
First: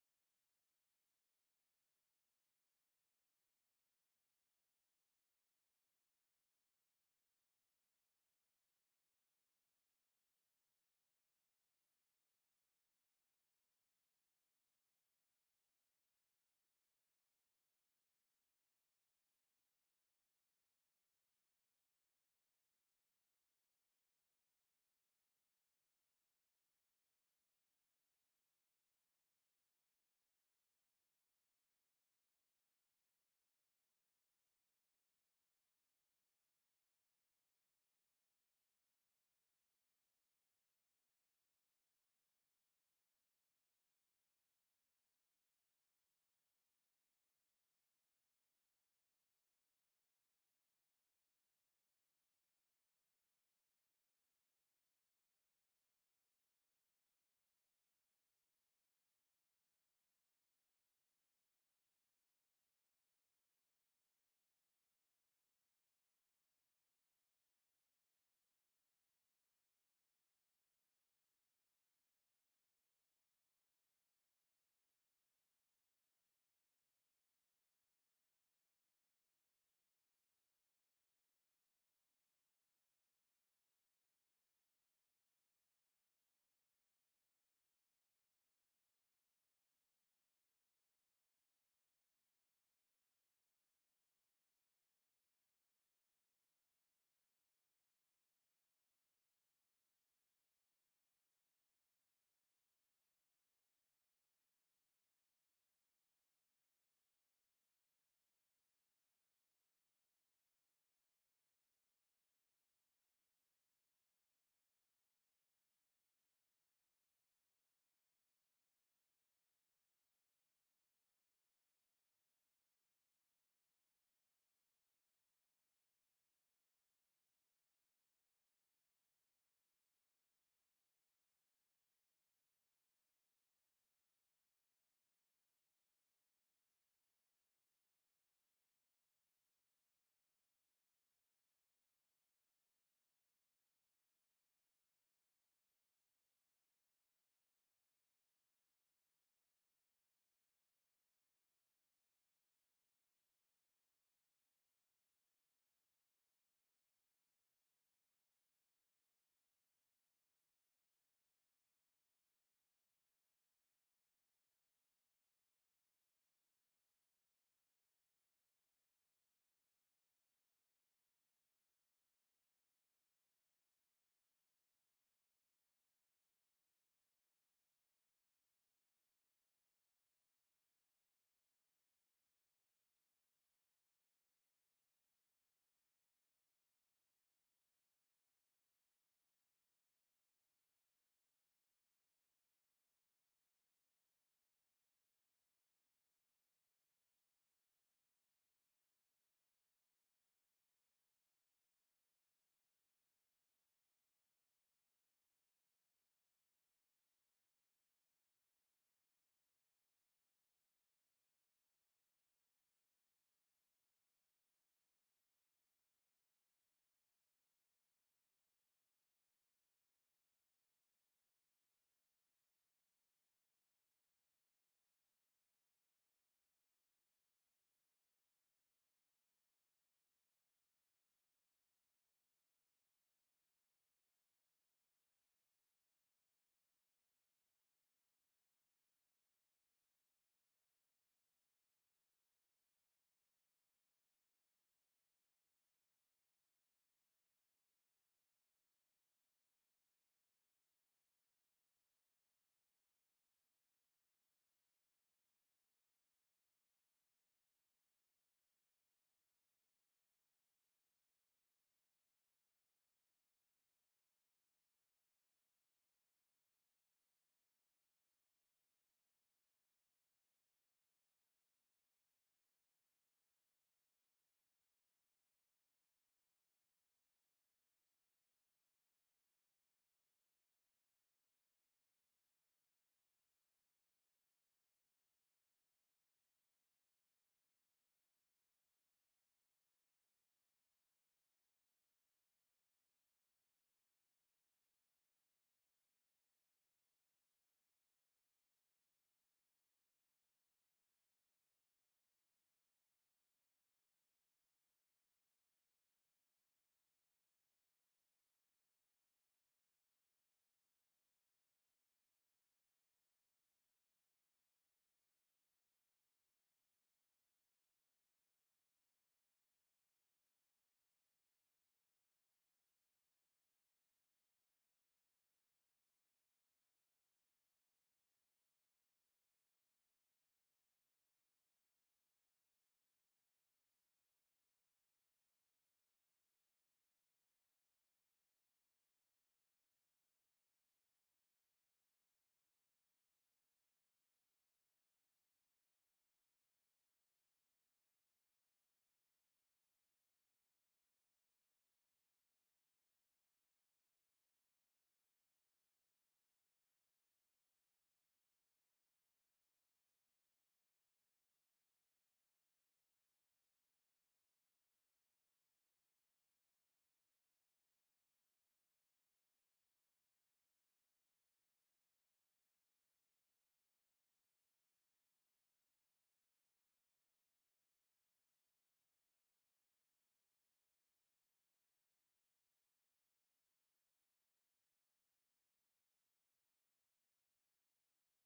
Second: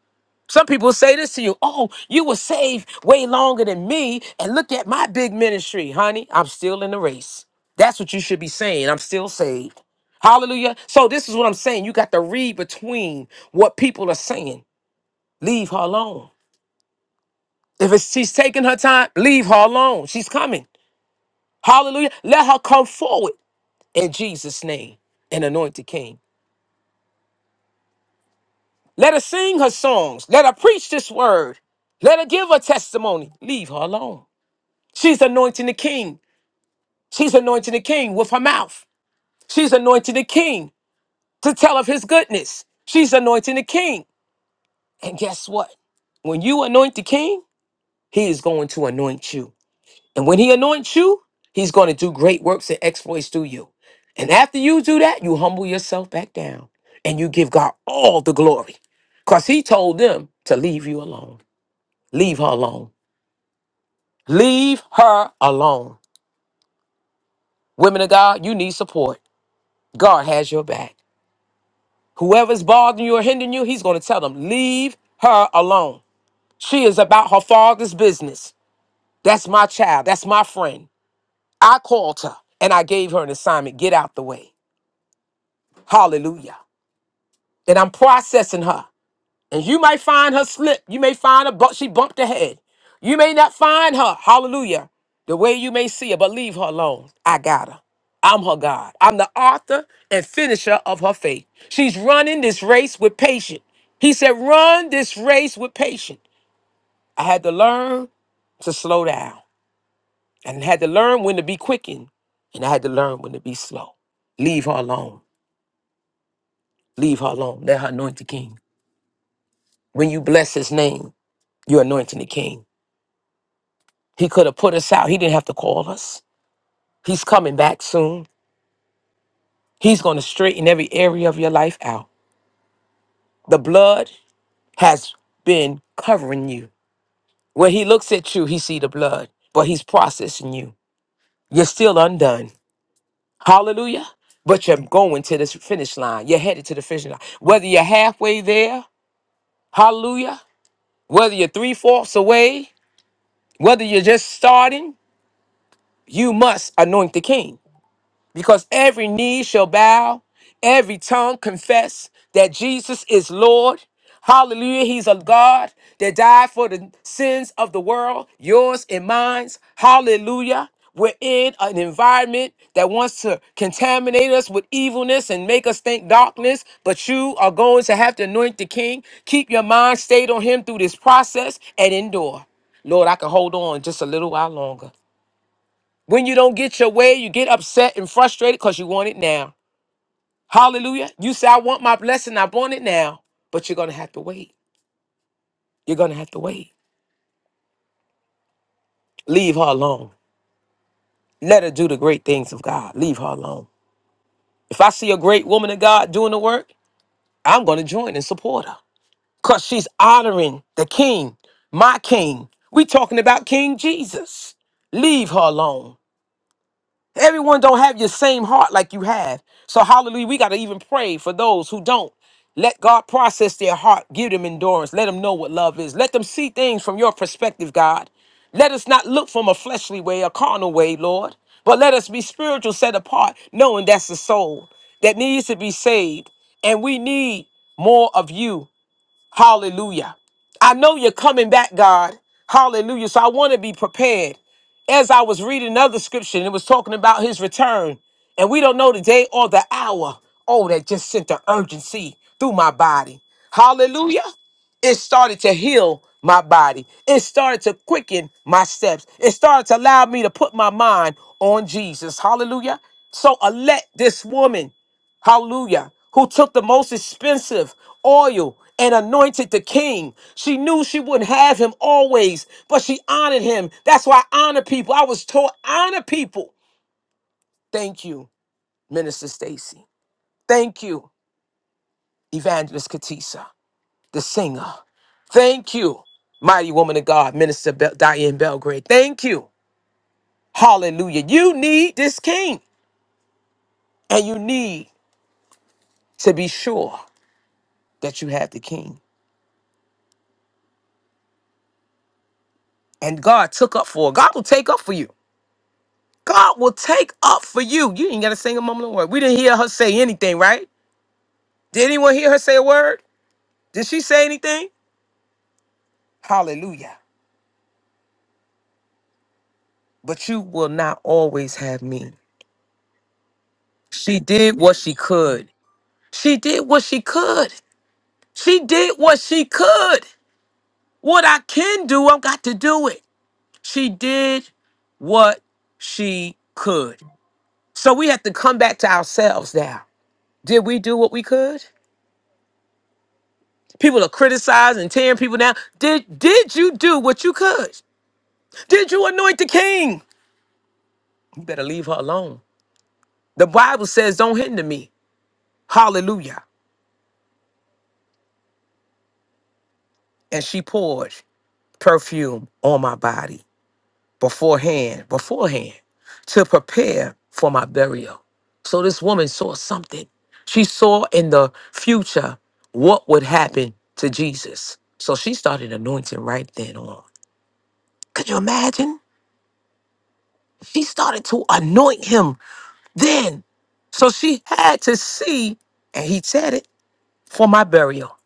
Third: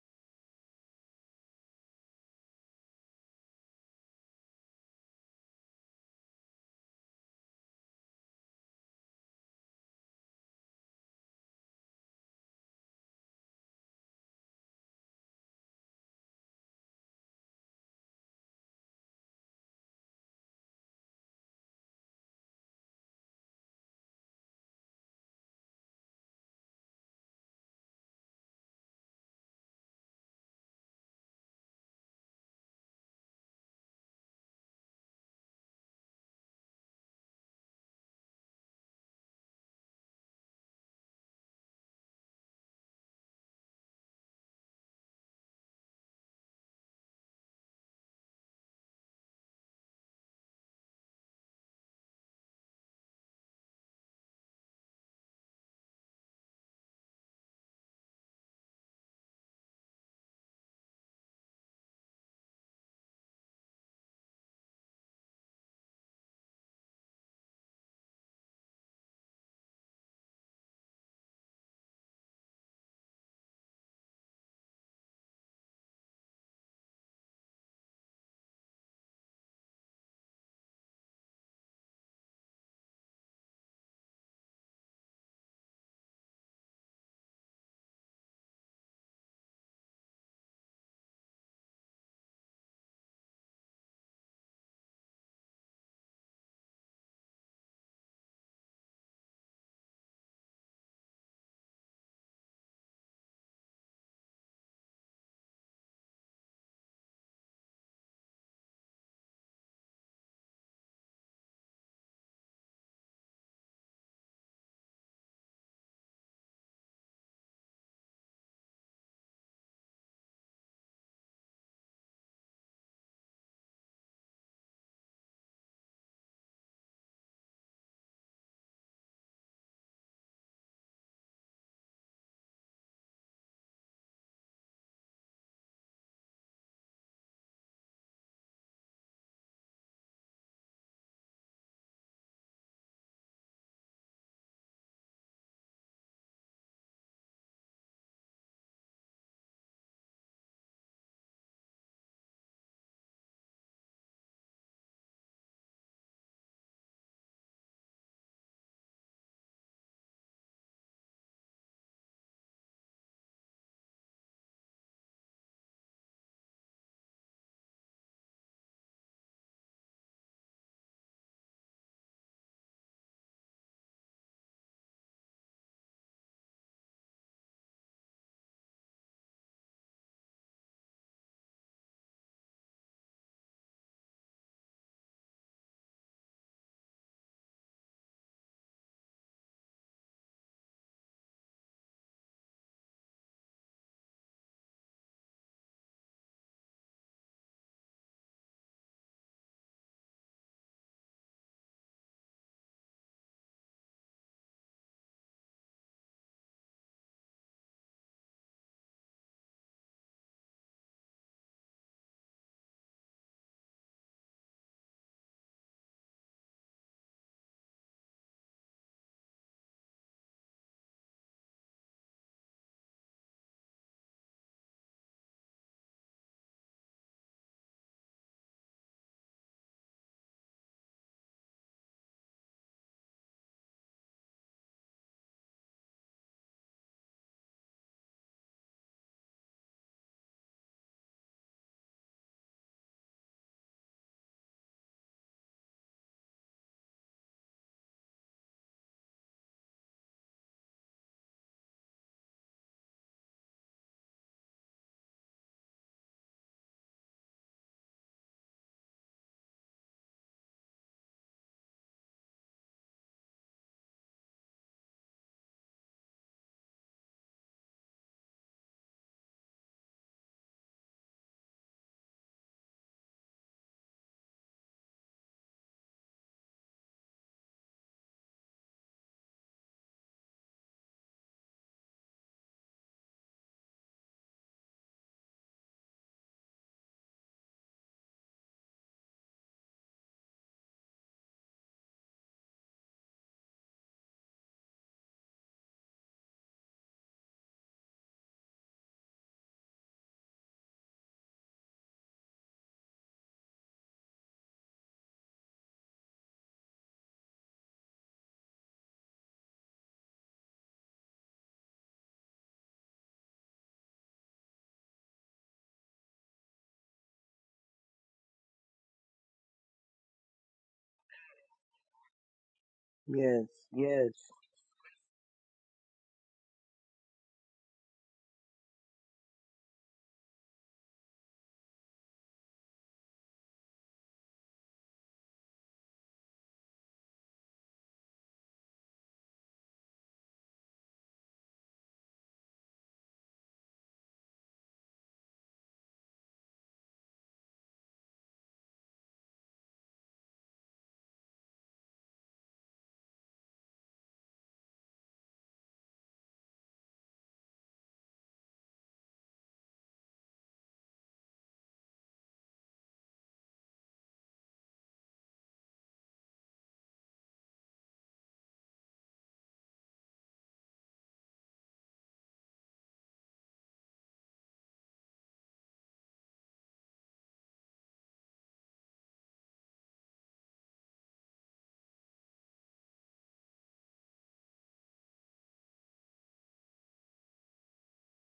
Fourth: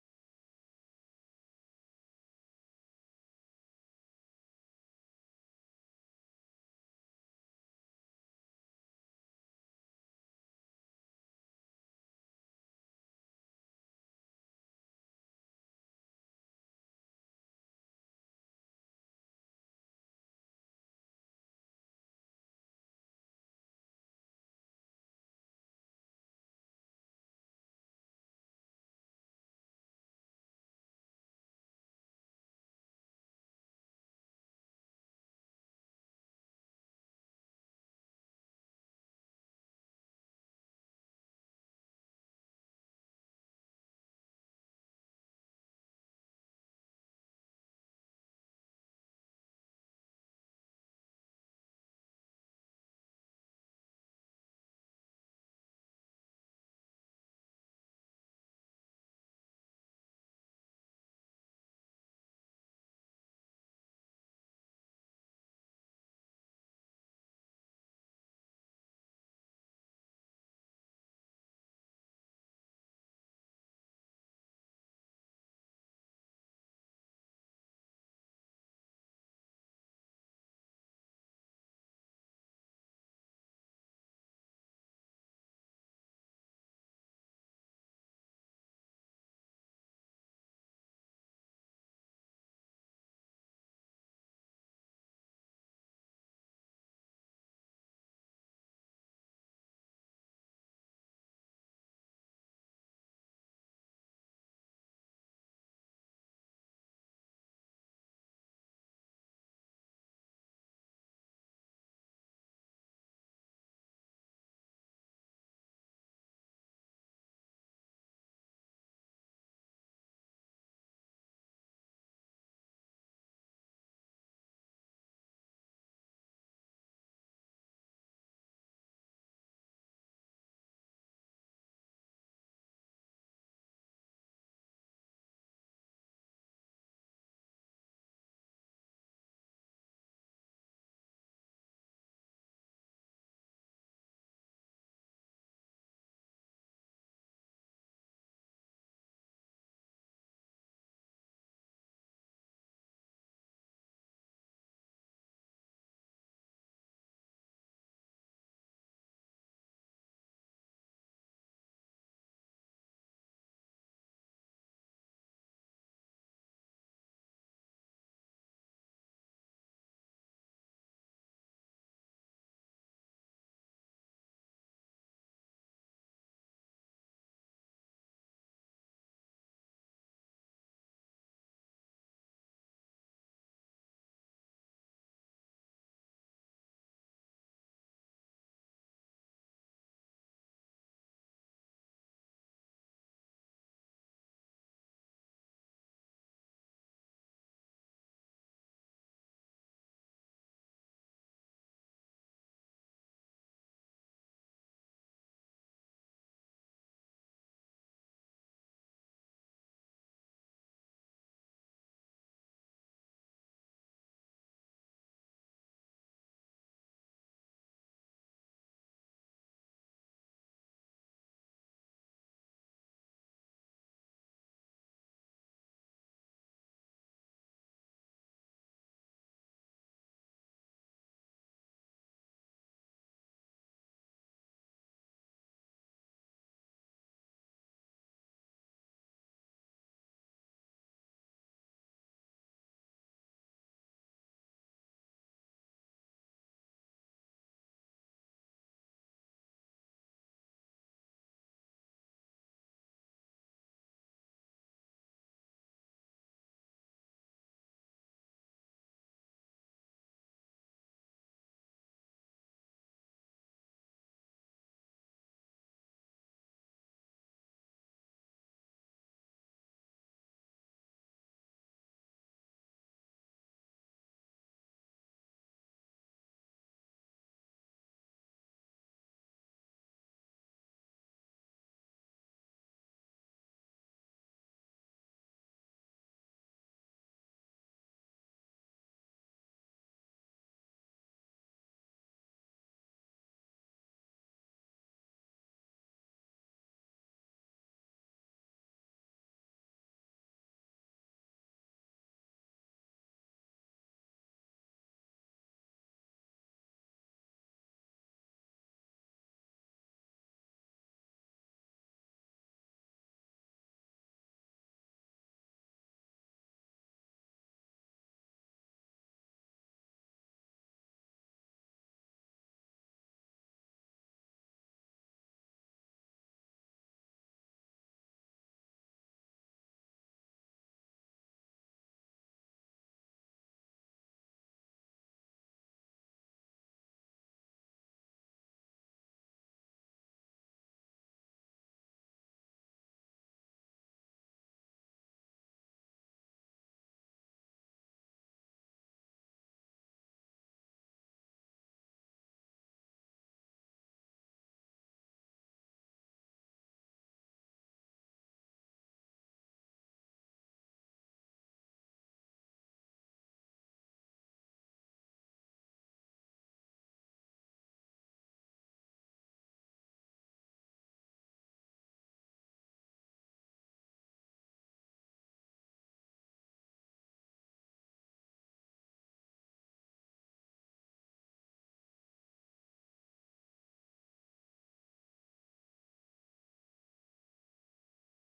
Speaker 1: Some people say this to you, oh, you were saved way longer than me, and look at my big ministry, honey. I'm still in the race. That's what you should be saying. I'm still saved. Hallelujah. So, this is what I'm saying. You got to read between what people are saying. Leave her alone. If it's, she's taking her time, leave her alone. She's coming. Hallelujah. Let her come forward in Jesus' name, an anointed king. Let her sing her songs. Let her preach this word. Let her give her testimony. Leave her alone. She's anointing the king. She's anointing the king with her mouth. She's anointing the king to tell of his goodness. She's anointing the king. And guess what? When you anoint the king, he is going to anoint you. And when he anoints you, he's going to do great works and exploits through you. And after you do that, you humble yourself back down and you give God all the glory. Because he told them to leave you alone. Leave her alone. Leave her alone. Women of God, you need support. God has your back. Whoever's bothering you or hindering you, he's going to tell them, leave her alone. She is about her father's business. That's my child. That's my friend. I called her and I gave her an assignment. Get out the way. Hallelujah. that I'm processing her. And you might find her slip. You may find her, but she bumped her head. You may not find her, hallelujah, the way you may see her, but leave her alone. I got her. I'm her God. I'm the author and finisher of her faith. She's running this race with patience. He said, run this race with patience. I had to learn to slow down and had to learn when to be quickened and I had to learn when to be slow. Leave her alone. Leave her alone. Let her anoint the king. When you bless his name, You're anointing the king. He could have put us out. He didn't have to call us. He's coming back soon. He's going to straighten every area of your life out. The blood has been covering you. When he looks at you, he see the blood, but he's processing you. You're still undone. Hallelujah. But you're going to this finish line. You're headed to the finish line. Whether you're halfway there, hallelujah, whether you're three fourths away, whether you're just starting, you must anoint the king. because every knee shall bow, every tongue confess that Jesus is Lord. Hallelujah. He's a God that died for the sins of the world, yours and mine. Hallelujah. We're in an environment that wants to contaminate us with evilness and make us think darkness, but you are going to have to anoint the king. Keep your mind stayed on him through this process and endure. Lord, I can hold on just a little while longer. When you don't get your way, you get upset and frustrated because you want it now. Hallelujah. You say, I want my blessing, I want it now. But you're going to have to wait. You're going to have to wait. Leave her alone. Let her do the great things of God. Leave her alone. If I see a great woman of God doing the work, I'm going to join and support her because she's honoring the king, my king. we talking about King Jesus. Leave her alone. Everyone don't have your same heart like you have. So hallelujah, we got to even pray for those who don't. Let God process their heart, give them endurance, let them know what love is. Let them see things from your perspective, God. Let us not look from a fleshly way, a carnal way, Lord, but let us be spiritual, set apart, knowing that's the soul that needs to be saved. And we need more of you. Hallelujah. I know you're coming back, God. Hallelujah. So I want to be prepared as I was reading another scripture, and it was talking about his return, and we don't know the day or the hour. Oh, that just sent the urgency through my body. Hallelujah. It started to heal my body. It started to quicken my steps. It started to allow me to put my mind on Jesus. Hallelujah. So I let this woman Hallelujah. Who took the most expensive oil and anointed the king. She knew she wouldn't have him always, but she honored him. That's why I honor people. I was taught honor people. Thank you, Minister Stacy. Thank you, Evangelist Katisa, the singer. Thank you, mighty woman of God, Minister Bel- Diane Belgrade. Thank you. Hallelujah. You need this king, and you need to be sure that you have the king. And God took up for her. God will take up for you. God will take up for you. You ain't got to sing a mumbling word. We didn't hear her say anything, right? Did anyone hear her say a word? Did she say anything? Hallelujah. But you will not always have me.
Speaker 2: Yes, yes.
Speaker 1: She did what she could. She did what she could. She did what she could. What I can do, I've got to do it. She did what she could. So we have to come back to ourselves now. Did we do what we could? People are criticizing and tearing people down. Did did you do what you could? Did you anoint the king? You better leave her alone. The Bible says, Don't hinder me. Hallelujah. And she poured perfume on my body beforehand, beforehand, to prepare for my burial. So this woman saw something. She saw in the future what would happen to Jesus. So she started anointing right then on. Could you imagine? She started to anoint him Then, so she had to see, and he said it, for my burial.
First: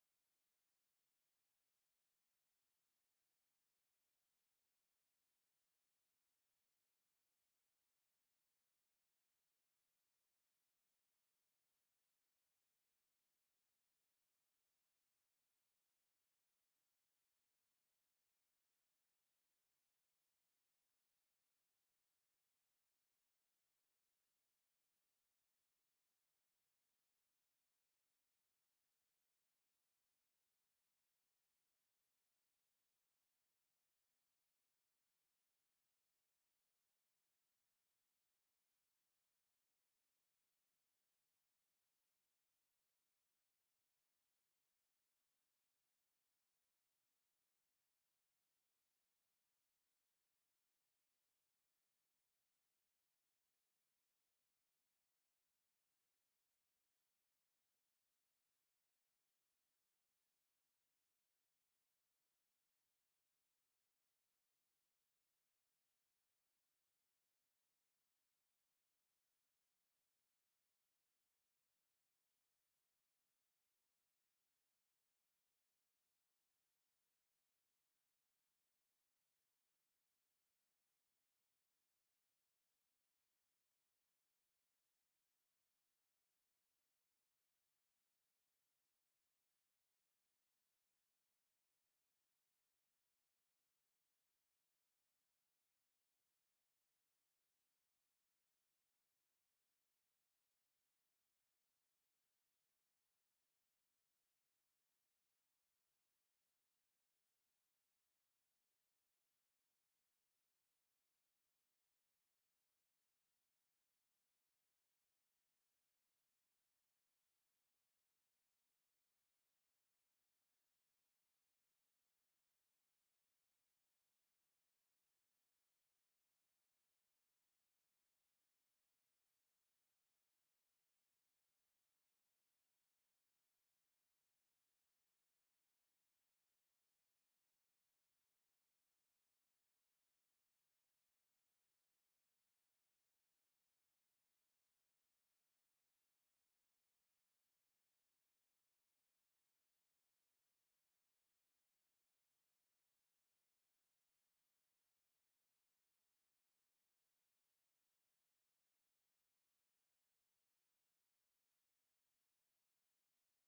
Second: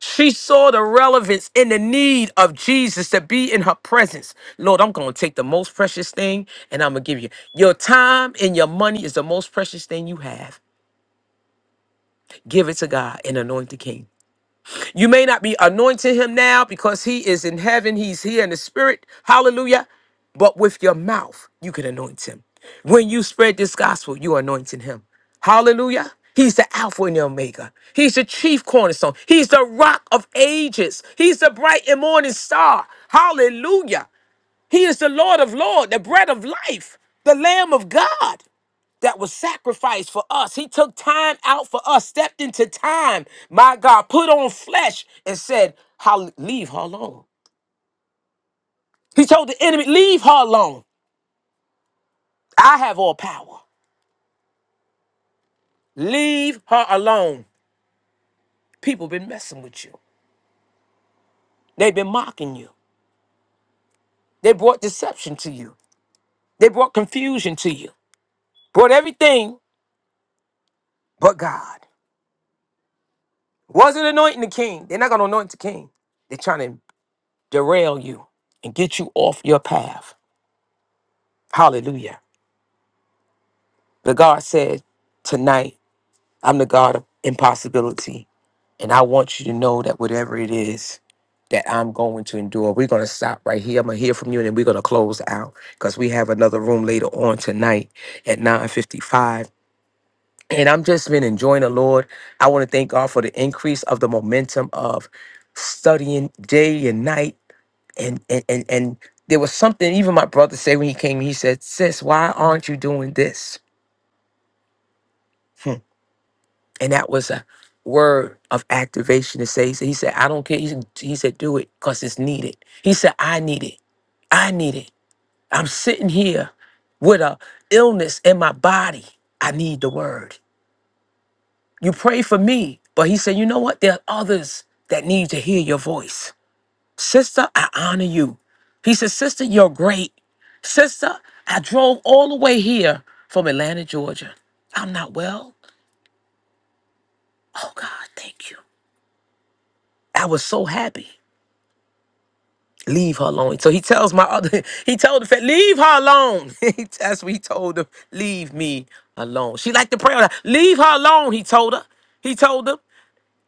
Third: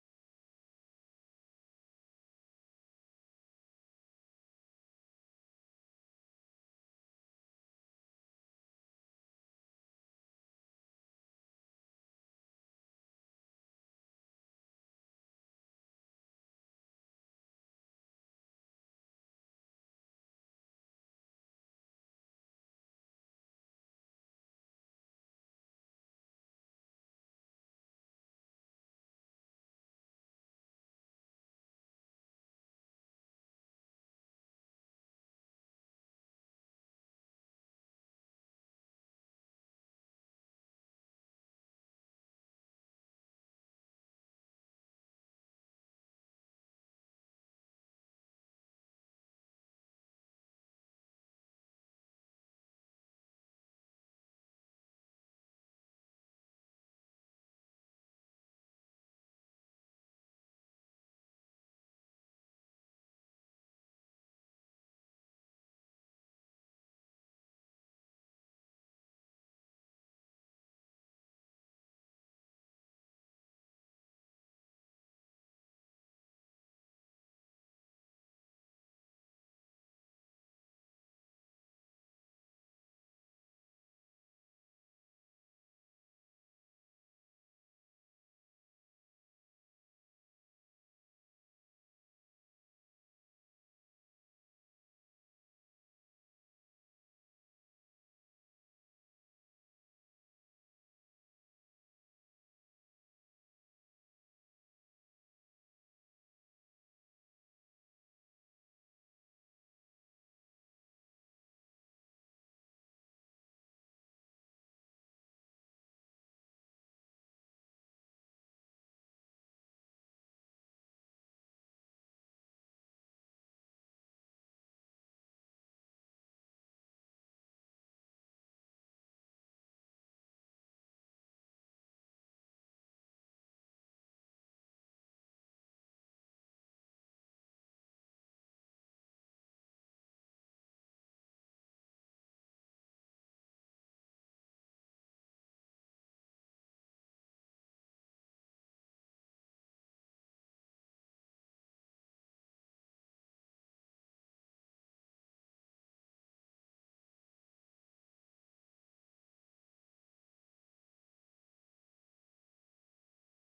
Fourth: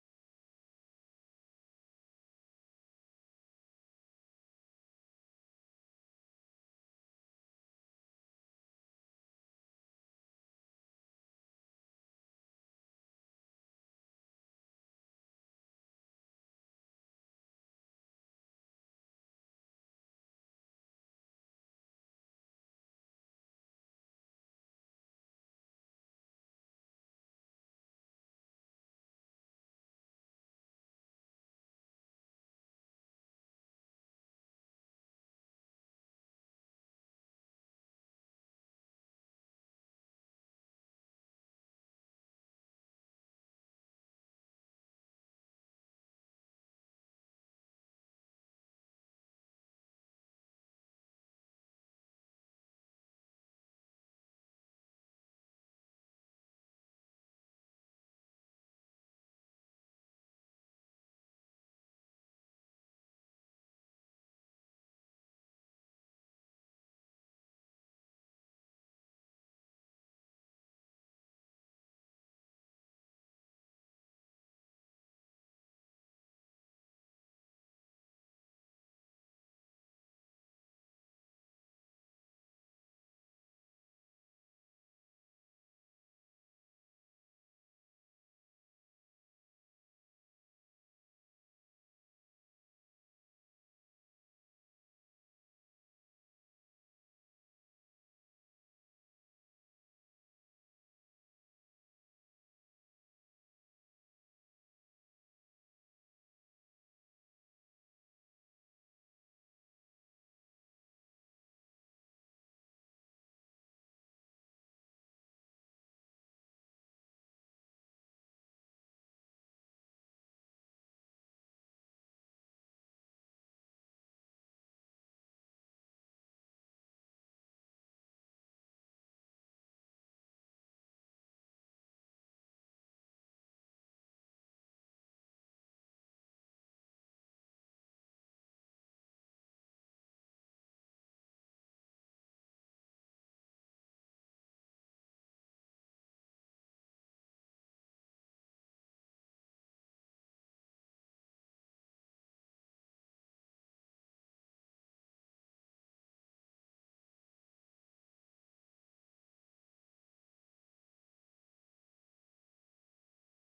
Speaker 1: She saw the relevance and the need of Jesus to be in her presence. Lord, I'm going to take the most precious thing and I'm going to give you. Your time and your money is the most precious thing you have. Give it to God and anoint the king. You may not be anointing him now because he is in heaven. He's here in the spirit. Hallelujah. But with your mouth, you can anoint him. When you spread this gospel, you're anointing him. Hallelujah. He's the Alpha and the Omega. He's the chief cornerstone. He's the rock of ages. He's the bright and morning star. Hallelujah. He is the Lord of Lords, the bread of life, the Lamb of God that was sacrificed for us. He took time out for us, stepped into time, my God, put on flesh and said, "How Leave her alone. He told the enemy, Leave her alone. I have all power. Leave her alone. People been messing with you. They've been mocking you. They brought deception to you. They brought confusion to you. Brought everything but God. Wasn't anointing the king. They're not going to anoint the king. They're trying to derail you and get you off your path. Hallelujah. But God said, Tonight, I'm the God of impossibility. And I want you to know that whatever it is that I'm going to endure, we're going to stop right here. I'm going to hear from you and then we're going to close out because we have another room later on tonight at 9.55. And I'm just been enjoying the Lord. I want to thank God for the increase of the momentum of studying day and night. And, and, and, and there was something, even my brother said when he came, he said, sis, why aren't you doing this? Hmm. And that was a word of activation to say, he said, he said, I don't care. He said, he said, do it because it's needed. He said, I need it. I need it. I'm sitting here with a illness in my body. I need the word. You pray for me. But he said, you know what? There are others that need to hear your voice. Sister, I honor you. He said, sister, you're great. Sister, I drove all the way here from Atlanta, Georgia. I'm not well. Oh God, thank you. I was so happy. leave her alone. So he tells my other, he told the fat, leave her alone. He- That's what he told him, leave me alone. She liked to pray all the time. Leave her alone, he told her. He told them,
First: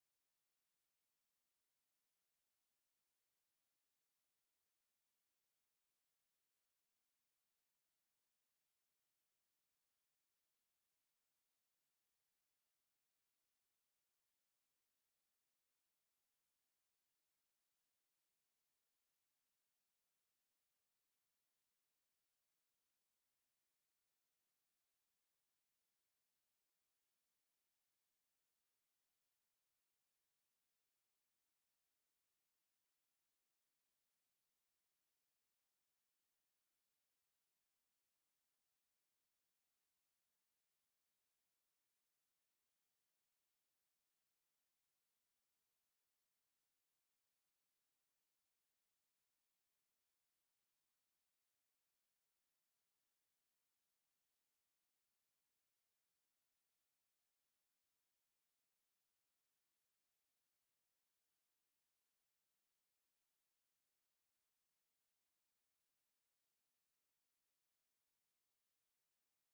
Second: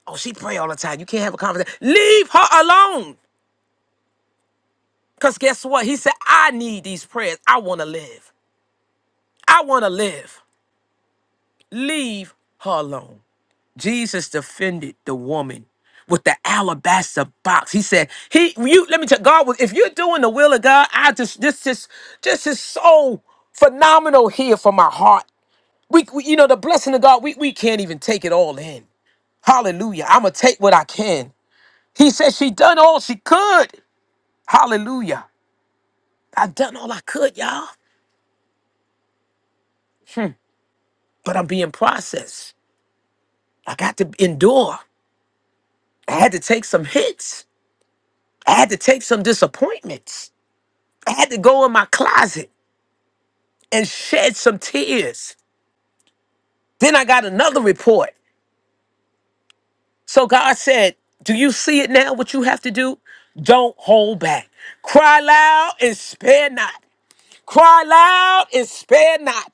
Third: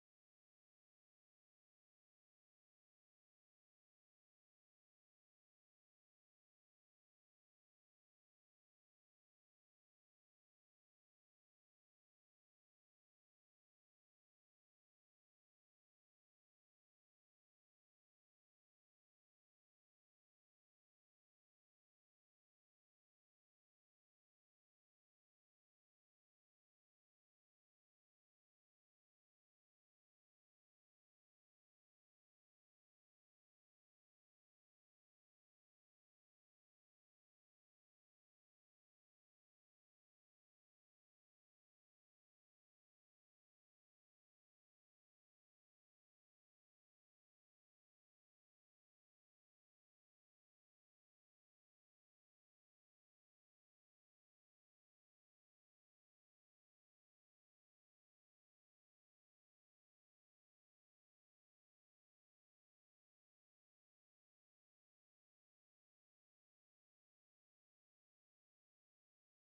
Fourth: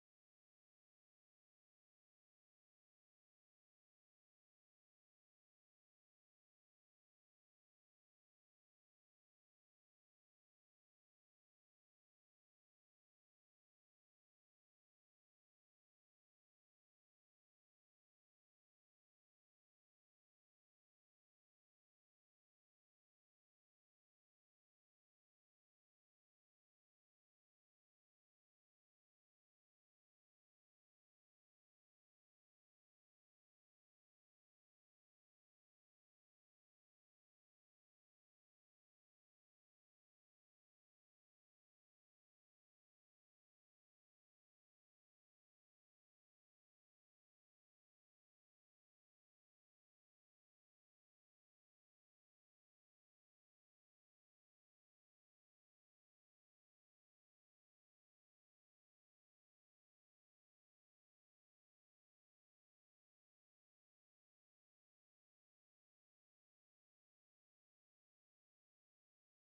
Speaker 1: oh, she pray all the time. You can't have a conversation. Leave her alone. Because guess what? He said, I need these prayers. I want to live. I want to live. Leave her alone. Jesus defended the woman with the alabaster box. He said, "He, you, let me tell God was if you're doing the will of God, I just this is this is so phenomenal here for my heart. We, we you know, the blessing of God, we we can't even take it all in. Hallelujah. I'm gonna take what I can. He said she done all she could. Hallelujah. I done all I could, y'all, but I'm being processed. I got to endure. I had to take some hits. I had to take some disappointments. I had to go in my closet and shed some tears. Then I got another report. So God said, Do you see it now? What you have to do? Don't hold back. Cry loud and spare not. Cry loud and spare not.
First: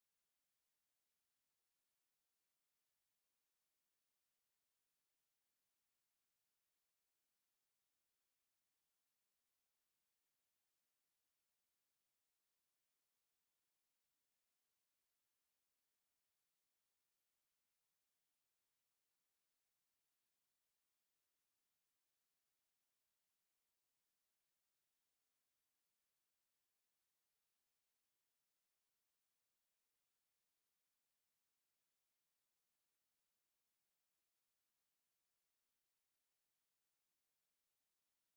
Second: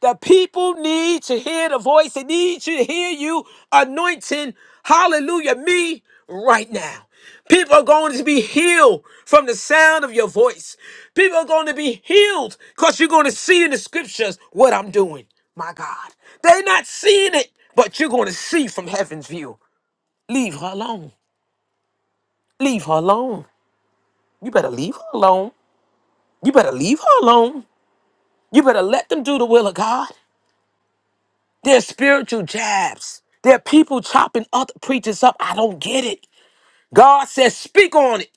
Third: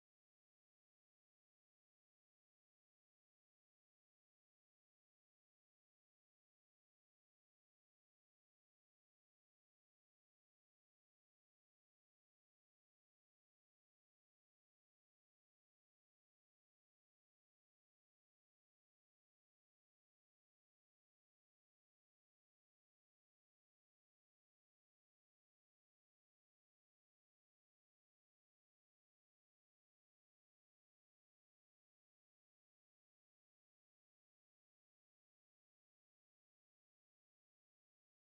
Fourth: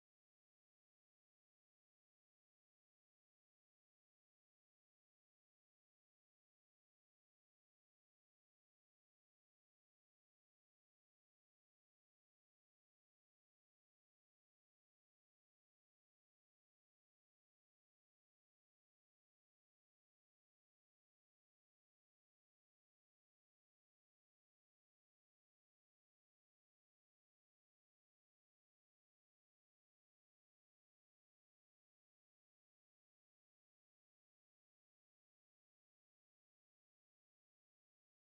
Speaker 1: The people need to hear the voice. They need to hear you anointing, hallelujah, me right now. People are going to be healed from the sound of your voice. People are going to be healed because you're going to see in the scriptures what I'm doing. My God. They're not seeing it, but you're going to see from heaven's view. Leave her alone. Leave her alone. You better leave her alone. You better leave her alone. You better let them do the will of God. They're spiritual jabs. They're people chopping other preachers up. I don't get it. God says, speak on it.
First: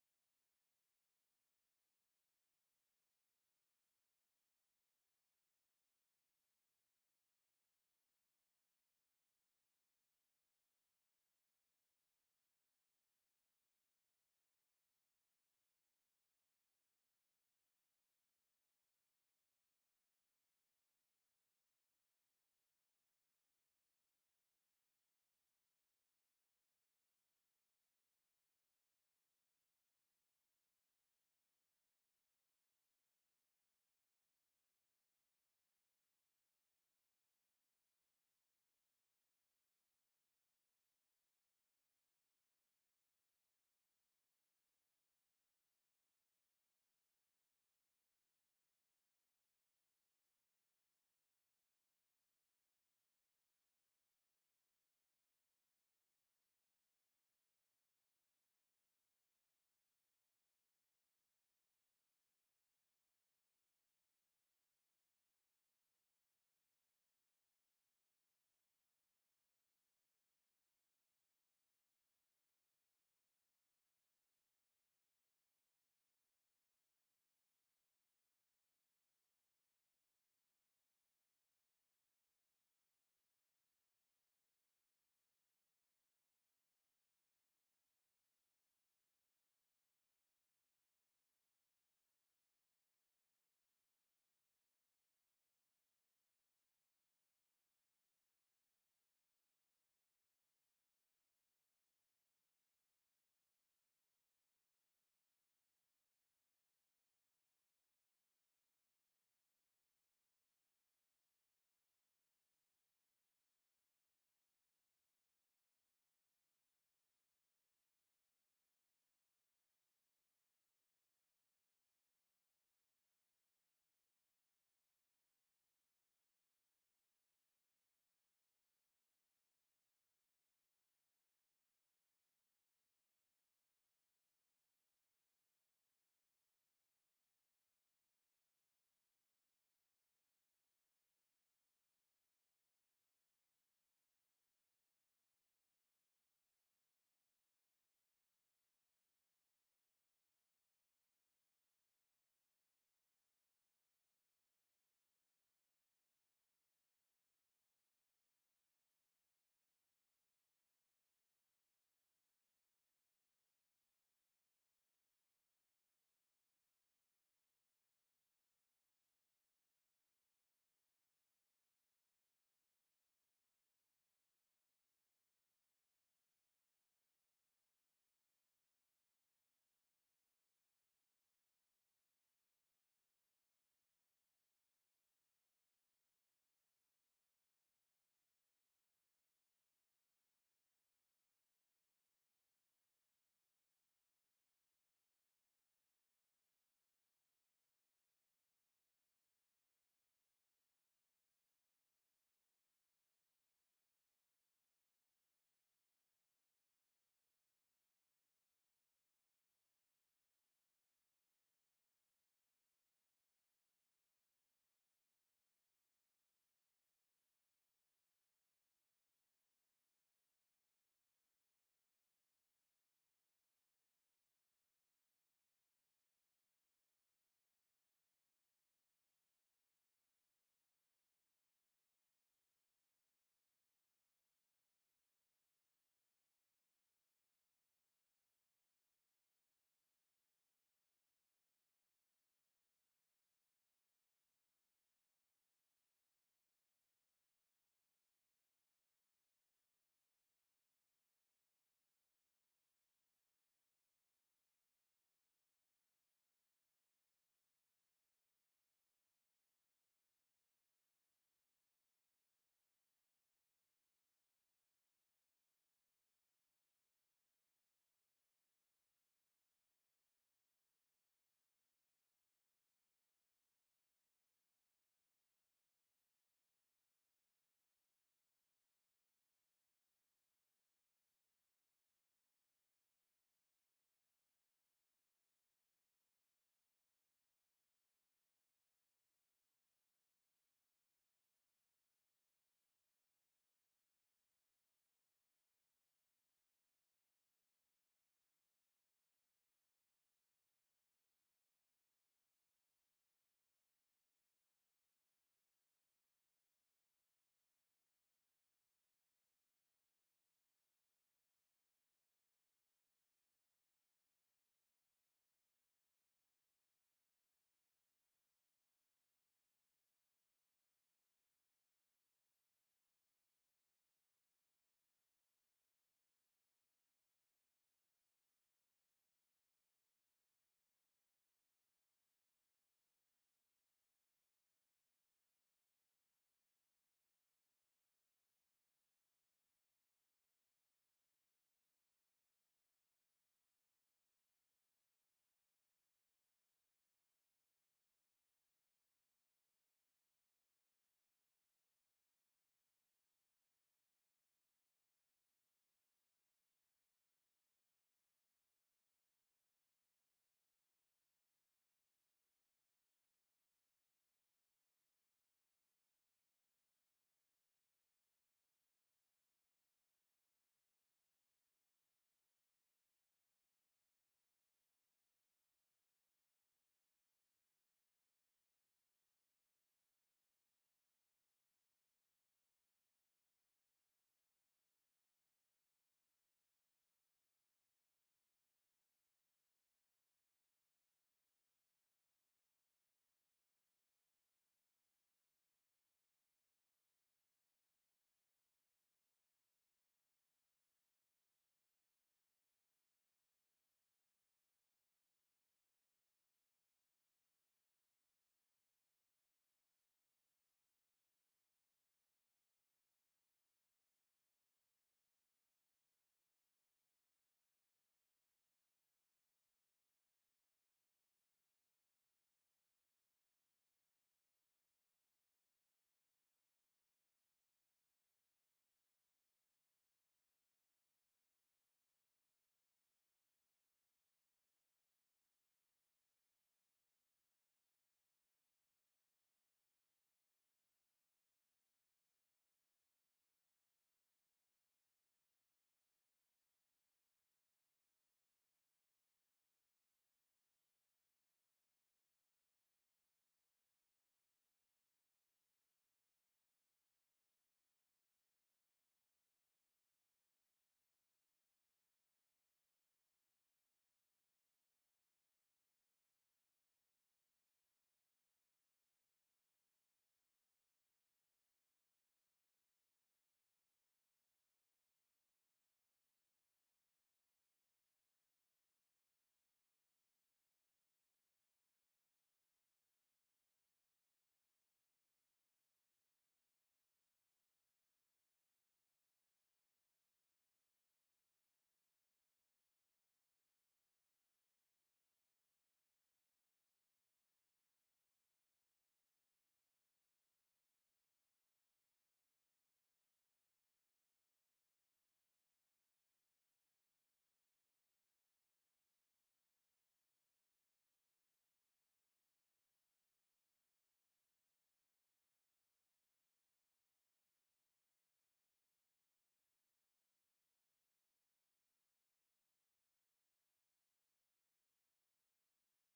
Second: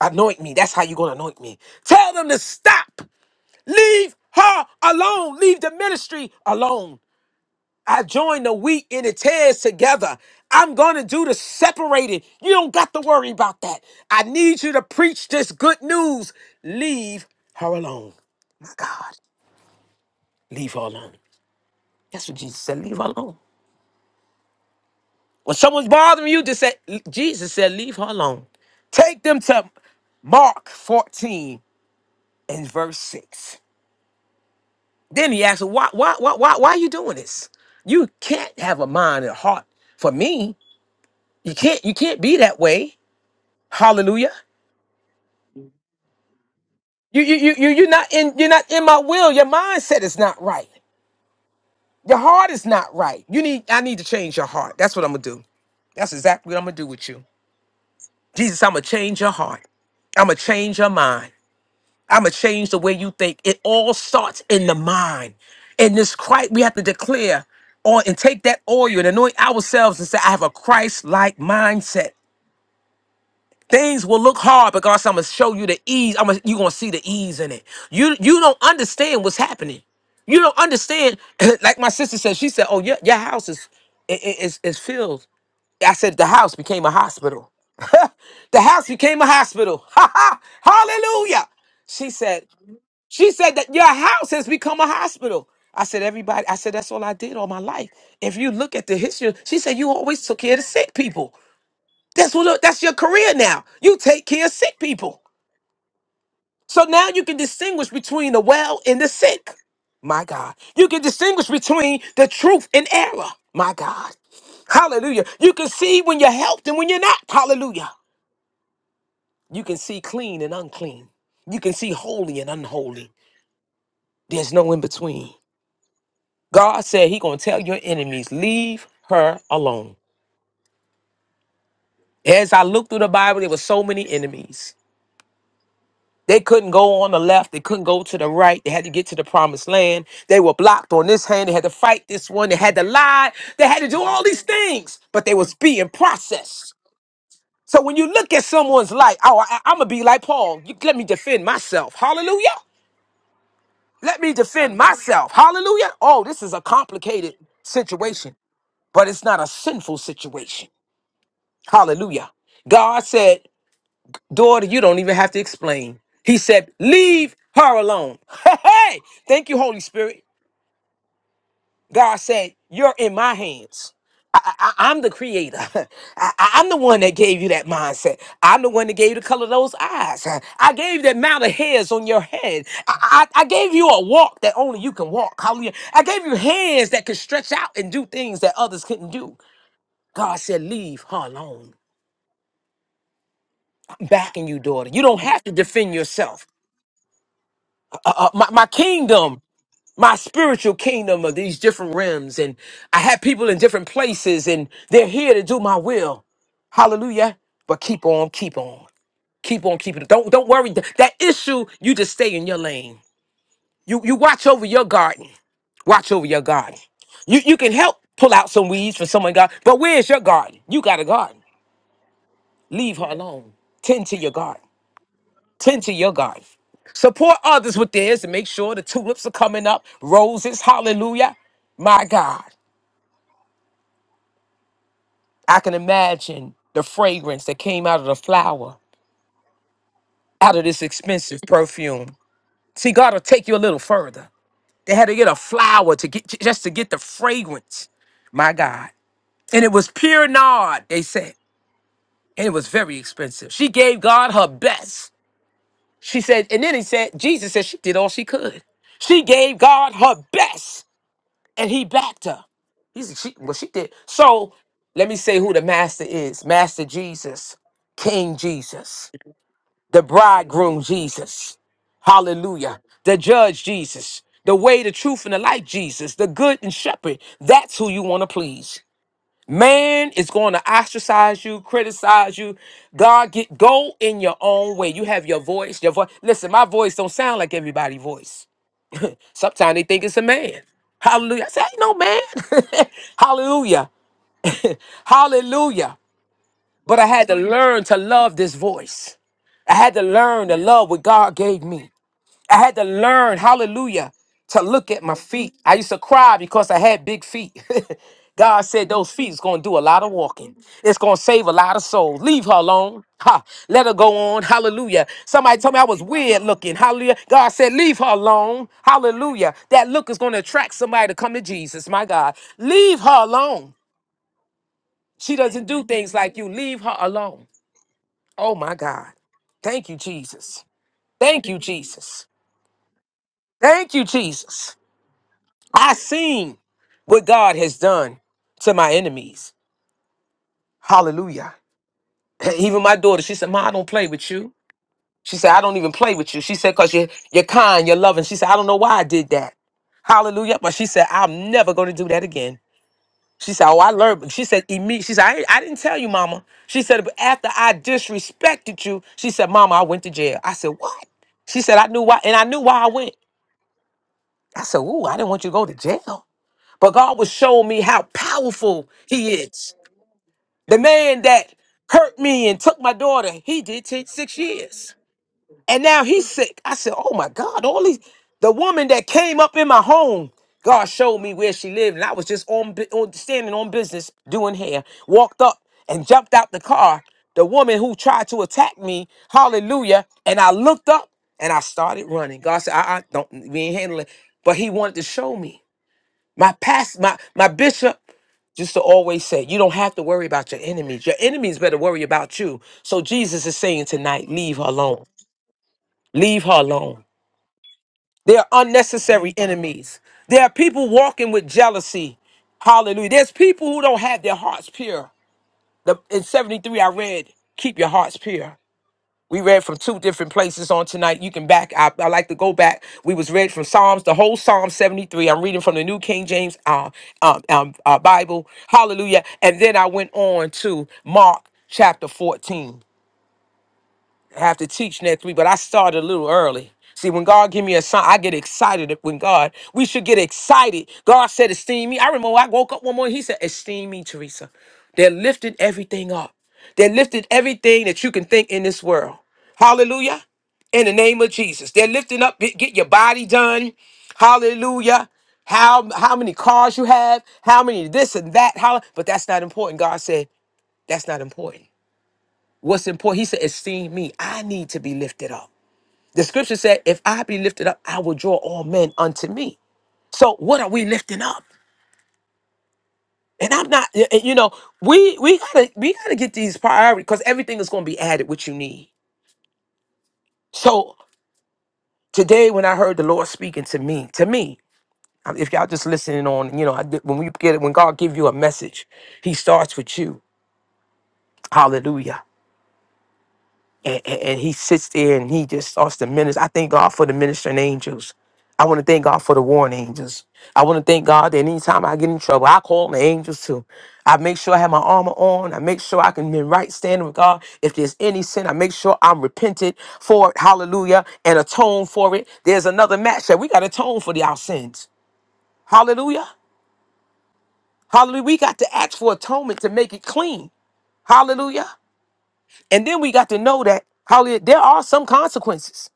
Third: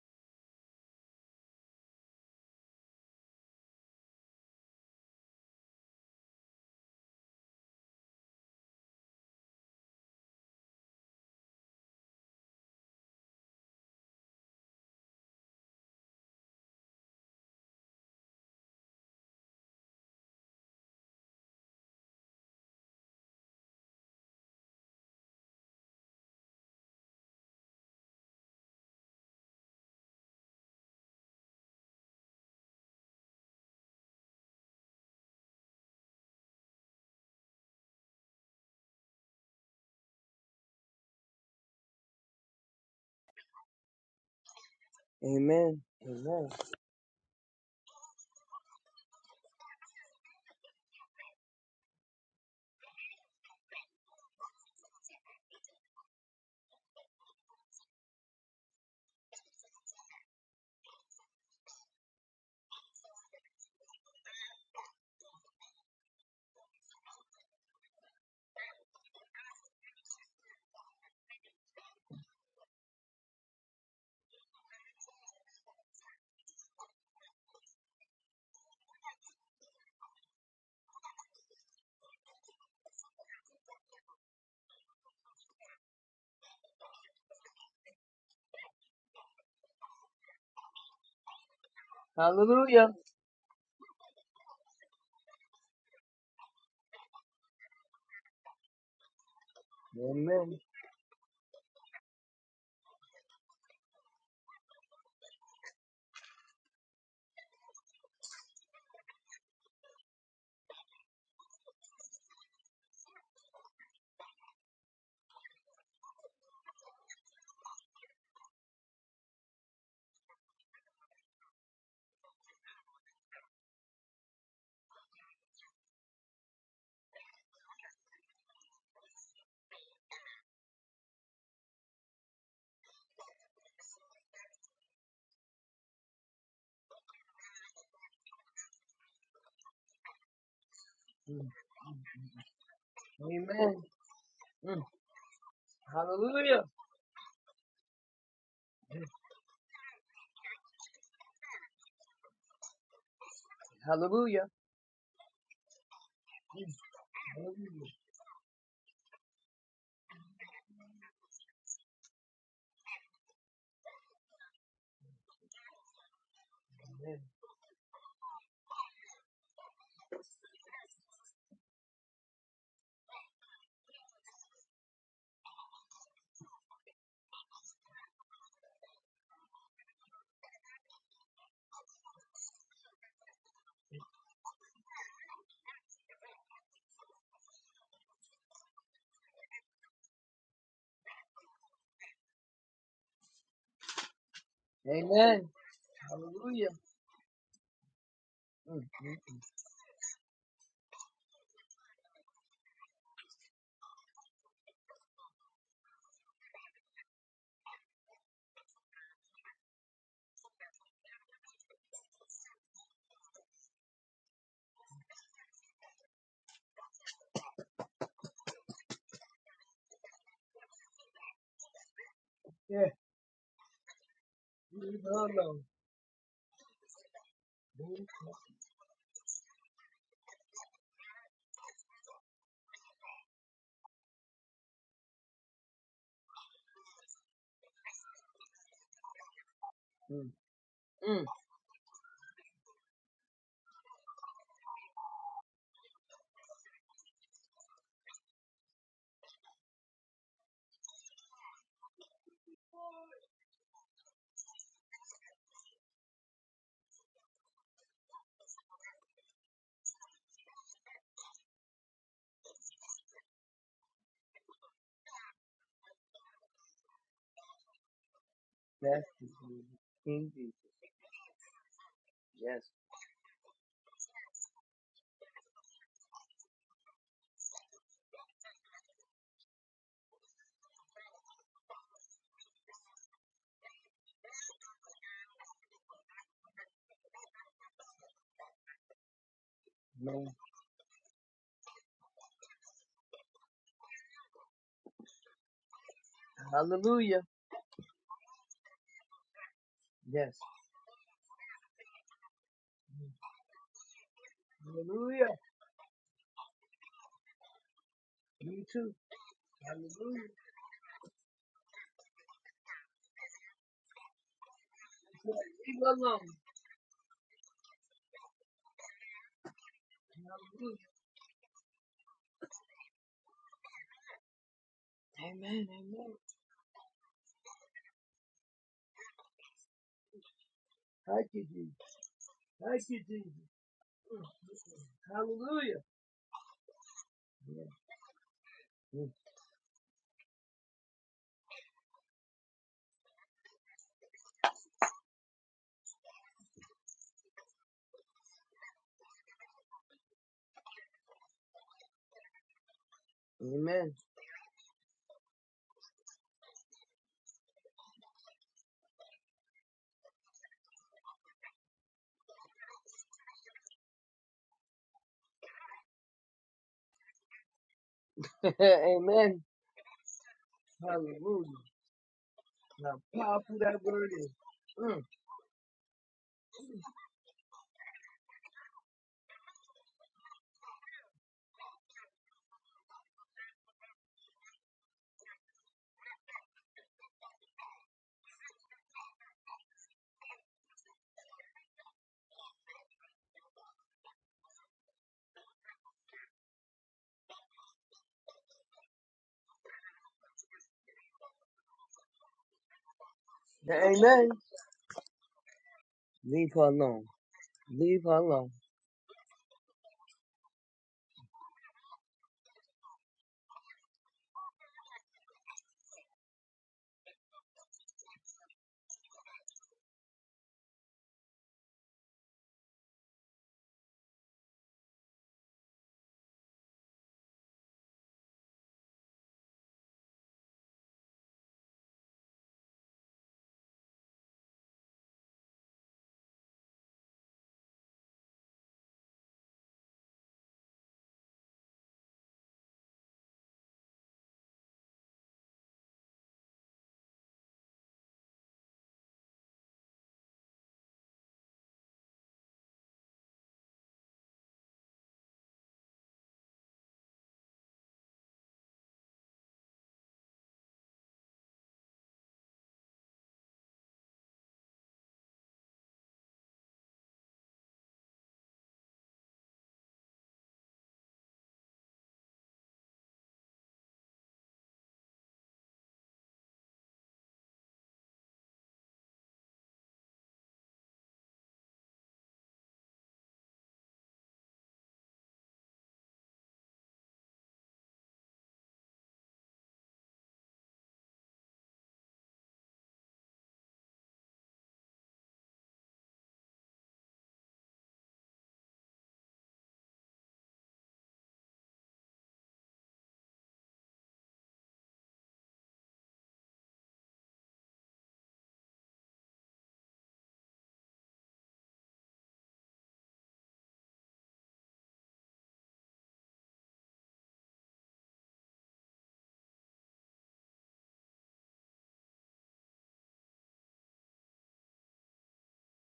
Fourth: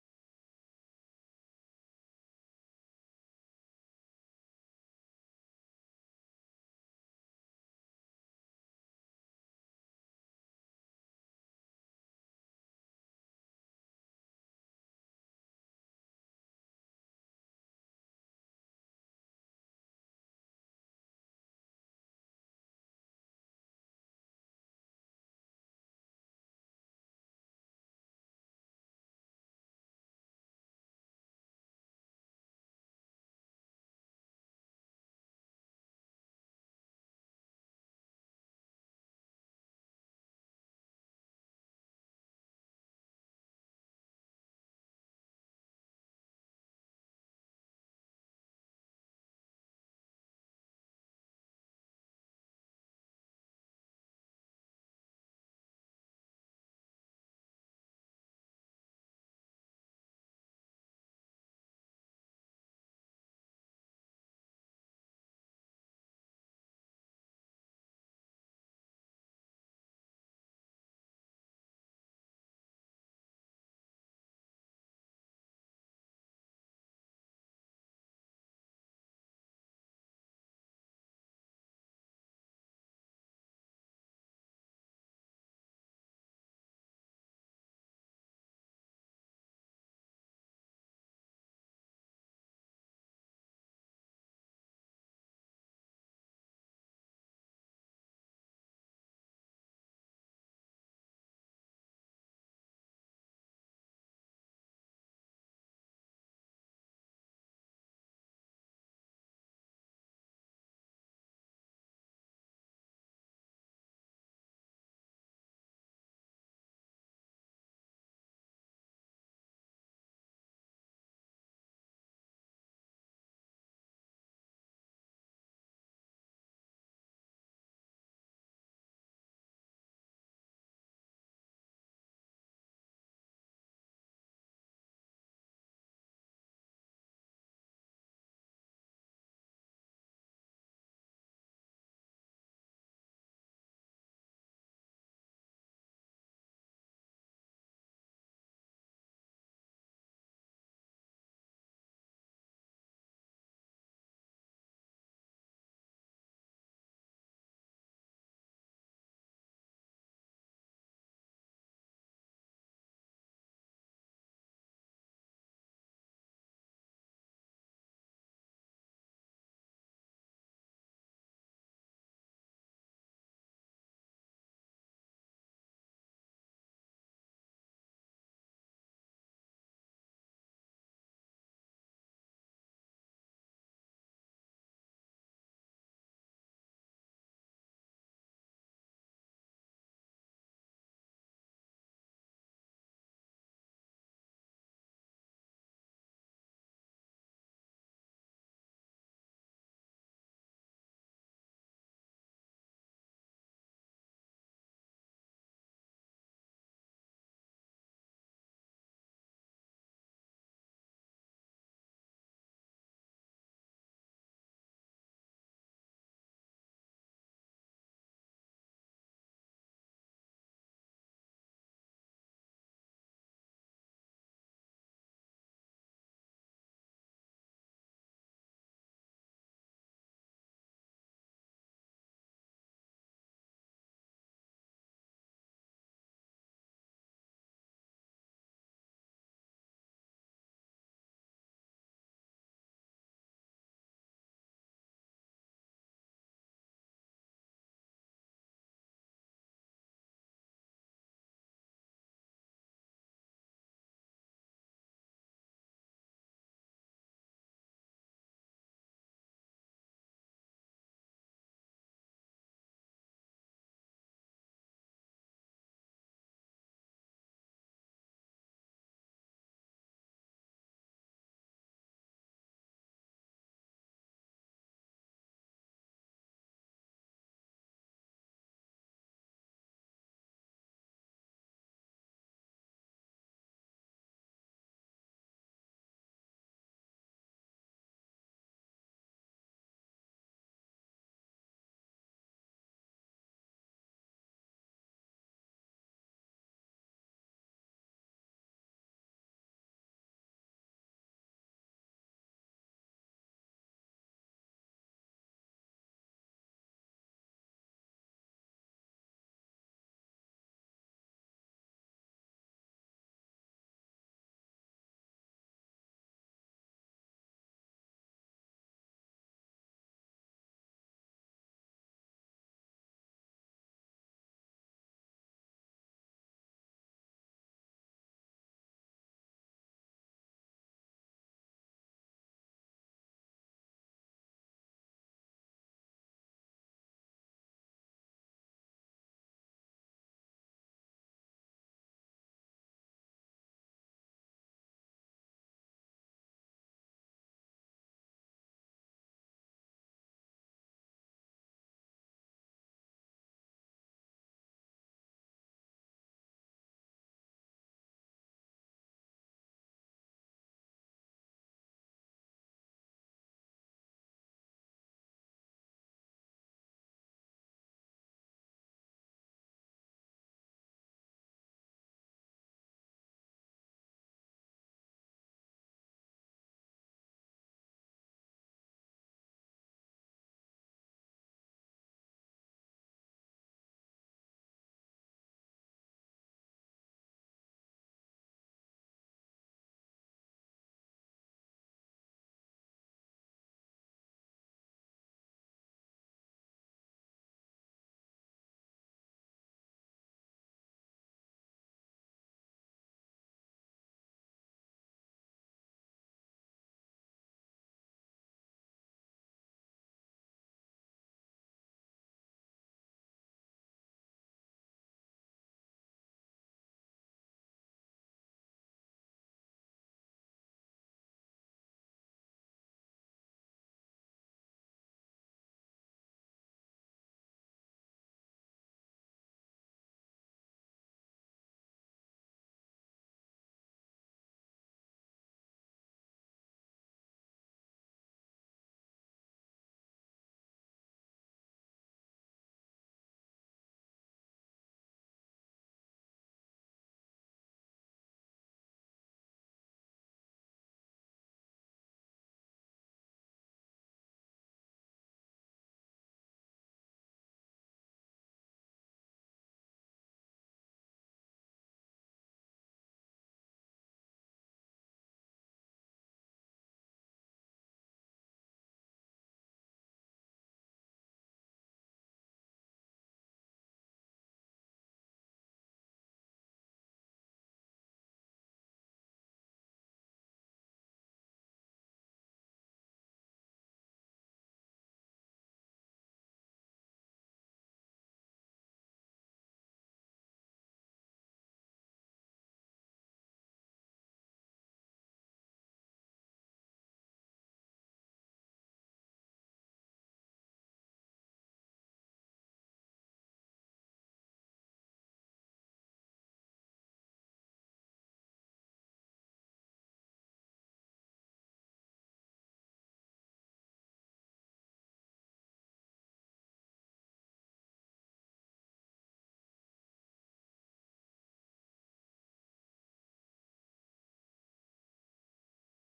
Speaker 1: Anoint me. That's how you're going to anoint me. Tell them to stop. Leave her alone. Leave the ministry alone. I join the wheat and the tares together. I'm going to do the separating. You don't got to worry about that. I need you to preach this good news. Leave her alone. My God, leave her alone. That's what Jesus said. Leave her alone. When someone's bothering you, just say, Jesus said, leave her alone. Take them to Mark 14 and verse 6. Then he asked, why, why, why, why, why are you doing this? You can't have a mind and a heart for me. You can't, you can't be that way. Hallelujah.
Speaker 2: Amen. Amen.
Speaker 1: You, you, you, you, you're not in, you're not in my will. Your mindset is not right. Your heart is not right. You need, I need to change your heart. That's what I'm gonna do. That's exactly what I'm gonna do with you. Jesus, I'm gonna change your heart. I'm gonna change your mind. I'm gonna change the way you think. It all starts in the mind. And this Christ, we have to declare on and take that oil and anoint ourselves and say, I have a Christ-like mindset. Things will look hard because I'm gonna show you the ease. I'm gonna, you're gonna see the ease in it. You you don't understand what's happening. You don't understand. like my sister said, she said, "Oh, your your house is i- i- is is filled." I said, "The house became a hospital. the house became a hospital." Hallelujah. She said.
Speaker 2: Hallelujah.
Speaker 1: She said that your house has become a hospital. I said, everybody, I said, that's all I did all my life. If you look at the history, she said, you always took care
Speaker 2: Amen.
Speaker 1: of the sick people. That's what that's your career now. You take care of sick people. So now you can distinguish between the well and the sick. My God. You can distinguish between the truth and error. My God. Hallelujah. You can see when you're helped and when you're not. Hallelujah. You can see clean and unclean. You can see holy and unholy. There's no in between. God said he gonna tell your enemies, leave her alone. As I looked through the Bible, there were so many enemies. They couldn't go on the left, they couldn't go to the right, they had to get to the promised land. They were blocked on this hand, they had to fight this one, they had to lie, they
Speaker 2: Amen.
Speaker 1: had to do all these
Speaker 2: Mm.
Speaker 1: things, but they was being
Speaker 2: Hallelujah.
Speaker 1: processed. So when you look at someone's life, oh, I, I'm gonna be like Paul. You, let me defend myself. Hallelujah. Let me
Speaker 2: Hallelujah.
Speaker 1: defend myself. Hallelujah. Oh, this is a complicated situation, but it's not a sinful situation. Hallelujah. God said, Daughter, you don't even have to explain. He said, Leave her alone. Hey, thank you, Holy Spirit. God said, You're in my hands. I, am the creator. I, am the one that gave you that mindset. I'm the one that gave you the color of those eyes. I gave you the amount of hairs on your head. I, I, I gave you a walk that only you can walk. Hallelujah. I gave you hands that could stretch out and do things that others couldn't do. God said, Leave her alone. backing you, daughter. You don't
Speaker 2: Amen.
Speaker 1: have to defend yourself.
Speaker 2: Hallelujah.
Speaker 1: Uh, uh, my, my
Speaker 2: Mm. Mm.
Speaker 1: kingdom, my spiritual kingdom of these different realms, and I have people in different places, and they're here to do my will. Hallelujah. But keep on, keep on, keep on, keep it. Don't don't worry. Th- That issue, you just stay in your lane. You you watch over your garden. Watch over your garden. You you can help pull out some weeds for someone God, but where's your garden? You got a garden.
Speaker 2: Yeah.
Speaker 1: Leave her alone. Tend to your garden.
Speaker 2: Leave alone.
Speaker 1: Tend to your garden. Support others with theirs and make sure the tulips are coming up, roses, hallelujah. My God, I can imagine the fragrance that came out of the flower,
Speaker 2: Mm.
Speaker 1: out of this
Speaker 2: Mm.
Speaker 1: expensive perfume. See, God will take you a little further. They had to get a flower to get just to get the fragrance. My God. And it was pure nard, they said. And it was very expensive. She gave God her best. She said, and then he said, Jesus said she did all she could. She gave God her best. And he backed her. He's she well, she did. So let me say who the master is. Master Jesus, King
Speaker 2: That's
Speaker 1: Jesus, the
Speaker 2: King Jesus.
Speaker 1: bridegroom Jesus.
Speaker 2: Yes.
Speaker 1: Hallelujah. The judge Jesus. The way, the truth, and the light, Jesus, the good and shepherd. That's who you want to please. Man is going to ostracize you, criticize you. God, get go in your own way. You have your voice, your voice. Listen, my voice don't sound like everybody's voice. Sometimes they think it's a
Speaker 2: Amen.
Speaker 1: man. Hallelujah. I say, ain't no man. Hallelujah. Hallelujah. But I
Speaker 2: Hallelujah.
Speaker 1: had to learn to love this voice. I had to
Speaker 2: Yes.
Speaker 1: learn to love what God gave me. I had to learn, hallelujah, to look at my
Speaker 2: Hallelujah.
Speaker 1: feet. I used to cry because I had big feet. God
Speaker 2: You
Speaker 1: said
Speaker 2: too.
Speaker 1: those feet is going to do a lot of
Speaker 2: Hallelujah.
Speaker 1: walking. It's going to save a lot of souls. Leave her alone. Ha. Let her go on. Hallelujah.
Speaker 2: Yeah,
Speaker 1: Somebody told
Speaker 2: Leave
Speaker 1: me I was
Speaker 2: alone.
Speaker 1: weird looking. Hallelujah. God said, leave her alone. Hallelujah. That look is going to attract
Speaker 2: Mm.
Speaker 1: somebody to come to Jesus. My God. Leave her alone. She
Speaker 2: Amen.
Speaker 1: doesn't do
Speaker 2: Amen.
Speaker 1: things like you. Leave her alone. Oh my God. Thank you, Jesus.
Speaker 2: Thank you,
Speaker 1: Thank you,
Speaker 2: Jesus.
Speaker 1: Jesus.
Speaker 2: Thank you, Jesus.
Speaker 1: Thank you, Jesus.
Speaker 2: Hallelujah.
Speaker 1: I seen what God
Speaker 2: Yeah.
Speaker 1: has done to my
Speaker 2: Mm.
Speaker 1: enemies. Hallelujah. Even my daughter, she said, Ma, I don't play with you. She said, I don't even play with you. She said, because you're, you're kind, you're loving. She said, I don't know why I did that. Hallelujah. But she said, I'm never going to do that again. She said, "Oh, I
Speaker 2: Amen.
Speaker 1: learned." She said, "Immediately." She said, I, I didn't tell you, Mama." She said, "But after I disrespected you, she said, Mama, I went to jail." I said, "What?" She said, "I knew why, and I knew why I went." I said, "Ooh, I didn't want you to go to jail." But God was showing me how powerful He
Speaker 2: Amen.
Speaker 1: is. The man that
Speaker 2: Hallelujah.
Speaker 1: hurt me and took my
Speaker 2: How
Speaker 1: daughter,
Speaker 2: powerful
Speaker 1: he
Speaker 2: that
Speaker 1: did take
Speaker 2: word is.
Speaker 1: six years.
Speaker 2: Mm.
Speaker 1: And now he's sick. I said, Oh my God, all these the woman that came up in my home, God showed me where she lived, and I was just on, bu- on standing on business doing hair, walked up and jumped out the car. The woman who tried to attack me, hallelujah. And I looked up and I started running. God said, I, I don't we ain't handling it. But he wanted to show me. My past, my my bishop used to always say, you don't have to worry about your enemies. Your enemies better worry about you. So Jesus is saying tonight,
Speaker 2: Amen.
Speaker 1: leave her alone. Leave
Speaker 2: Leave
Speaker 1: her
Speaker 2: her
Speaker 1: alone.
Speaker 2: alone. Leave her
Speaker 1: They're
Speaker 2: alone.
Speaker 1: unnecessary enemies. There are people walking with jealousy. Hallelujah. There's people who don't have their hearts pure. The, in 73, I read, Keep Your Hearts Pure. We read from two different places on tonight. You can back. I, I like to go back. We was read from Psalms, the whole Psalm 73. I'm reading from the New King James uh, um, um, uh, Bible. Hallelujah. And then I went on to Mark chapter 14 have to teach next week, but I started a little early. See, when God give me a sign, I get excited. When God, we should get excited. God said, "Esteem me." I remember I woke up one morning. He said, "Esteem me, Teresa." They lifted everything up. They lifted everything that you can think in this world. Hallelujah! In the name of Jesus, they're lifting up. Get get your body done. Hallelujah. How how many cars you have? How many this and that? How? But that's not important. God said that's not important. What's important? He said, Esteem me. I need to be lifted up. The scripture said, If I be lifted up, I will draw all men unto me. So what are we lifting up? And I'm not, y- y- you know, we we gotta we gotta get these priorities because everything is gonna be added what you need. So today, when I heard the Lord speaking to me, to me, um, if y'all just listening on, you know, I did, when we get it, when God give you a message, He starts with you. Hallelujah. and, and- and he sits there and he just starts to minister. I thank God for the ministering angels. I want to thank God for the warning angels. I want to thank God that anytime I get in trouble, I call on the angels too. I make sure I have my armor on. I make sure I can be in right standing with God. If there's any sin, I make sure I'm repented for it. Hallelujah. And atone for it. There's another match that we got to atone for the, our sins. Hallelujah. Hallelujah. We got to ask for atonement to make it clean. Hallelujah. And then we got to know that, hallelujah, there are some consequences.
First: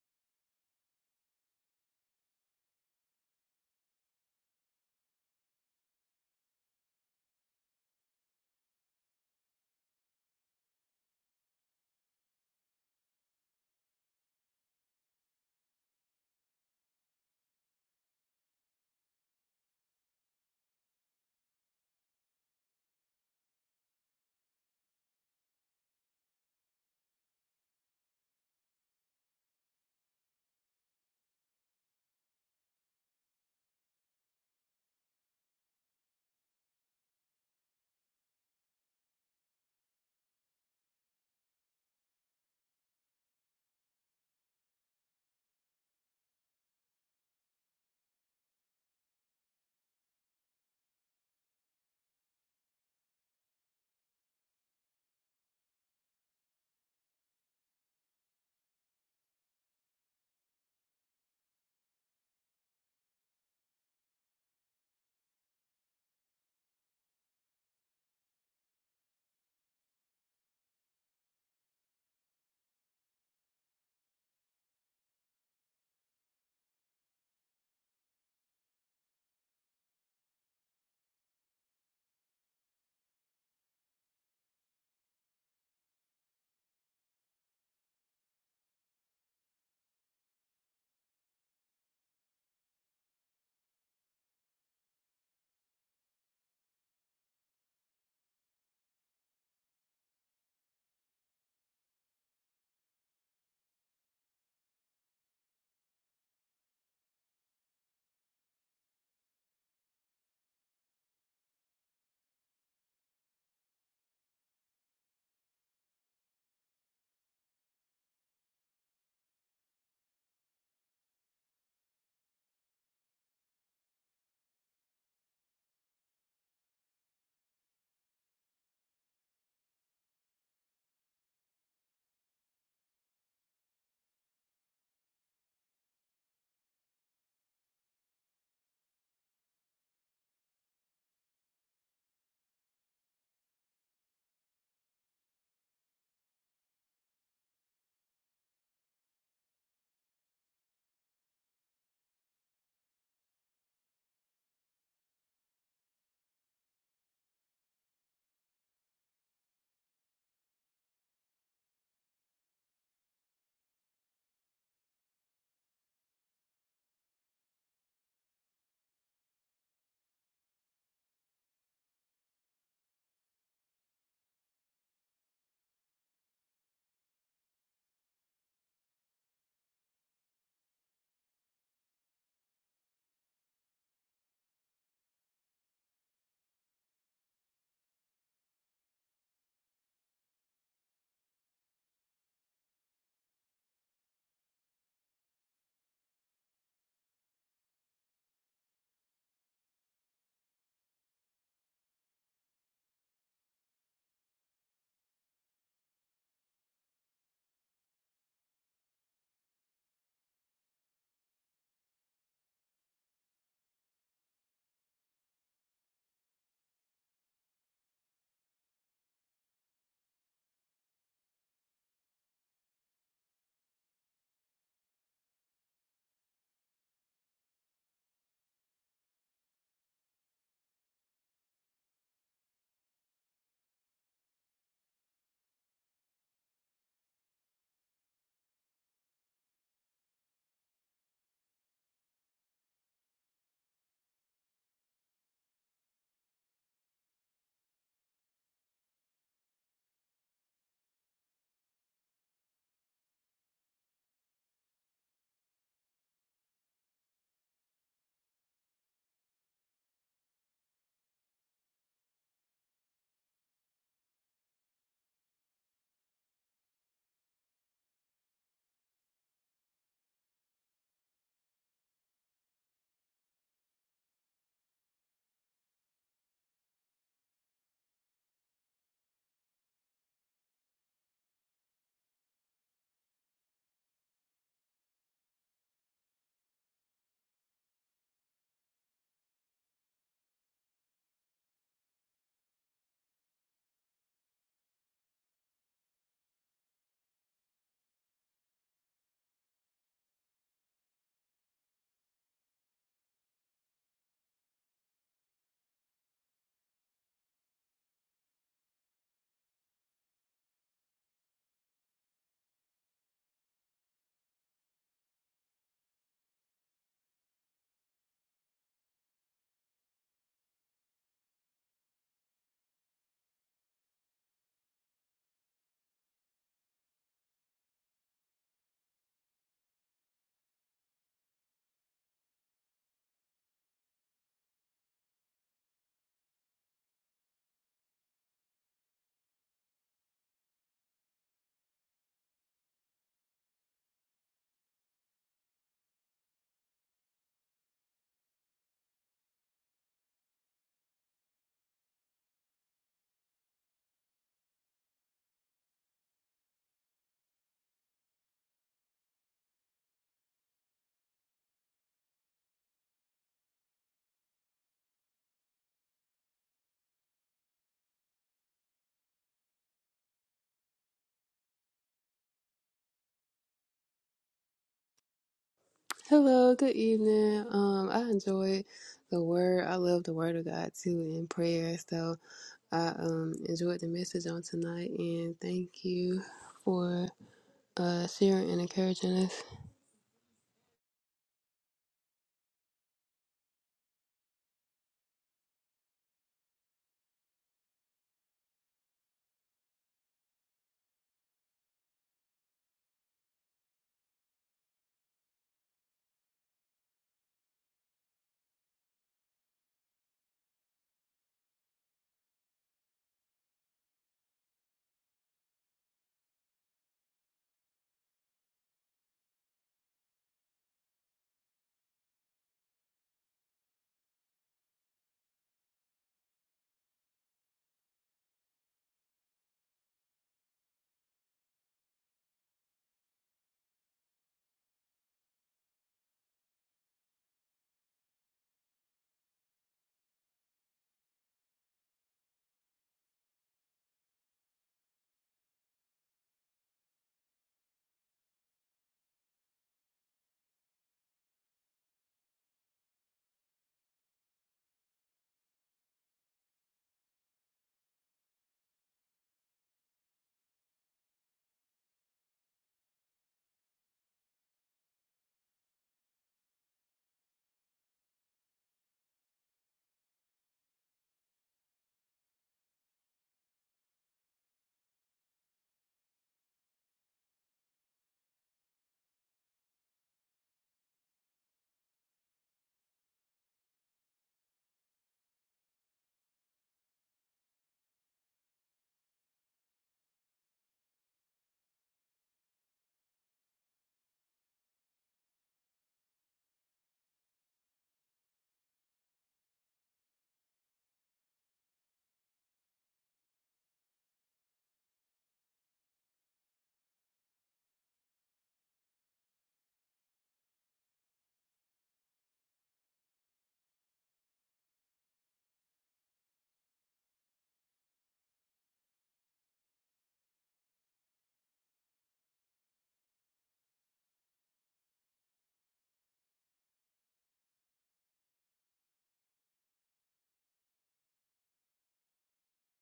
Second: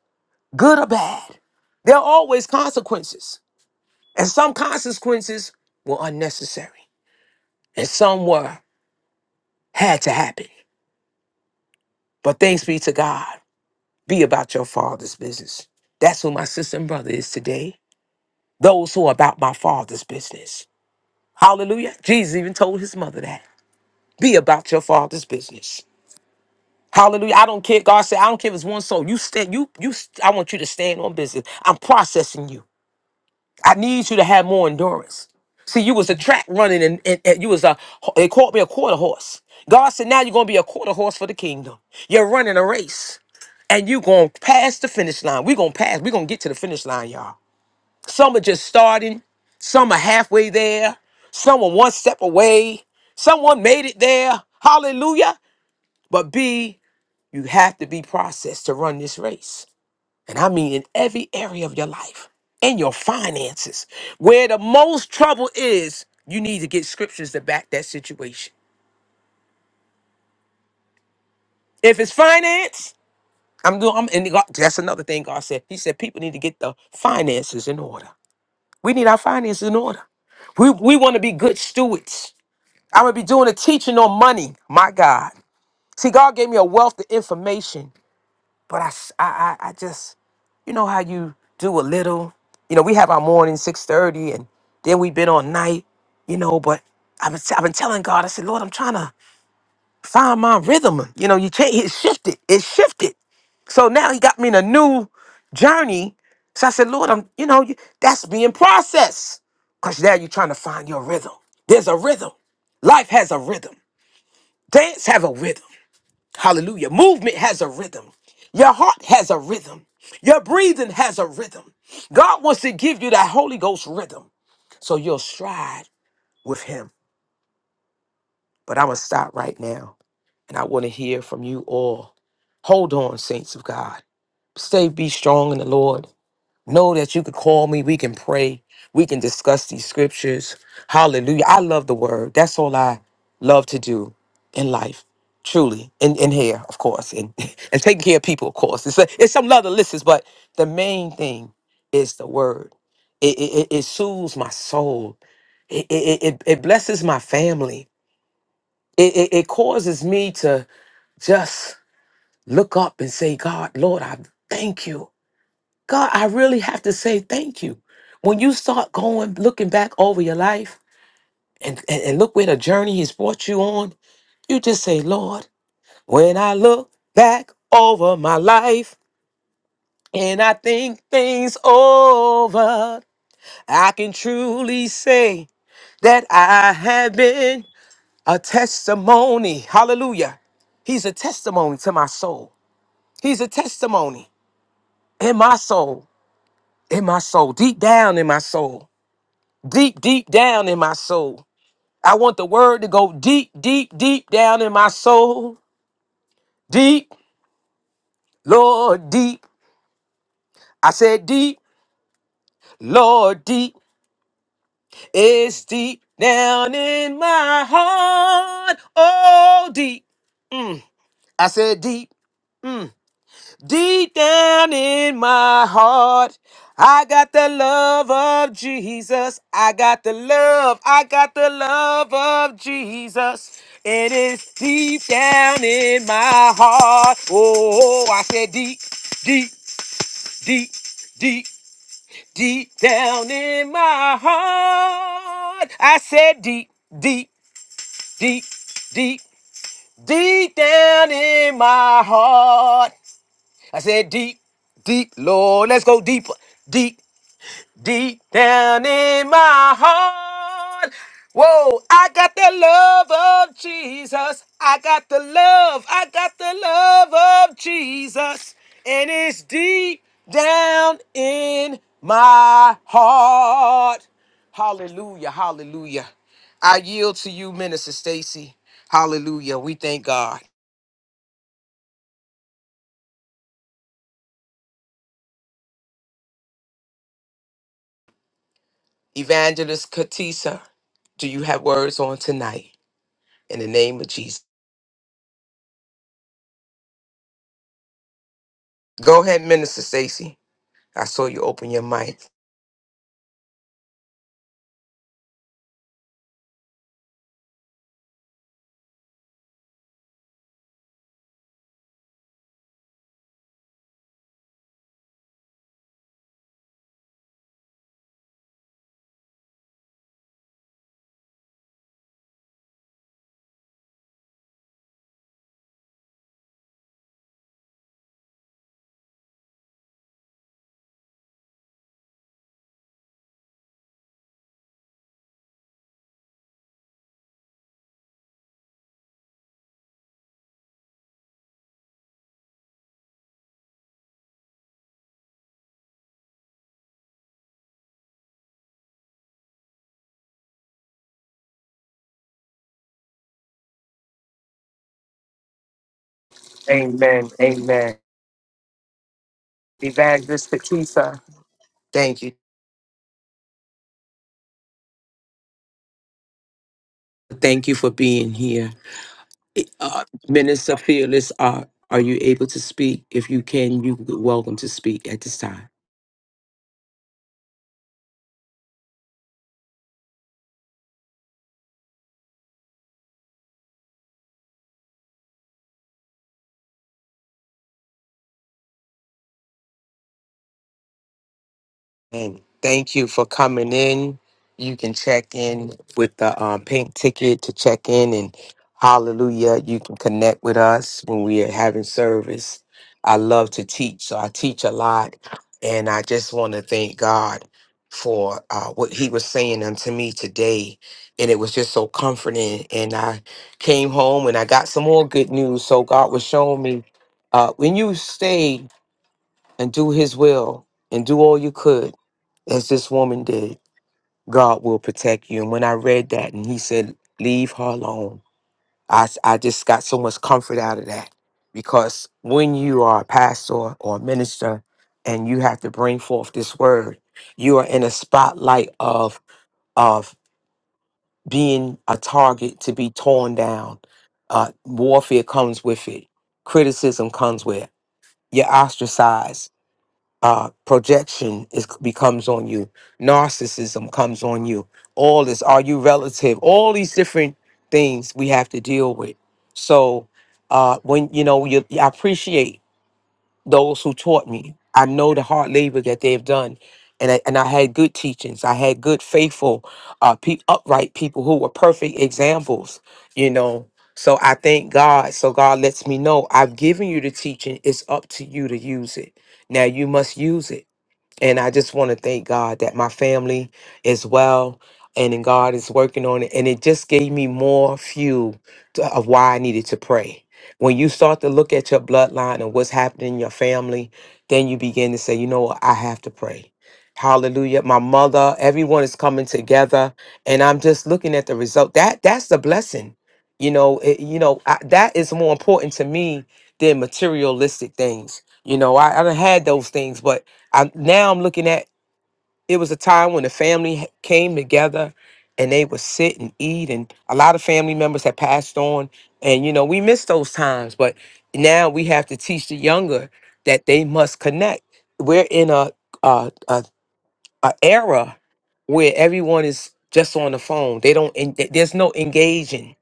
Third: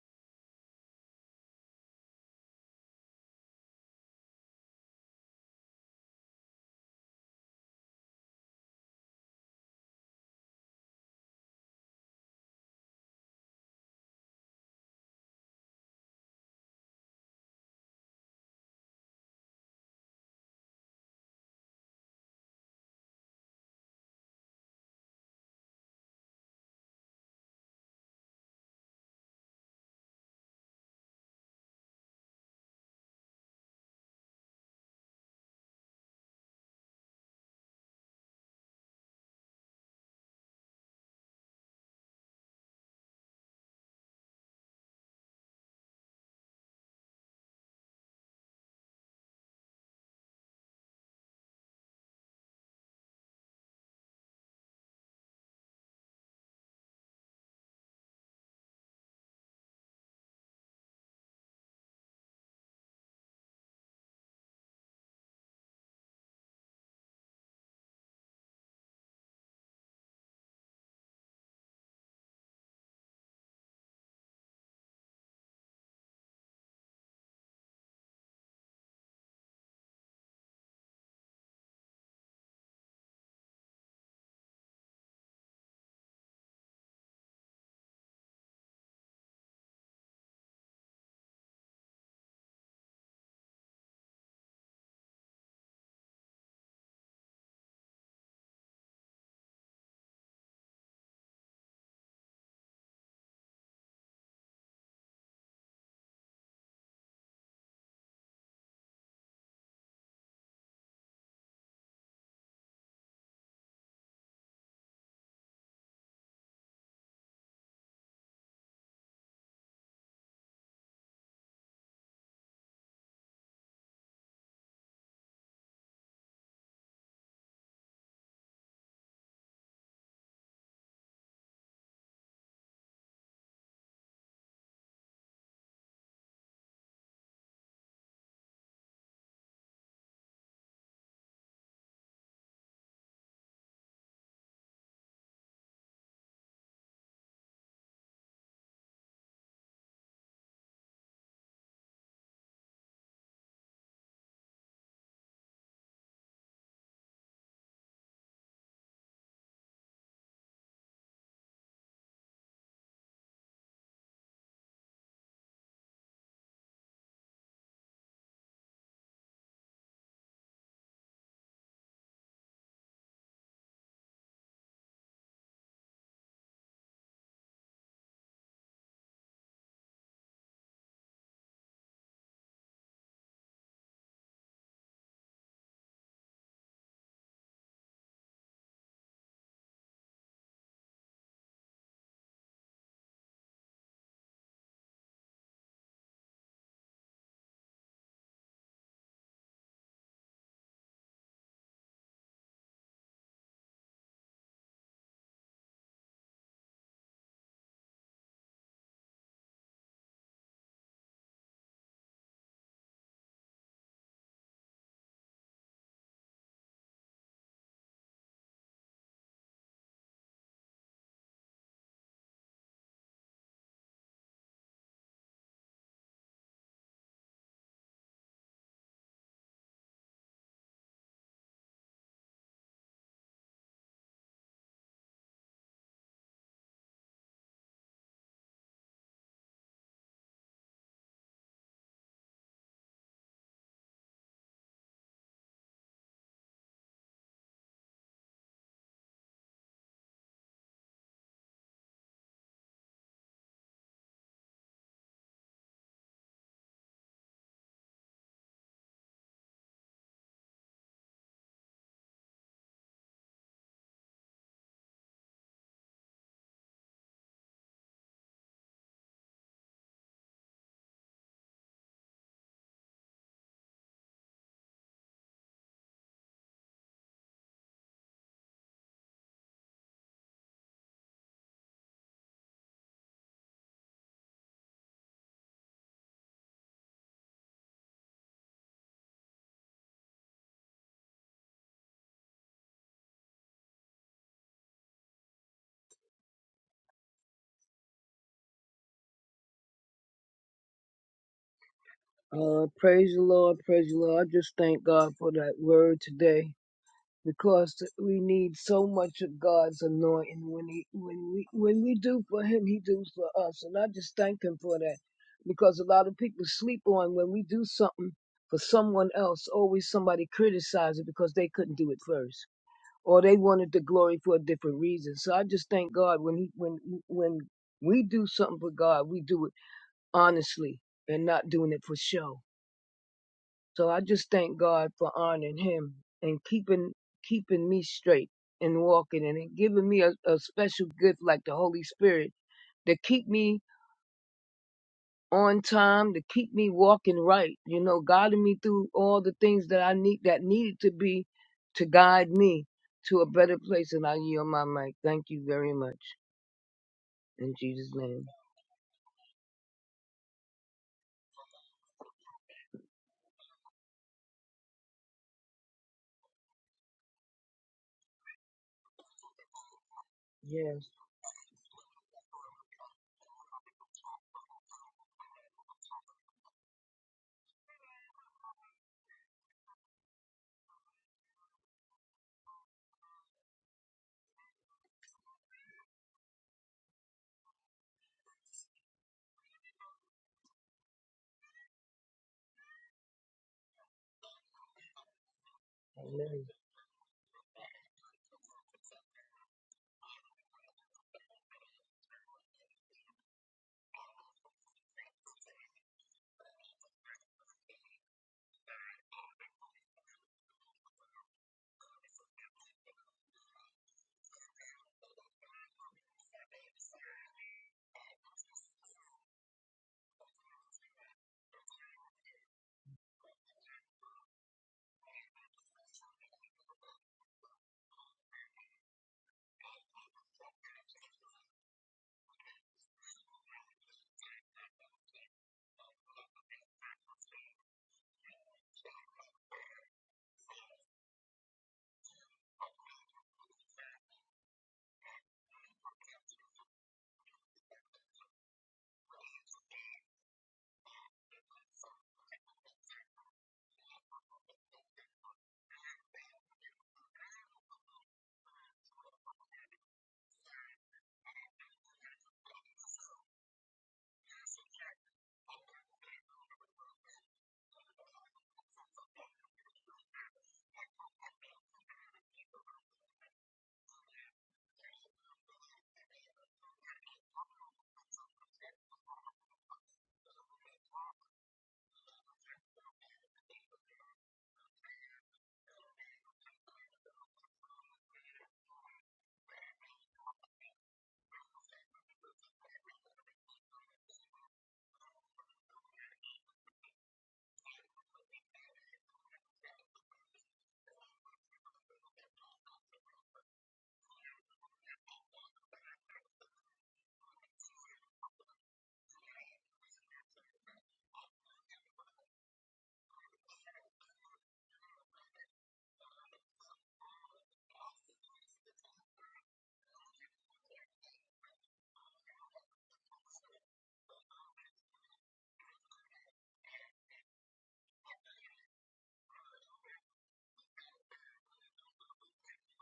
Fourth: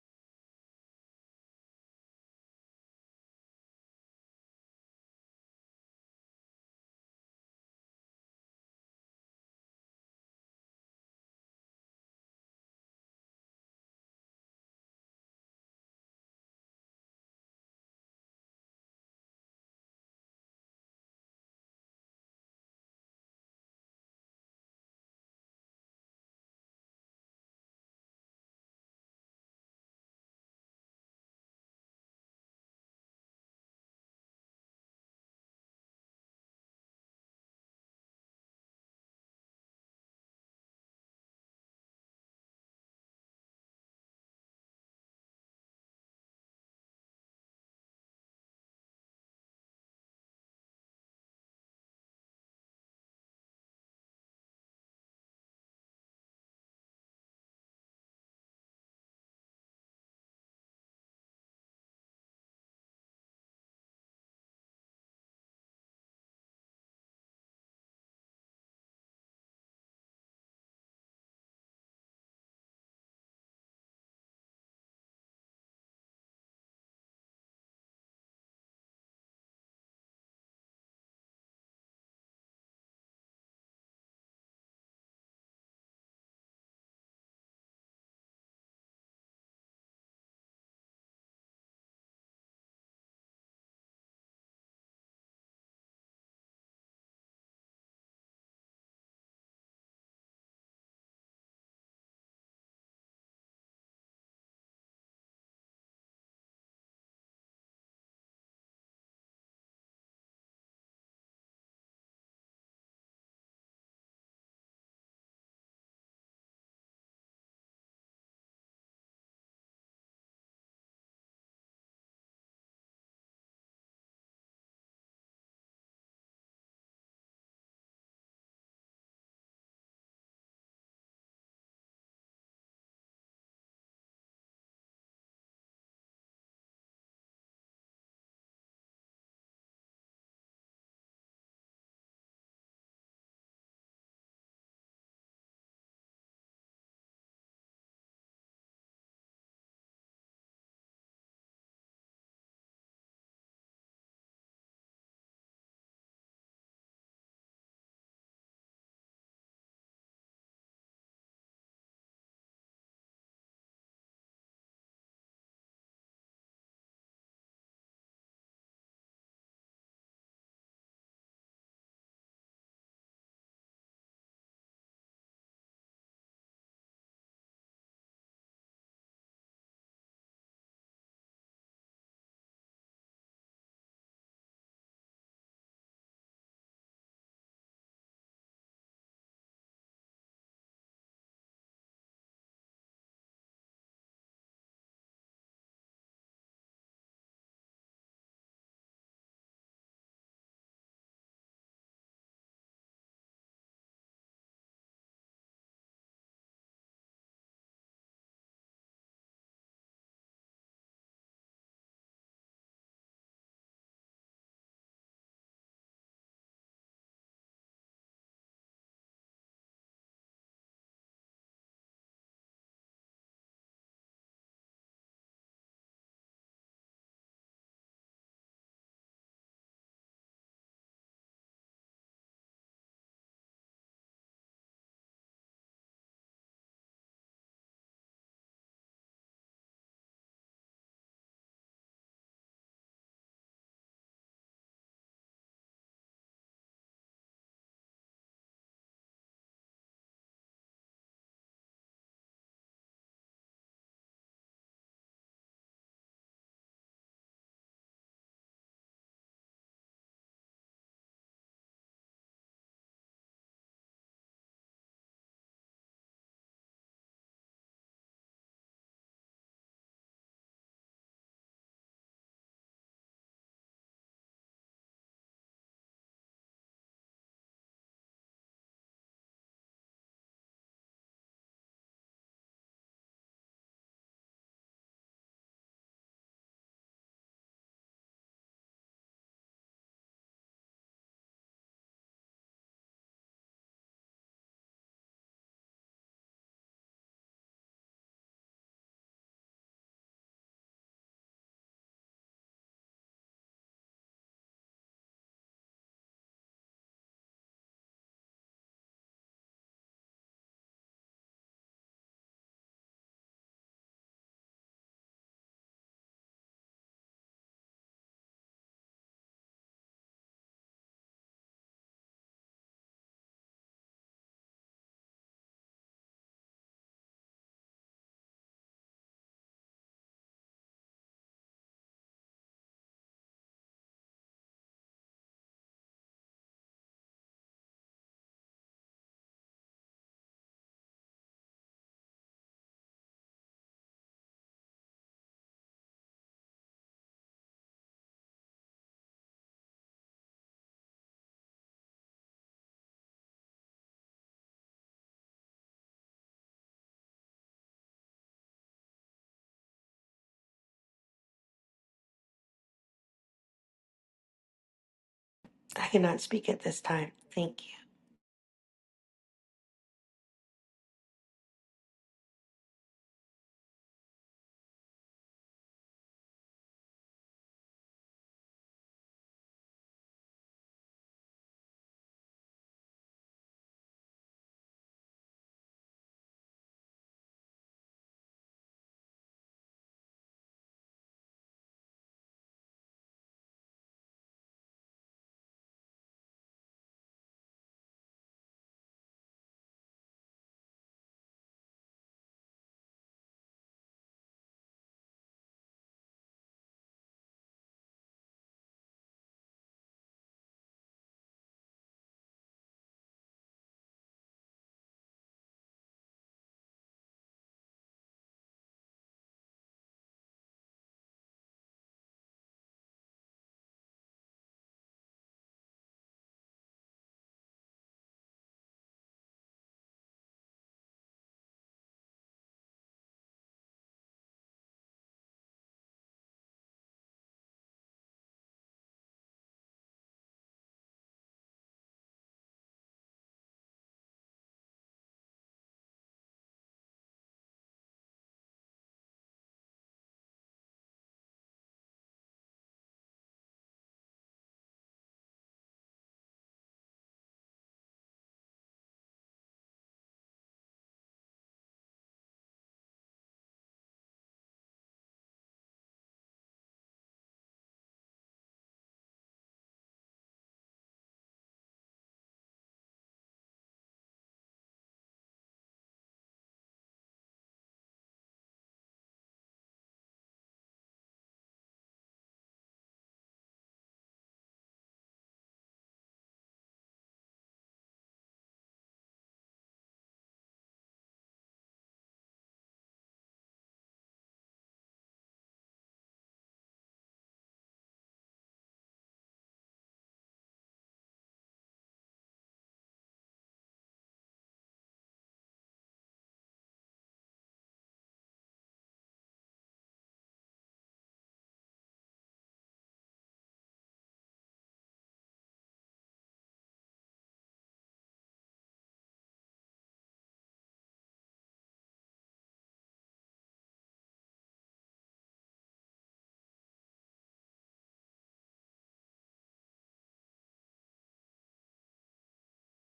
Speaker 1: good or bad. There are always consequences. And some consequences were unnecessary. And some were had to happen. But thanks be to God. Be about your father's business. That's who my sister and brother is today. Those who are about my father's business. Hallelujah. Jesus even told his mother that. Be about your father's business. Hallelujah. I don't care. God said, I don't care if it's one soul. You stand, you, you I want you to stand on business. I'm processing you. I need you to have more endurance. See, you was a track running and, and, and you was a, they called me a quarter horse. God said, now you're going to be a quarter horse for the kingdom. You're running a race and you're going to pass the finish line. We're going to pass. We're going to get to the finish line, y'all. Some are just starting. Some are halfway there. Some are one step away. Someone made it there. Hallelujah. But B, you have to be processed to run this race and I mean in every area of your life, in your finances, where the most trouble is, you need to get scriptures to back that situation. If it's finance, I'm doing. I'm, and God, that's another thing God said. He said people need to get the finances in order. We need our finances in order. We we want to be good stewards. I'm gonna be doing a teaching on money. My God, see, God gave me a wealth of information, but I s- I I- I just you know how you do a little you know we have our morning 6.30 and then we've been on night you know but I've been, I've been telling god i said lord i'm trying to find my rhythm you know you can't it shifted it shifted so now he got me in a new journey so i said lord i'm you know you- that's being processed because now you're trying to find your rhythm there's a rhythm life has a rhythm dance have a rhythm Hallelujah. Movement has a rhythm. Your heart has a rhythm. Your breathing has a rhythm. God wants to give you that Holy Ghost rhythm so you'll stride with Him. But I'm going to stop right now and I want to hear from you all. Hold on, saints of God. Stay, be strong in the Lord. Know that you could call me. We can pray. We can discuss these scriptures. Hallelujah. I love the word. That's all I love to do in life. Truly. And in here, of course. And and taking care of people, of course. It's a, it's some other lists, but the main thing is the word. It it, it it soothes my soul. It it, it, it blesses my family. It, it it causes me to just look up and say, God, Lord, I thank you. God, I really have to say thank you. When you start going, looking back over your life and, and, and look where the journey has brought you on, you just say, Lord, when I look back over my life and I think things over, I can truly say that I have been a testimony. Hallelujah. He's a testimony to my soul. He's a testimony in my soul, in my soul, deep down in my soul. deep, deep down in my soul. I want the word to go deep, deep, deep down in my soul. Deep, Lord, deep. I said deep, Lord, deep. It's deep down in my heart. Oh, deep. Mm. I said deep. Mm. Deep down in my heart, I got the love of Jesus. I got the love. I got the love of Jesus. It is deep down in my heart. Oh, I said deep, deep, deep, deep, deep down in my heart. I said deep, deep, deep, deep, deep down in my heart. I said deep, deep, Lord, let's go deeper, deep, deep down in my heart. Whoa, I got the love of Jesus. I got the love, I got the love of Jesus. And it's deep down in my heart. Hallelujah, hallelujah. I yield to you, Minister Stacy. Hallelujah. We thank God. Evangelist Katisa, do you have words on tonight in the name of Jesus? Go ahead, Minister Stacy. I saw you open your mic.
Speaker 2: Uh, praise the Lord. Praise the Lord. I just thank God for that word today because we need so much of God's anointing. When he, when we, when we do for Him, He does for us, and I just thank Him for that because a lot of people sleep on when we do something for someone else. Always somebody criticizes it because they couldn't do it first, or they wanted the glory for a different reason. So I just thank God when He, when, when we do something for God, we do it honestly and not doing it for show. So I just thank God for honoring him and keeping keeping me straight and walking and it giving me a, a special gift like the Holy Spirit to keep me on time, to keep me walking right, you know, guiding me through all the things that I need that needed to be to guide me to a better place and I yield my mic. Thank you very much. In Jesus' name.
Speaker 1: These are- Thank you.
Speaker 3: I cannot speak at this time. Thank
Speaker 1: Thank
Speaker 3: you.
Speaker 1: you for being here. It- Uh, Minister
Speaker 2: Yes.
Speaker 1: Fearless, uh, are you able to speak? If you can, you are welcome to speak at this time.
Speaker 4: Hello, good evening. Um, I enjoy the word. I love the word of God too in prayer. So I um enjoyed the message on tonight and thank you for uh sharing and encouraging us.
Speaker 1: And thank you for coming in. You can check in with
Speaker 2: amen.
Speaker 1: the um, pink ticket to check in Hallelujah. You can connect with us when we are having service. I love to teach, so I teach a lot. And I just want to thank God for uh, what He was saying unto me today. And it was just so comforting. And I came home and I got some more good news. So God was showing me uh, when you stay and do His will and do all you could, as this woman did, God will protect you. And when I read that, and He said, Leave her alone I, s- I just got so much comfort out of that because when you are a pastor or a minister and you have to bring forth this word, you are in a spotlight of of being a target to be torn down. Uh, warfare comes with it. Criticism comes with it. You're ostracized uh, projection is becomes on you. Narcissism comes on you. All this, are you relative? All these different things we have to deal with. So uh, when you know, you, I appreciate those who taught me. I know the hard labor that they've done, and I, and I had good teachings. I had good, faithful, uh, pe- upright people who were perfect examples. You know. So I thank God. So God lets me know I've given you the teaching. It's up to you to use it. Now you must use it and I just want to thank God that my family is well and then God is working on it. And it just gave me more fuel to, of why I needed to pray. When you start to look at your bloodline and what's happening in your family, then you begin to say, you know what, I have to pray. Hallelujah. My mother, everyone is coming together. And I'm just looking at the result. That that's the blessing. You know, it, you know, I, that is more important to me than materialistic things. You know, I, I done had those things, but I now I'm looking at it was a time when the family h- came together and they would sit and eat and a lot of family members had passed on and you know we miss those times but now we have to teach the younger that they must connect we're in a a, a, a era where everyone is just on the phone they don't en- th- there's no engaging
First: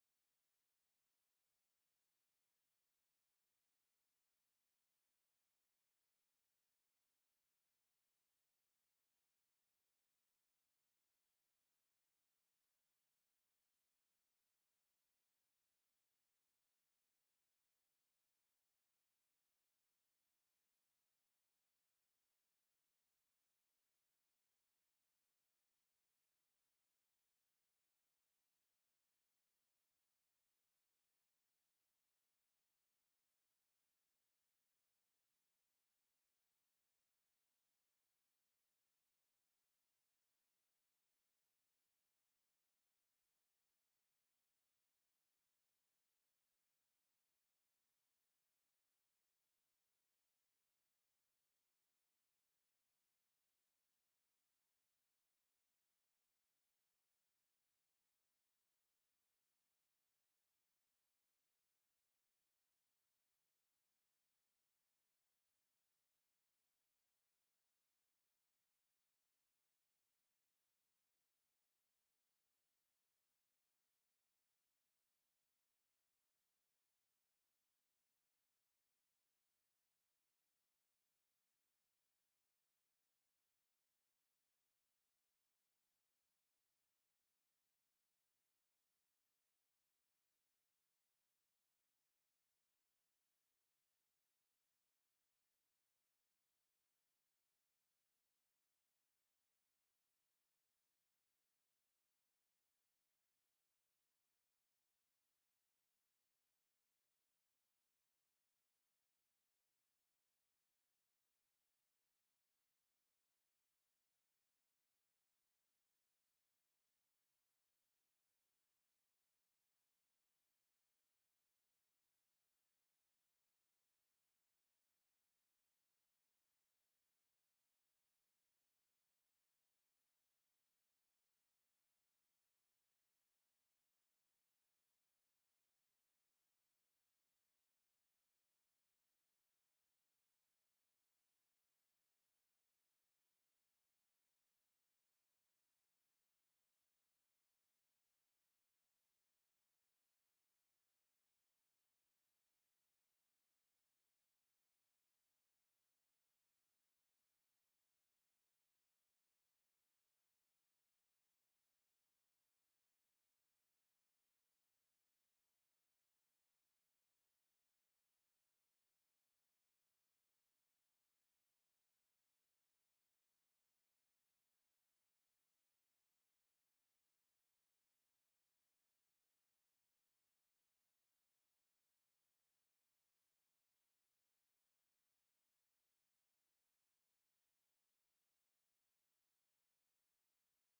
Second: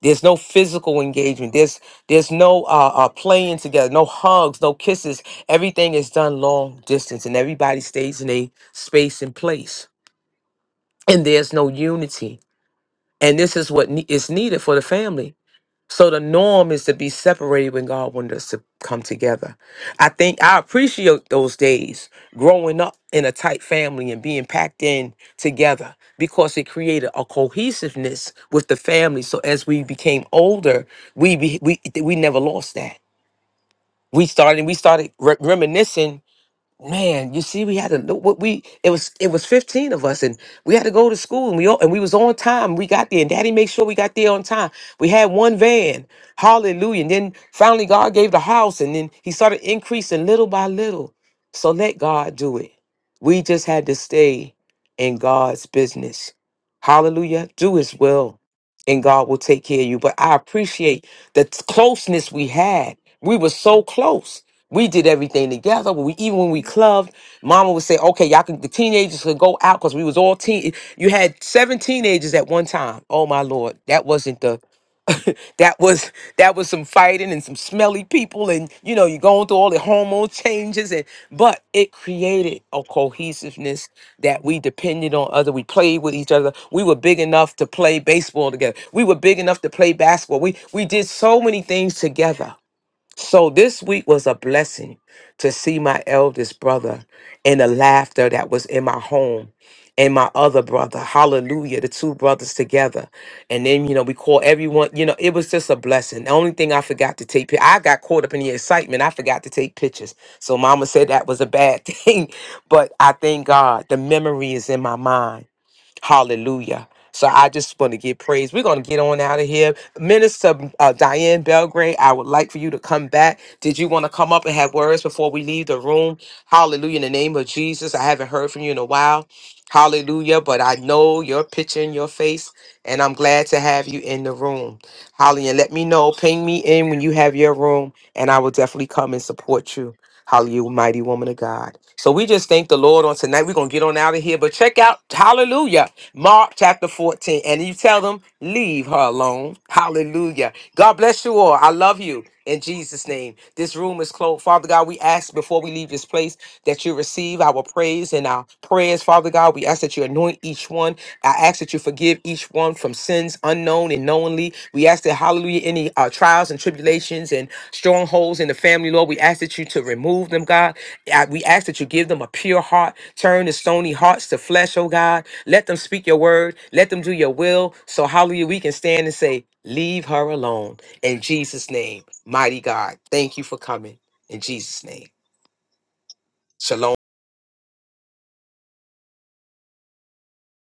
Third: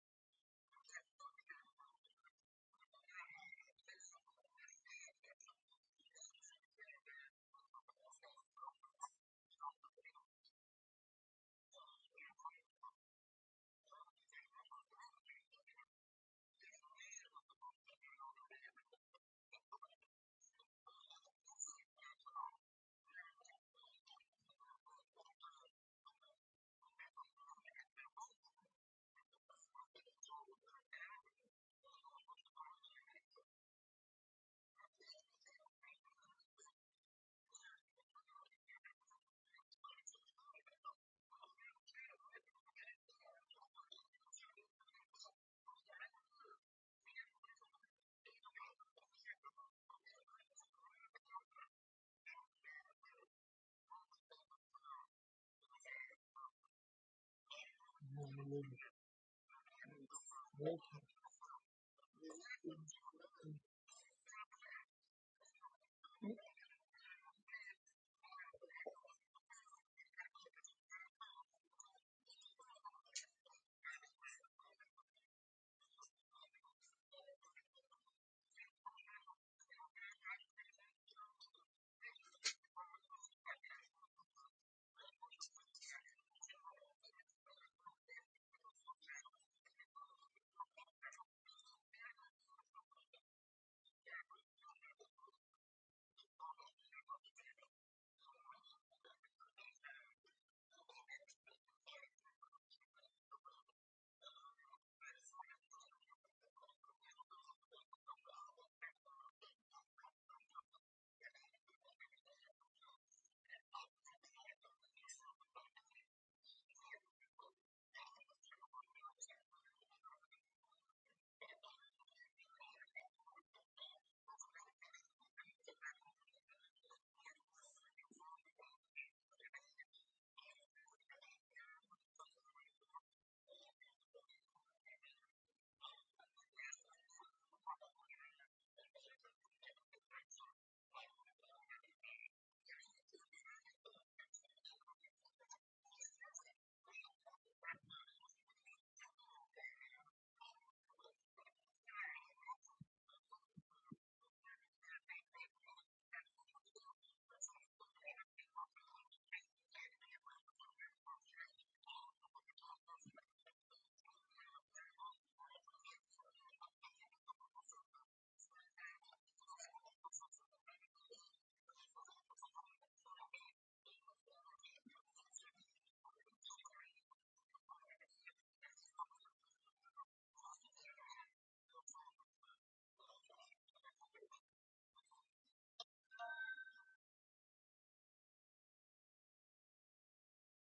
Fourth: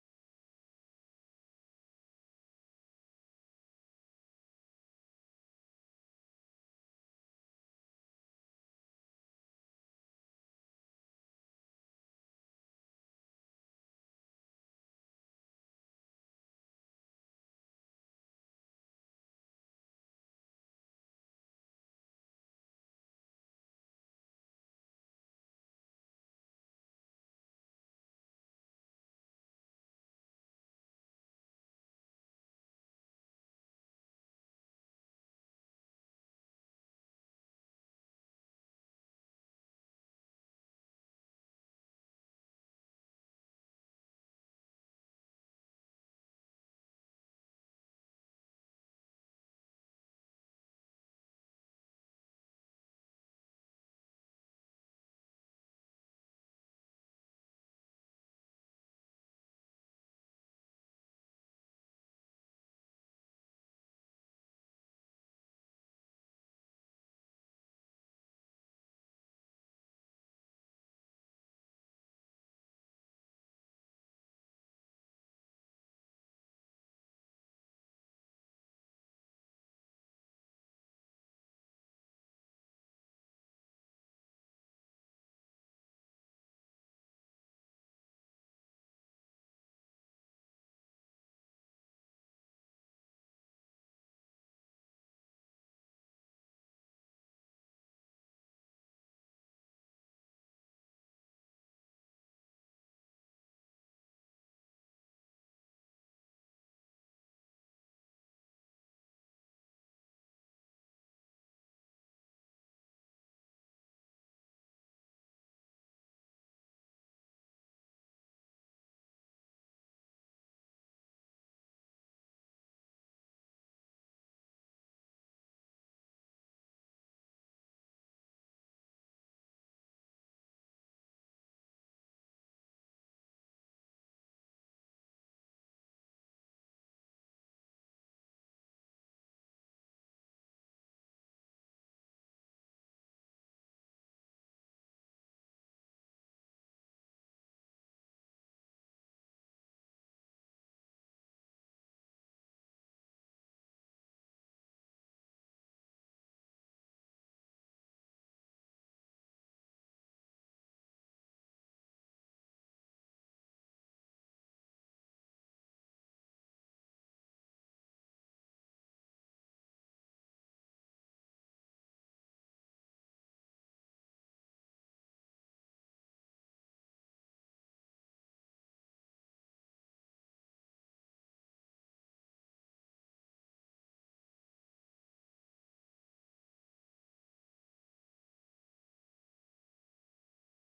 Speaker 1: there's no physical engagement. There's there's no uh, uh, playing together, no hugs, no kisses. Everything is done long distance, and everybody stays in a space and place. And there's no unity. And this is what ne- is needed for the family so the norm is to be separated when God wanted us to come together. I think I appreciate those days growing up in a tight family and being packed in together because it created a cohesiveness with the family. So as we became older, we be, we we never lost that. We started we started re- reminiscing Man, you see, we had to what we it was it was fifteen of us, and we had to go to school, and we all, and we was on time. We got there, and Daddy made sure we got there on time. We had one van, Hallelujah! And then finally, God gave the house, and then He started increasing little by little. So let God do it. We just had to stay in God's business. Hallelujah! Do His will, and God will take care of you. But I appreciate the t- closeness we had. We were so close. We did everything together. When we even when we clubbed, Mama would say, "Okay, y'all can the teenagers could go out because we was all teen. You had seven teenagers at one time. Oh my lord, that wasn't the that was that was some fighting and some smelly people and you know you're going through all the hormone changes and but it created a cohesiveness that we depended on other we played with each other we were big enough to play baseball together we were big enough to play basketball we we did so many things together so this week was a blessing to see my eldest brother and the laughter that was in my home and my other brother. Hallelujah. The two brothers together. And then, you know, we call everyone, you know, it was just a blessing. The only thing I forgot to take pi- I got caught up in the excitement. I forgot to take pictures. So mama said that was a bad thing. But I thank God the memory is in my mind Hallelujah. So I just want to give praise. We're going to get on out of here. Minister uh, Diane Belgrade, I would like for you to come back. Did you want to come up and have words before we leave the room? Hallelujah. In the name of Jesus, I haven't heard from you in a while. Hallelujah. But I know your picture in your face, and I'm glad to have you in the room. Hallelujah. Let me know. Ping me in when you have your room, and I will definitely come and support you. Hallelujah, mighty woman of God. So we just thank the Lord on tonight. We're gonna get on out of here. But check out Hallelujah, Mark chapter 14. And you tell them, leave her alone. Hallelujah. God bless you all. I love you in Jesus' name. This room is closed. Father God, we ask before we leave this place that you receive our praise and our prayers, Father God. We ask that you anoint each one. I ask that you forgive each one from sins unknown and knowingly. We ask that hallelujah, any uh, trials and tribulations and strongholds in the family, Lord. We ask that you to remove them, God. I- We ask that you give them a pure heart, turn the stony hearts to flesh, oh God. Let them speak your word, let them do your will. So, hallelujah, we can stand and say, Leave her alone. In Jesus' name, mighty God, thank you for coming. In Jesus' name, shalom.